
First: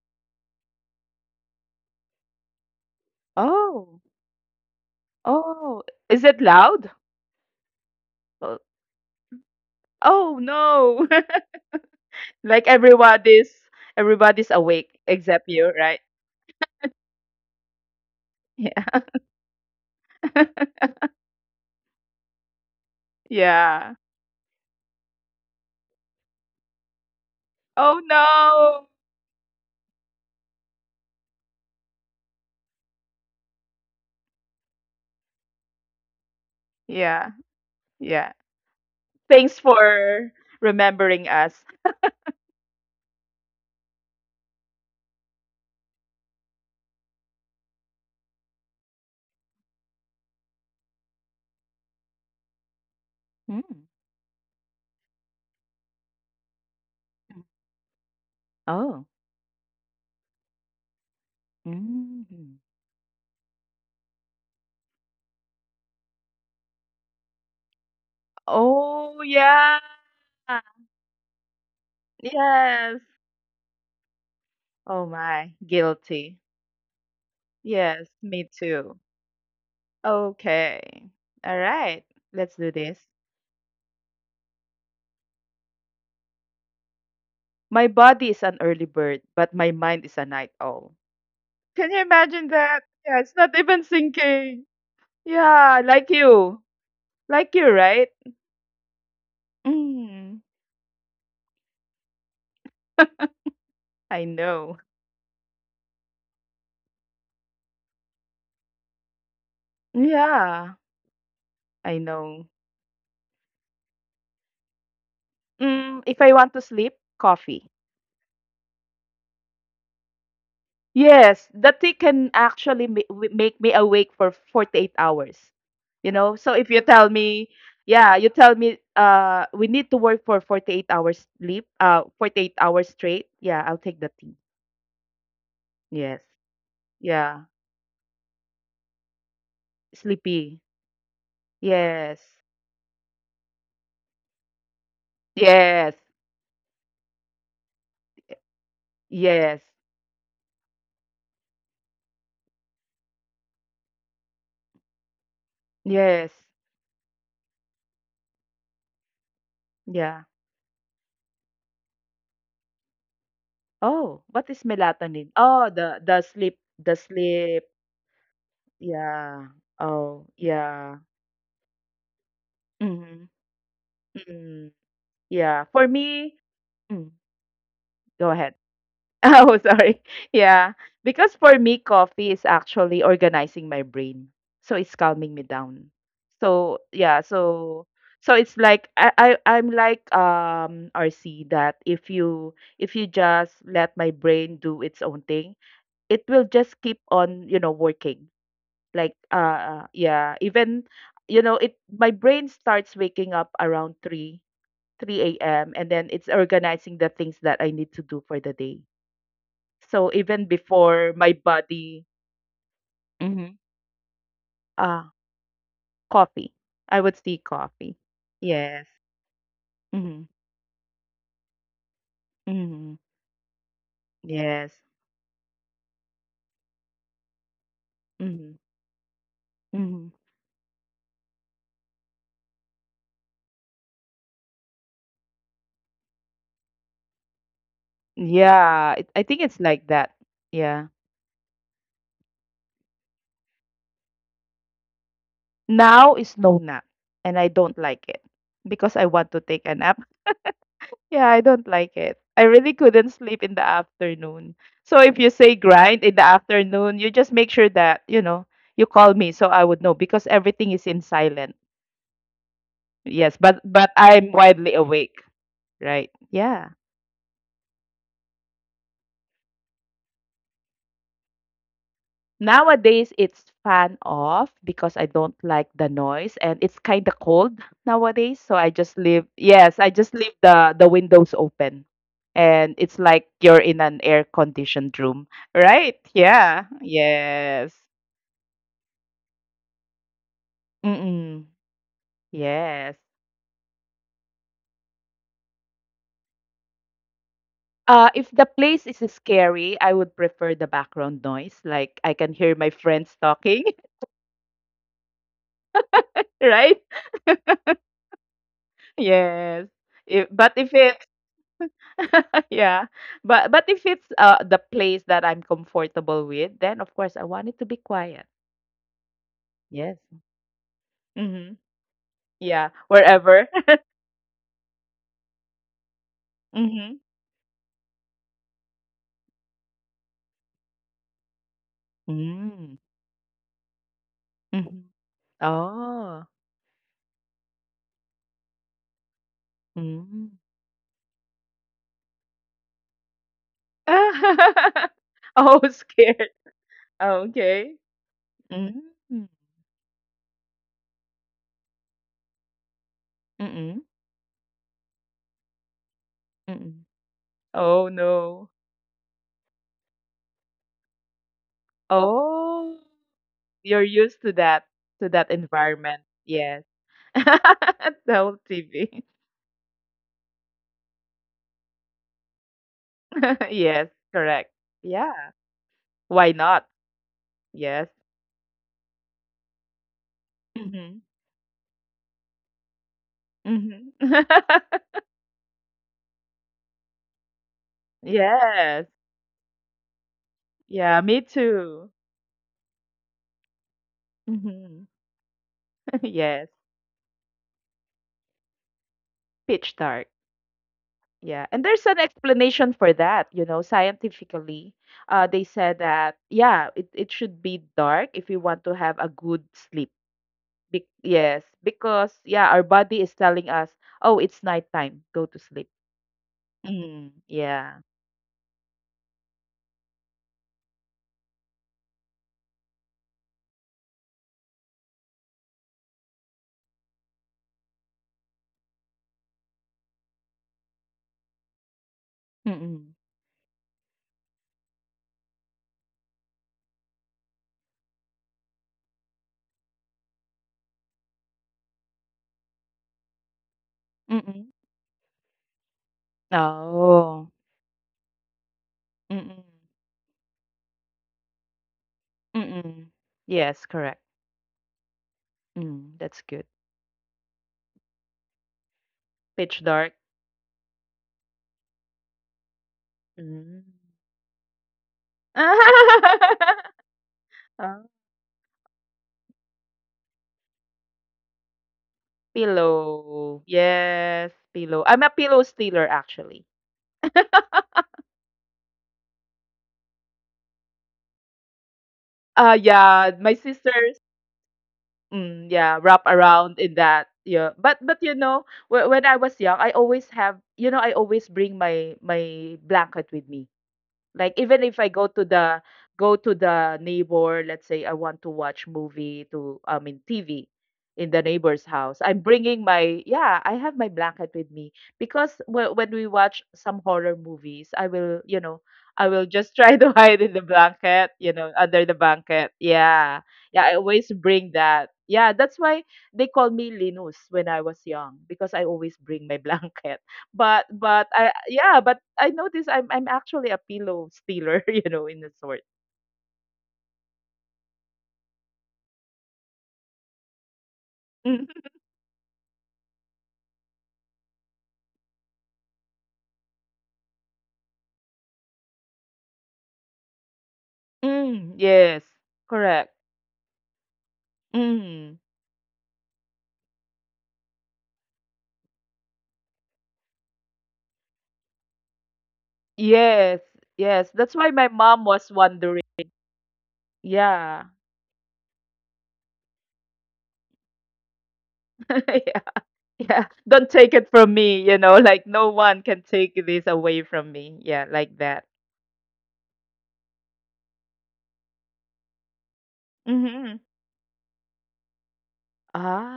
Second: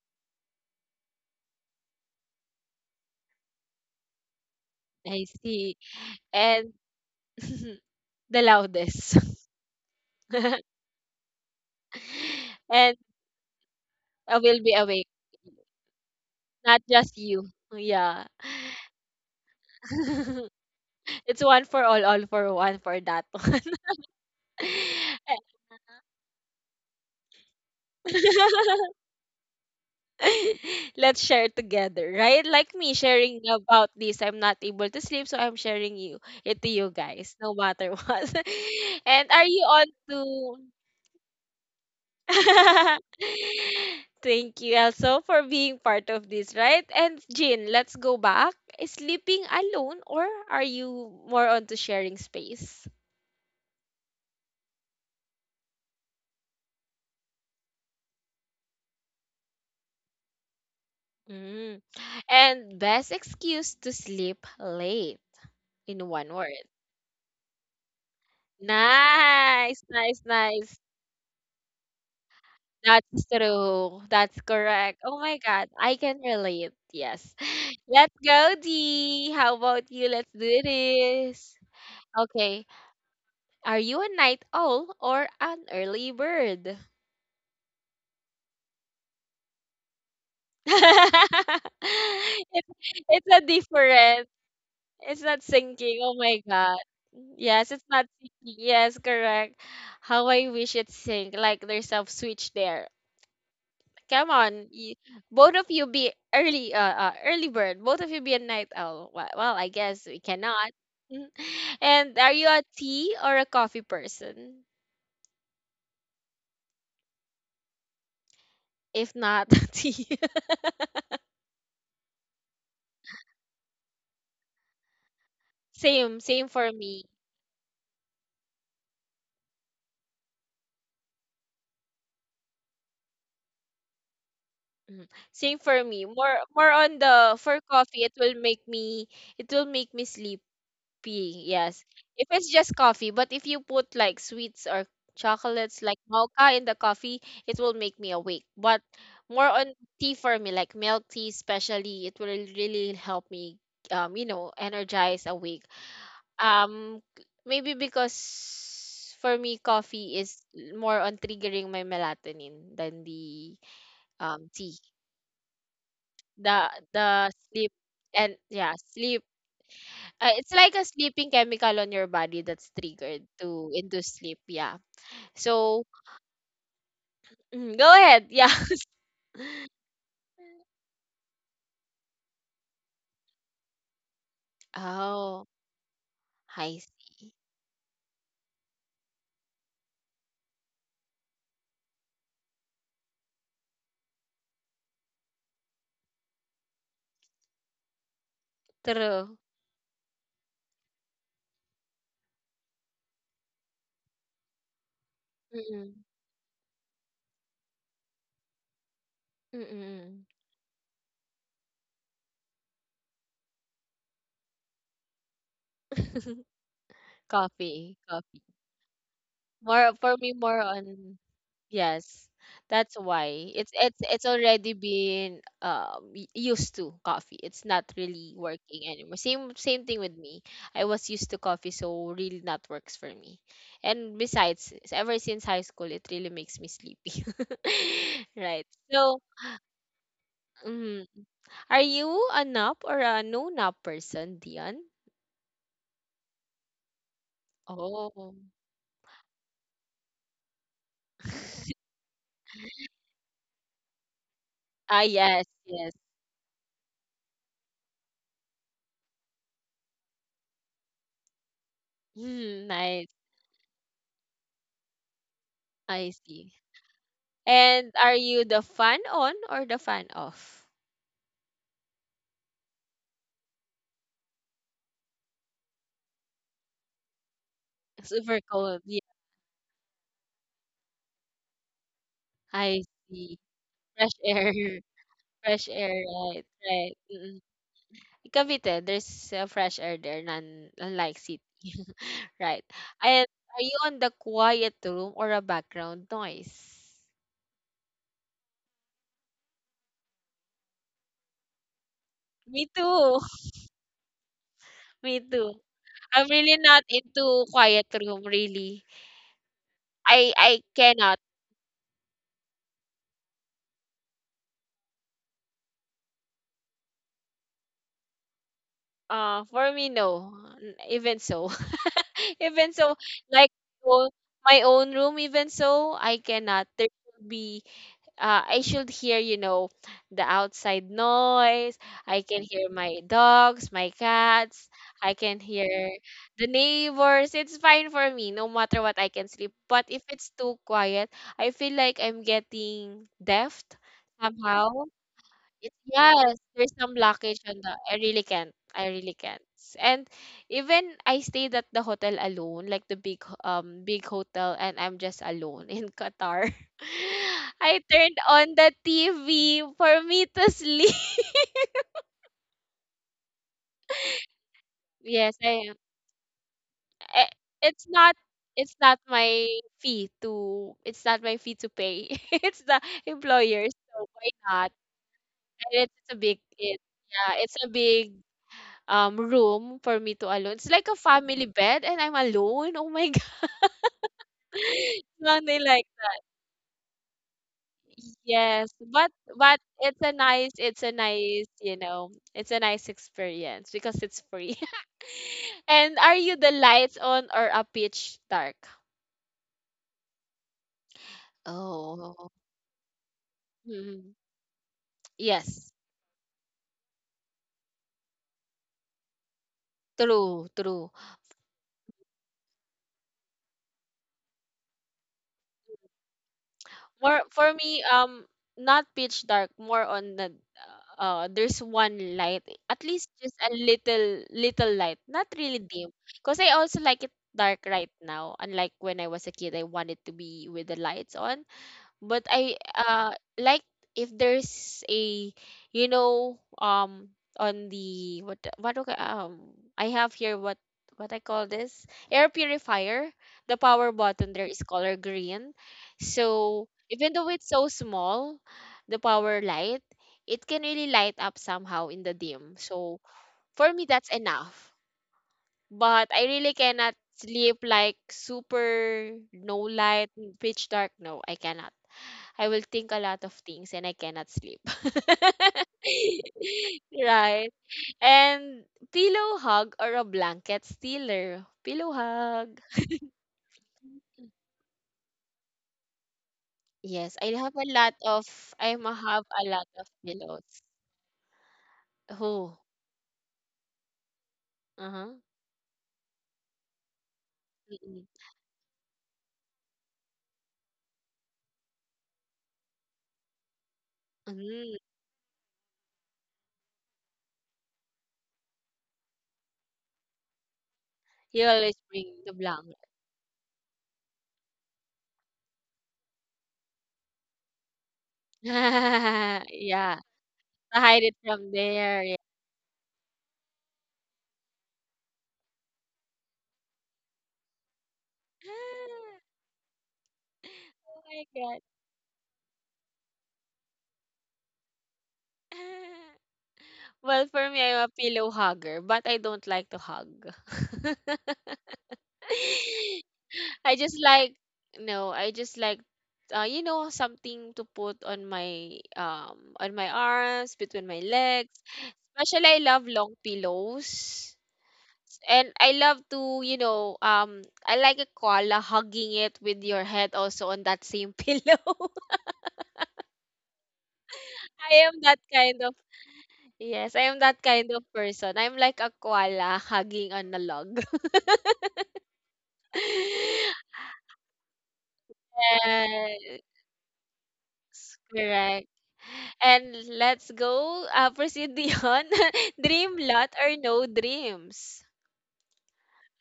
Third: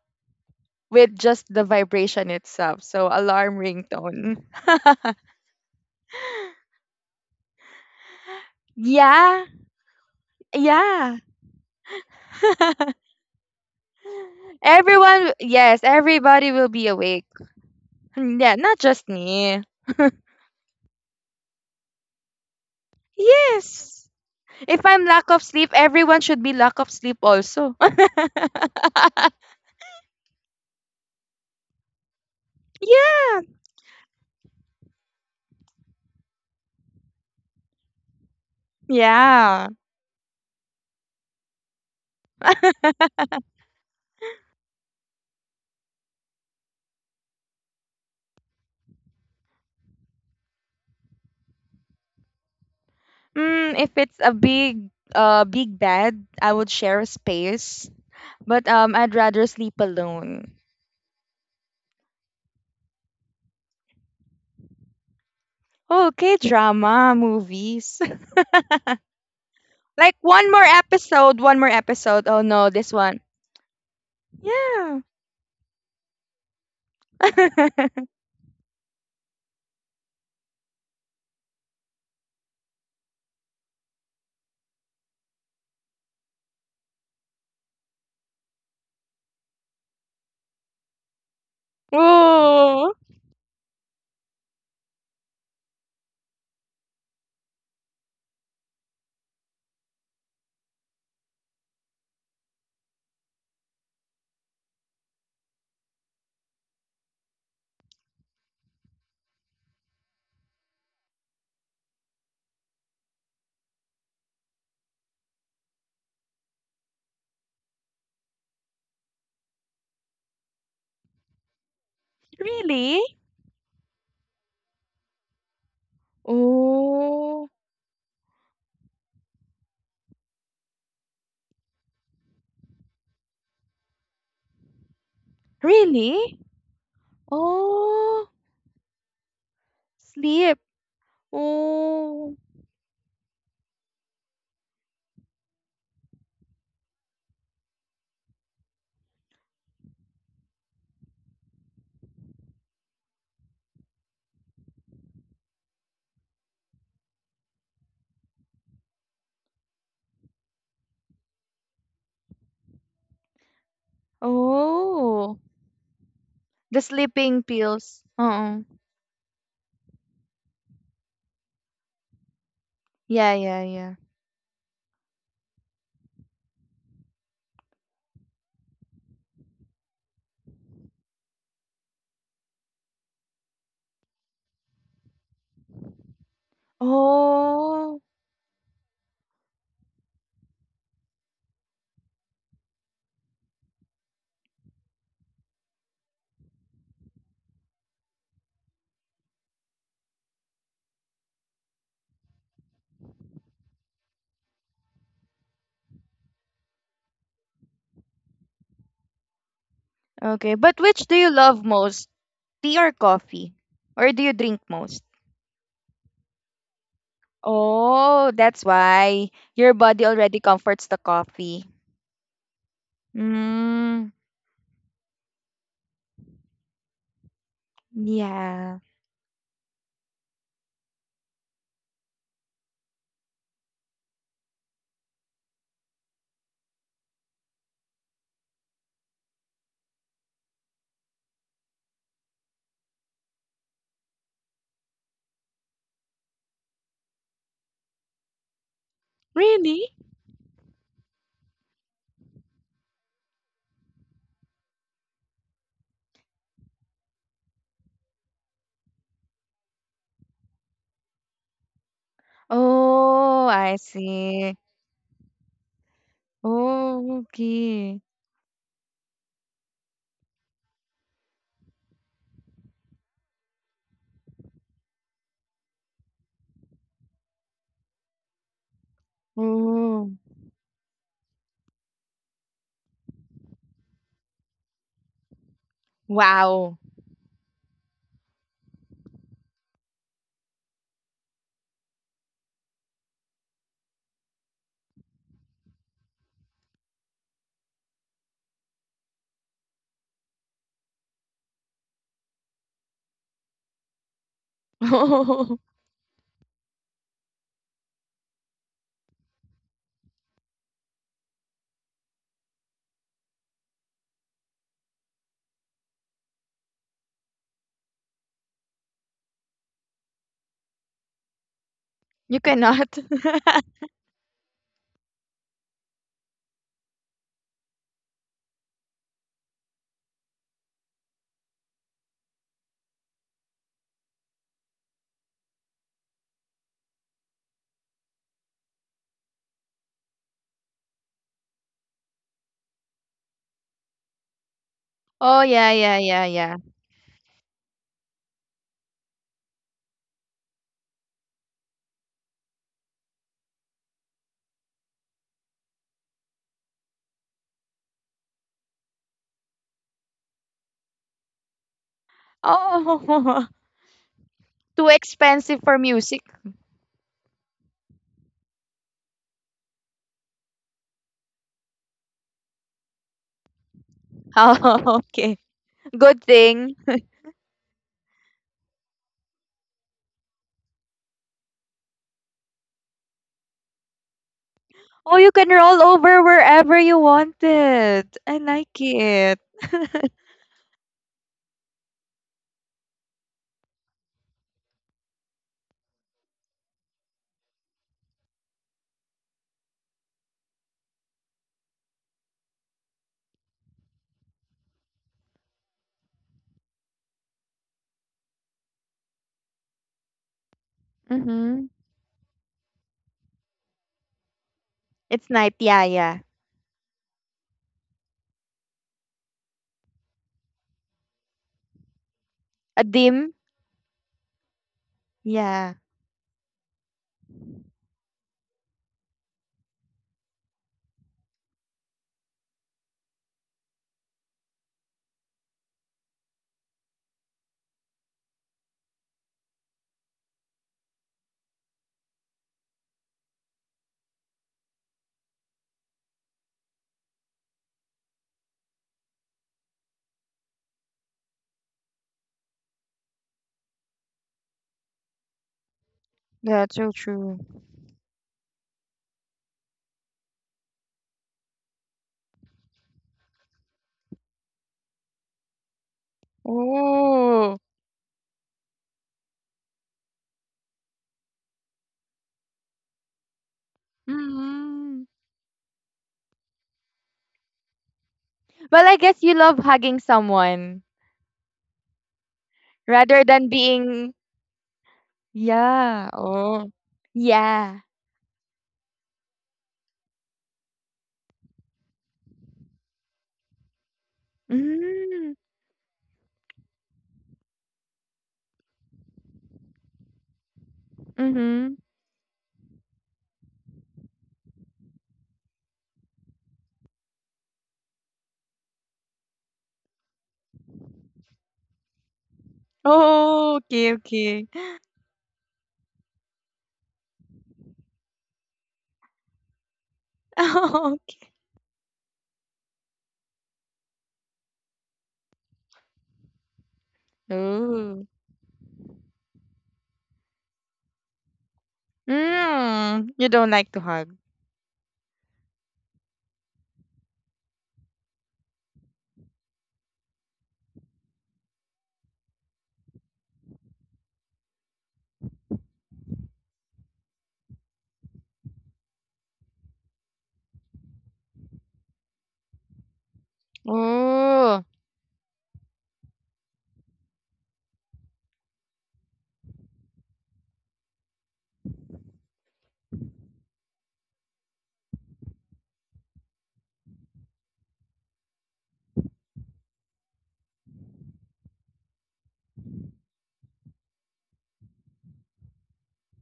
S3: with just the vibration itself. So alarm
S2: Oh.
S3: ringtone. (laughs)
S1: I see.
S2: Oh, is it
S1: And
S2: loud?
S1: (laughs) the
S2: Oh,
S1: loudest.
S3: yeah.
S2: oh,
S1: (laughs)
S2: no.
S3: Yeah.
S2: (laughs) Like
S1: And
S3: (laughs)
S2: everybody's
S1: I
S2: everybody's
S1: will be
S2: awake
S1: awake,
S3: Everyone
S2: except you,
S3: Yes,
S2: right?
S3: everybody will
S1: not
S3: be
S1: just
S3: awake.
S1: you. Yeah.
S3: Mm, yeah, not
S2: Yeah.
S3: just me.
S1: (laughs)
S2: (laughs)
S1: It's one for all for one for that one.
S2: Yeah.
S3: Yes. If I'm lack of sleep, everyone should be lack of sleep also.
S2: Oh no.
S1: (laughs)
S3: (laughs)
S1: Let's share together, right? Like me
S3: yeah.
S1: sharing about this, I'm not able to sleep, so I'm sharing you it to you guys,
S2: Yeah.
S1: no matter what.
S2: Yeah.
S1: (laughs) And are you
S3: Yeah.
S2: Thanks
S1: on to
S2: for remembering us.
S1: (laughs) thank you also for being part of this, right? And Jin, let's go back. Is sleeping alone or are you more onto sharing space?
S3: Mm, if
S2: Mm.
S3: it's a big bed, I would share a space, but
S2: Oh.
S3: I'd rather sleep alone.
S1: Mm.
S2: Mm.
S1: And best excuse to sleep late in one
S3: Okay,
S1: word.
S3: drama movies. (laughs)
S2: Oh yeah.
S1: Nice,
S3: Like
S1: nice,
S3: one more
S1: nice.
S3: episode, one more episode. Oh no, this
S2: Yes.
S3: one.
S1: That's true. That's
S3: Yeah.
S1: correct.
S2: Oh
S1: Oh my
S2: my,
S1: God, I can
S2: guilty.
S1: relate. Yes. (laughs) (sighs)
S3: (laughs)
S2: Yes,
S1: Let's
S2: me
S1: go,
S2: too.
S1: D. How about you? Let's do
S2: Okay.
S1: this.
S2: All right.
S1: Okay.
S2: Let's do this.
S1: Are you a night owl or an early bird?
S2: My body is an early bird, but my mind is a night owl.
S1: (laughs)
S2: Can you imagine
S1: it's,
S3: Oh,
S2: that?
S1: it's
S2: Yeah,
S1: a
S2: it's not even
S1: different.
S2: sinking.
S1: It's not
S2: Yeah,
S1: sinking. Oh
S2: like
S1: my
S2: you.
S1: god.
S2: Like
S1: Yes,
S2: you,
S1: it's not
S2: right?
S1: sinking. Yes, correct. How I
S2: Mm,
S1: wish it sink. Like there's a switch there.
S2: (laughs)
S1: Come
S2: I
S1: on,
S2: know.
S1: both of you be early, early bird. Both of you be a night owl. Well, well I guess we cannot.
S2: Yeah,
S1: (laughs)
S2: I
S1: And are you
S2: know.
S1: a tea or a coffee person?
S2: Mm, if I want to sleep, coffee.
S1: If not, (laughs) tea. (laughs)
S2: Yes, the tea can actually
S3: really?
S2: make me awake for 48 hours. You
S1: same,
S2: know,
S1: same
S2: so
S1: for
S2: if you
S1: me.
S2: tell
S3: Oh,
S2: me, yeah, you tell me we need to work for 48 hours sleep, 48 hours straight. Yeah, I'll take the tea.
S1: Mhm. Same for me.
S2: Yes.
S3: really?
S1: More on the
S2: Yeah.
S1: for coffee, it
S3: Oh,
S1: will make me sleepy.
S3: sleep.
S2: Sleepy.
S1: Yes.
S2: Yes.
S1: If
S3: Oh,
S1: it's just coffee, but if you put like sweets or chocolates like
S2: Yes.
S1: mocha in the coffee, it will make me awake. But more
S2: Yes.
S1: on tea for me, like milk tea especially, it will really help me you know, energize awake.
S2: Yes.
S1: Um maybe because for me coffee
S2: Yeah.
S1: is more on triggering my melatonin than the
S2: Oh, what is
S1: tea,
S2: melatonin?
S3: oh,
S2: Oh, the sleep,
S3: the
S2: the
S1: the
S3: sleeping
S2: sleep.
S1: sleep
S3: pills.
S1: and
S3: Uh-uh.
S1: yeah sleep,
S2: Yeah. Oh,
S1: it's like a
S2: yeah.
S1: sleeping chemical on your body that's triggered
S3: Yeah, yeah,
S1: to
S3: yeah.
S1: into sleep,
S2: Mhm.
S1: yeah.
S2: Yeah,
S1: So
S2: for me, mm,
S1: mm, go ahead
S2: go
S1: yeah.
S2: ahead.
S1: (laughs)
S2: (laughs) Oh, sorry. Yeah, because for me, coffee is actually organizing my brain, so it's calming me
S1: Oh
S2: down.
S1: I
S2: So yeah,
S1: see,
S2: so
S3: Oh.
S2: so it's like I'm like RC. That if you just let my brain do its own thing, it will just keep on you know working. Like
S1: true.
S2: yeah, even you know it my brain starts waking up around three 3 a.m. and
S1: Mm-mm.
S2: then it's organizing the things that I need to do for the day. So
S1: Mm-mm.
S2: even
S3: Okay, but which
S2: before
S3: do you
S2: my
S3: love
S2: body,
S3: most? Tea or coffee?
S2: mm-hmm.
S3: Or do you drink
S2: uh,
S3: most?
S2: Coffee,
S1: (laughs)
S2: I would see coffee.
S1: coffee
S3: Oh,
S1: coffee
S3: that's
S2: Yes.
S3: why your
S1: more
S3: body
S1: for
S2: Mm-hmm.
S1: me,
S3: already
S1: more
S3: comforts the
S1: on
S3: coffee.
S1: yes,
S2: Mm-hmm.
S1: that's why it's it's
S3: Mm,
S1: it's
S2: Yes.
S1: already been used to coffee. It's not really
S2: Hmm.
S3: yeah.
S1: working anymore. Same thing
S2: Mm-hmm.
S1: with me. I was used to coffee, so really not works for me. And besides, ever since high school, it really makes me sleepy. (laughs) Right.
S2: Yeah, it, I
S1: So,
S2: think it's like that. Yeah.
S1: hmm, are you a nap or a no nap person, Dion?
S2: Now is no nap, and I don't like it
S1: Oh.
S2: because I want to take a
S3: Really?
S2: nap. Yeah, I don't
S1: (laughs)
S2: like it. I really couldn't sleep in the afternoon.
S1: Ah,
S2: So if you
S1: yes,
S2: say
S1: yes.
S2: grind in the afternoon, you just make sure that, you know, you call me so I would know because everything is in silent.
S1: Hmm. Nice.
S2: Yes,
S3: Oh, I
S2: but I'm
S3: see.
S2: widely awake,
S1: I
S2: right?
S1: see.
S2: Yeah.
S3: Oh,
S1: And
S3: okay.
S1: are you the fan on or the fan off?
S2: Nowadays it's fan off because I don't like the noise and it's kind of cold
S1: Super
S2: nowadays, so I
S1: cold. Yeah,
S2: just leave, yes, I
S3: Oh,
S2: just leave the windows open. And
S1: I
S2: it's like
S1: see.
S2: you're in an
S1: Fresh
S2: air
S1: air.
S2: conditioned room,
S1: (laughs) Fresh
S2: right?
S1: air, right?
S2: Yeah.
S3: wow.
S1: Right. Mm-mm.
S2: Yes.
S1: Cavite, there's fresh air there, none unlike city.
S2: Mm,
S1: (laughs) Right.
S2: yes.
S1: And are you on the quiet room or a background noise?
S2: If the place is scary, I would prefer the background noise. Like I can
S1: Me
S2: hear my
S1: too.
S2: friends
S1: (laughs)
S2: talking, (laughs)
S1: Me
S3: (laughs)
S1: too. I'm really not
S2: right?
S1: into quiet room, really.
S2: Yes.
S1: I
S2: If, but
S1: I
S2: if it's
S1: cannot.
S2: (laughs) yeah, but if it's the place that I'm comfortable with, then of course I want it to be quiet.
S1: For me,
S2: Yes.
S1: no. Even so.
S2: Mm-hmm.
S1: (laughs) (laughs)
S3: You
S1: Even
S2: Yeah.
S1: so,
S3: cannot.
S1: like
S2: Wherever. (laughs)
S3: (laughs)
S1: oh, my own room, even so I cannot. There
S2: Mm-hmm.
S1: should be, I should hear, you know, the outside noise. I can hear
S2: Mm.
S1: my dogs, my cats,
S2: Mm-hmm.
S1: I can hear
S2: Oh.
S1: the neighbors. It's fine for me no matter what, I can sleep, but if it's
S2: Mm.
S1: too quiet, I feel like I'm getting deaf somehow.
S2: (laughs)
S3: Oh,
S2: Oh,
S3: yeah,
S1: It's,
S3: yeah, yeah,
S2: scared.
S1: yes,
S3: yeah.
S1: there's some blockage on the
S2: Okay.
S1: I really can't.
S2: Mm.
S1: I really
S2: Hmm.
S1: can't. And even I stayed at the hotel alone, like the big
S2: Mm.
S1: big hotel, and I'm just alone in Qatar.
S2: Mm.
S1: (laughs) I
S2: Oh,
S1: turned on
S2: no.
S1: the TV for me to sleep. (laughs)
S2: Oh,
S3: Oh,
S2: you're used
S3: (laughs) too
S2: to that
S1: Yes,
S3: expensive for
S2: environment.
S3: music.
S2: Yes.
S1: I-
S2: (laughs)
S1: it's
S2: The
S1: not,
S2: whole
S1: it's not
S2: TV.
S1: my fee to it's not my fee to pay. (laughs) It's the
S2: (laughs)
S1: employer,
S2: Yes,
S1: so why
S3: (laughs)
S2: correct.
S1: not?
S3: Oh,
S2: Yeah.
S3: okay.
S1: And it's a
S3: Good
S2: Why
S1: big
S2: not?
S3: thing.
S1: it, yeah, it's a
S2: Yes.
S1: big room for me to alone. It's like a
S2: Mm-hmm.
S1: family bed and I'm alone. Oh my (laughs) god.
S2: Mm-hmm. (laughs)
S3: Oh, you can
S1: Something
S3: roll
S1: like
S3: over wherever you wanted. I
S1: yes.
S3: like
S2: Yes.
S1: But
S3: it.
S1: it's
S3: (laughs)
S1: a nice, it's a
S2: Yeah, me
S1: nice, you
S2: too.
S1: know, it's a nice experience because it's free.
S2: Mm-hmm.
S1: (laughs) And
S2: (laughs)
S1: are you
S2: Yes.
S1: the lights on or a pitch dark?
S2: Pitch dark. Yeah. And there's an
S1: Oh.
S2: explanation for that, you know,
S1: Mhm.
S2: scientifically. They
S1: Yes.
S2: said that, yeah, it should be dark if you want to have a good sleep.
S1: True, true.
S2: Yes,
S3: Mm-hmm.
S2: because yeah, our body is telling us, "Oh, it's nighttime. Go
S3: It's
S2: to
S3: night.
S2: sleep."
S3: Yeah, yeah.
S2: Mm,
S1: More for
S2: yeah.
S1: me, not pitch dark, more on the there's one light,
S3: A
S1: at least,
S3: dim.
S1: just a little little light, not really
S3: Yeah.
S1: dim, because I also like it dark right now, unlike when I was a kid I wanted to be with the lights on. But I,
S2: Mm-mm.
S1: like if there's a, you know, on the, I have here, what I call this, air purifier. The power button there
S2: Mm-mm.
S1: is color green, so even though
S2: Oh.
S1: it's so small, the power
S2: Mm-mm.
S1: light, it can really light up somehow in the dim,
S2: Mm-mm.
S1: so
S2: Yes,
S1: for me
S2: correct.
S1: that's enough.
S2: Mm,
S1: But
S2: that's
S1: I
S2: good.
S1: really
S3: That's so
S1: cannot
S3: true.
S1: sleep like super no
S2: Pitch dark.
S1: light, pitch dark. No, I cannot. I will think a lot of
S2: Mm.
S1: things and I cannot sleep. (laughs)
S2: (laughs)
S1: Right.
S3: Oh.
S2: Ah,
S1: And pillow hug or a blanket stealer. Pillow hug.
S2: pillow. Yes, pillow.
S3: Mm-hmm.
S2: I'm a pillow stealer actually.
S1: Yes, I have a lot of I
S3: Well, I guess
S1: have
S3: you
S1: a
S3: love
S1: lot of
S3: hugging
S1: pillows.
S3: someone
S1: Oh,
S2: Yeah,
S3: rather
S2: my
S3: than
S2: sister.
S3: being.
S1: uh-huh.
S2: Mm, yeah, wrap
S3: Yeah.
S2: around
S3: Oh.
S2: in that. Yeah,
S3: Yeah.
S2: but
S1: Mm-mm.
S2: you know, when I was young, I always have you know I always bring my my blanket with me. Like even
S1: Mm-hmm.
S2: if I
S3: Mm-hmm.
S2: go to the neighbor, let's say I want to watch movie to I mean TV in the
S1: You
S2: neighbor's
S3: Mm-hmm.
S1: always
S2: house. I'm
S1: bring the
S2: bringing
S1: blanket.
S2: my yeah, I have my blanket with me because when we watch some horror movies, I will, you know, I will
S1: (laughs)
S2: just try to (laughs)
S1: Yeah,
S2: hide in the
S1: to hide
S2: blanket,
S1: it
S2: you
S1: from
S2: know, under the
S1: there. Yeah.
S2: blanket. Yeah.
S3: Oh,
S2: Yeah, I
S3: okay,
S2: always
S3: okay.
S2: bring
S3: (laughs)
S2: that. Yeah, that's why they call me Linus when I was young because I always bring my (laughs) blanket. But
S3: Oh,
S1: Oh
S2: but
S1: my
S3: okay.
S2: I
S1: God.
S2: yeah, but I notice I'm actually a pillow stealer, (laughs) you know, in a sort.
S1: (laughs) Well, for me, I'm a
S3: Oh.
S1: pillow hugger, but I don't like to hug.
S2: Mhm.
S1: (laughs)
S3: Mm. You don't like
S1: I
S3: to
S1: just
S3: hug.
S1: like, no, I just like, you know, something to put on my arms, between my legs.
S2: Mm, yes,
S1: Especially, I love
S2: correct.
S1: long pillows.
S2: Mm,
S1: And I love to, you know, I like a koala hugging it with your head also on that same (laughs) pillow.
S2: yes, yes. That's why
S3: Oh.
S2: my
S1: I am
S2: mom
S1: that
S2: was
S1: kind of
S2: wondering.
S1: yes, I am that kind
S2: Yeah,
S1: of person. I'm like a koala hugging on a log. (laughs)
S2: (laughs) yeah, yeah. Don't take it from me, you know, like no one can
S1: Yes,
S2: take this away from me. Yeah, like that.
S1: correct. And let's go proceed beyond (laughs) dream lot or
S2: Hmm.
S1: no dreams.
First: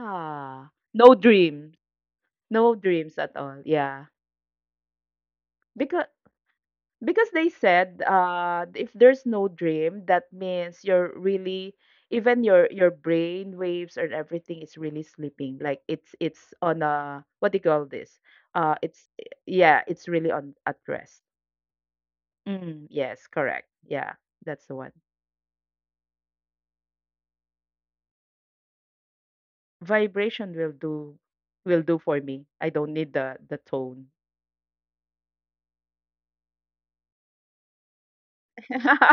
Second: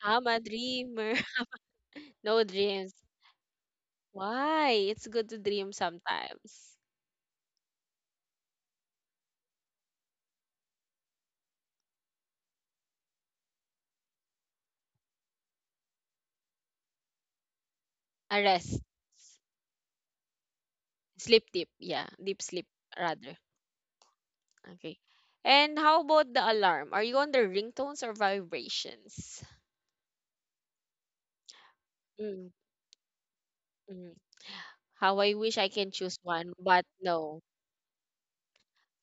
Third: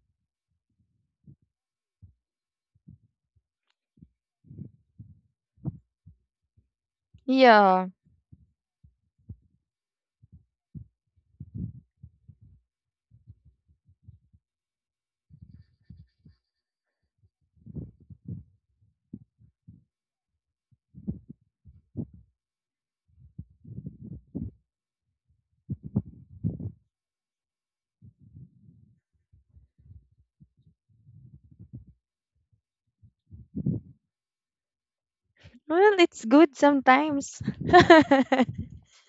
S1: I'm a dreamer.
S2: no dreams,
S1: (laughs) No
S2: no
S1: dreams.
S2: dreams at all. Yeah,
S1: Why? It's good to dream
S2: because
S1: sometimes.
S2: because they
S3: Yeah.
S2: said if there's no dream that means you're really even your brain waves and everything is really sleeping like it's on a what do you call this
S1: A rest.
S2: it's yeah it's really on at rest.
S1: Sleep deep. Yeah, deep sleep
S2: Mm, yes
S1: rather.
S2: correct, yeah, that's the one.
S1: Okay. And how about the alarm? Are you on the ringtones or vibrations?
S2: Vibration will do, will do for me,
S1: Mm,
S2: I don't need the tone.
S1: mm. How I wish I
S3: Well,
S1: can choose
S3: it's good
S1: one, but
S3: sometimes.
S1: no.
S3: (laughs) mhm,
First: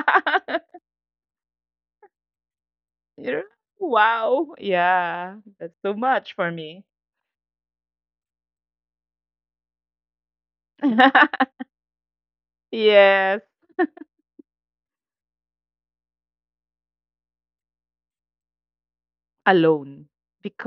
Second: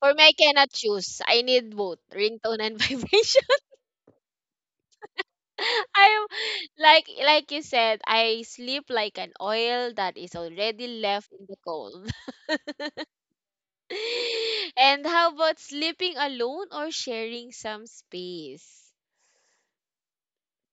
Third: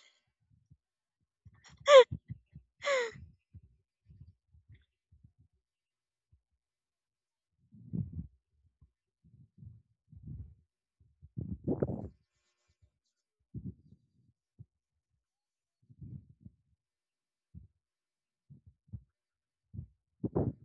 S1: For me, I cannot choose. I need both ringtone and (laughs)
S2: You
S1: vibration.
S2: know? Wow, yeah that's
S1: (laughs)
S2: too
S1: I'm
S2: much for me.
S1: like you said, I sleep like an oil that is already left in the
S2: (laughs)
S1: coal.
S2: Yes,
S1: (laughs) And how about sleeping alone or sharing some space?
S2: alone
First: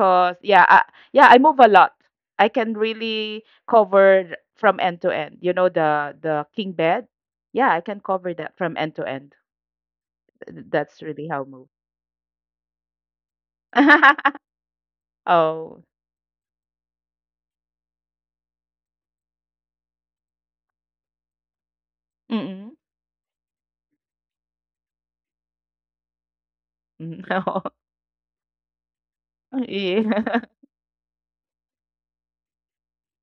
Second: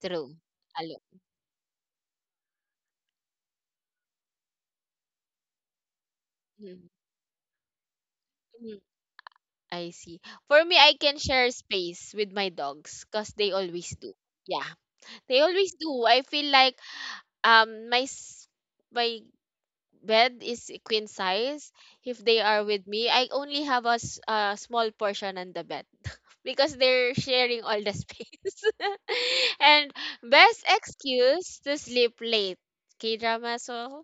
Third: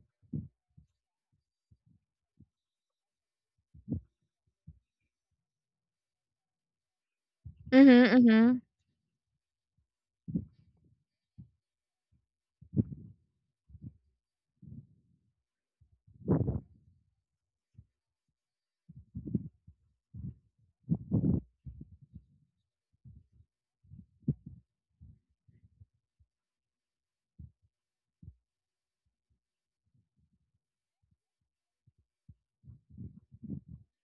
S1: True.
S2: yeah I,
S1: Alone.
S2: yeah I move a lot. I can really cover from end to end you know the king
S1: Mm,
S2: bed. Yeah I can cover that
S3: mhm.
S2: from
S1: mm,
S2: end to end.
S1: I see. For
S2: Th-
S1: me, I
S2: that's
S1: can
S2: really how I
S1: share
S2: move.
S1: space with my dogs because they always do.
S2: (laughs)
S1: Yeah, they always
S2: Oh.
S1: do. I feel like um my s- my bed is a queen size. If they are
S2: Mm-mm.
S1: with me, I only have a, a small portion on the bed (laughs) because they're sharing
S2: Mm,
S1: all the
S2: (laughs) no.
S1: space. (laughs) And best
S2: Yeah. (laughs)
S1: excuse to sleep late, K drama. So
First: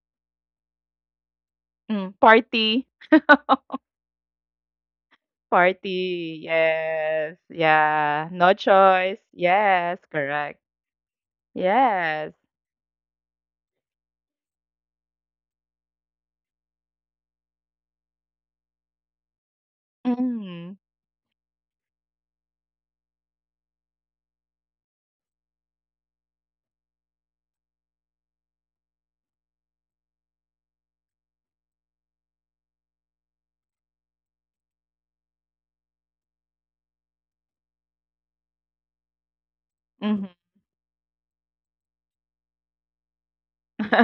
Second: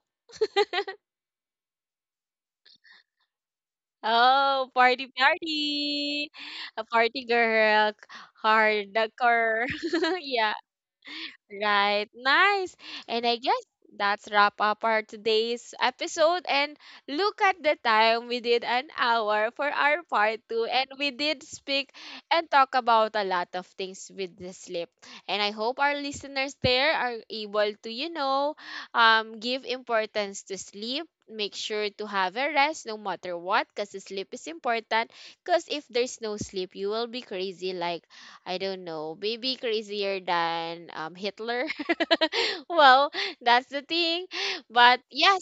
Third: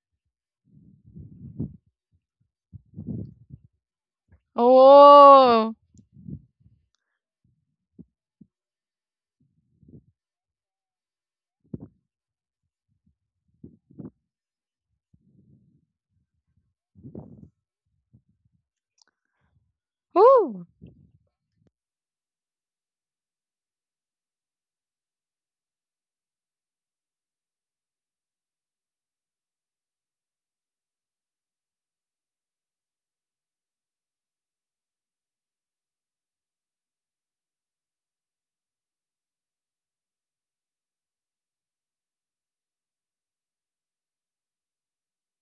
S2: Mm, party. (laughs)
S1: oh, party,
S3: Oh.
S1: party. A party
S2: Party,
S1: girl,
S2: yes,
S1: hardcore.
S2: yeah, no
S1: (laughs) Yeah.
S2: choice, yes correct.
S1: Right. Nice. And I guess
S2: Yes.
S1: that's wrap up our today's episode. And look at the time. We did an hour for our part two.
S3: Ooh.
S1: And we did speak
S2: Mm.
S1: and talk about a lot of things with the sleep. And I hope our listeners there are able to, you know, give importance to sleep. Make sure to have a rest no matter what, because sleep is important. Because if there's no sleep, you will be crazy, like I don't know, maybe crazier than,
S2: Hmm.
S1: Hitler. (laughs) Well, that's the thing. But yes,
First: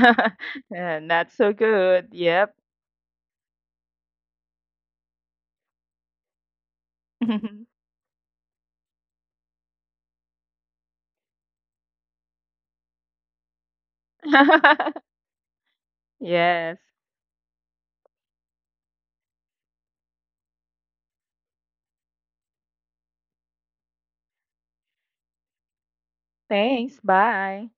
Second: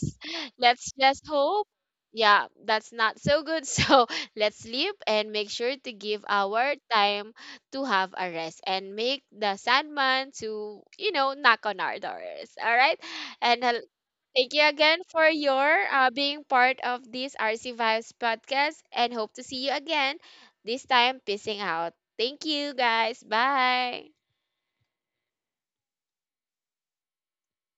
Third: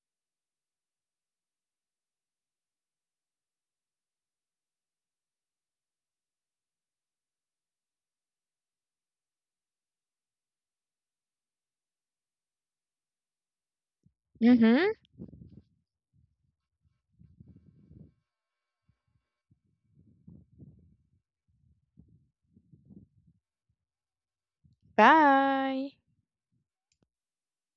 S2: (laughs)
S1: let's just
S2: Not so
S1: hope.
S2: good.
S1: Yeah,
S2: Yep.
S1: that's not so good. (laughs) So let's sleep and make sure to give our time to
S2: (laughs)
S1: have a rest, and make the Sandman to, you know, knock on our doors. All right. And thank you
S3: Mhm.
S1: again for your being
S2: Yes.
S1: part of this RC Vibes podcast and hope to see you again, this time pissing out. Thank you guys. Bye.
S3: Bye.
S2: Thanks. Bye.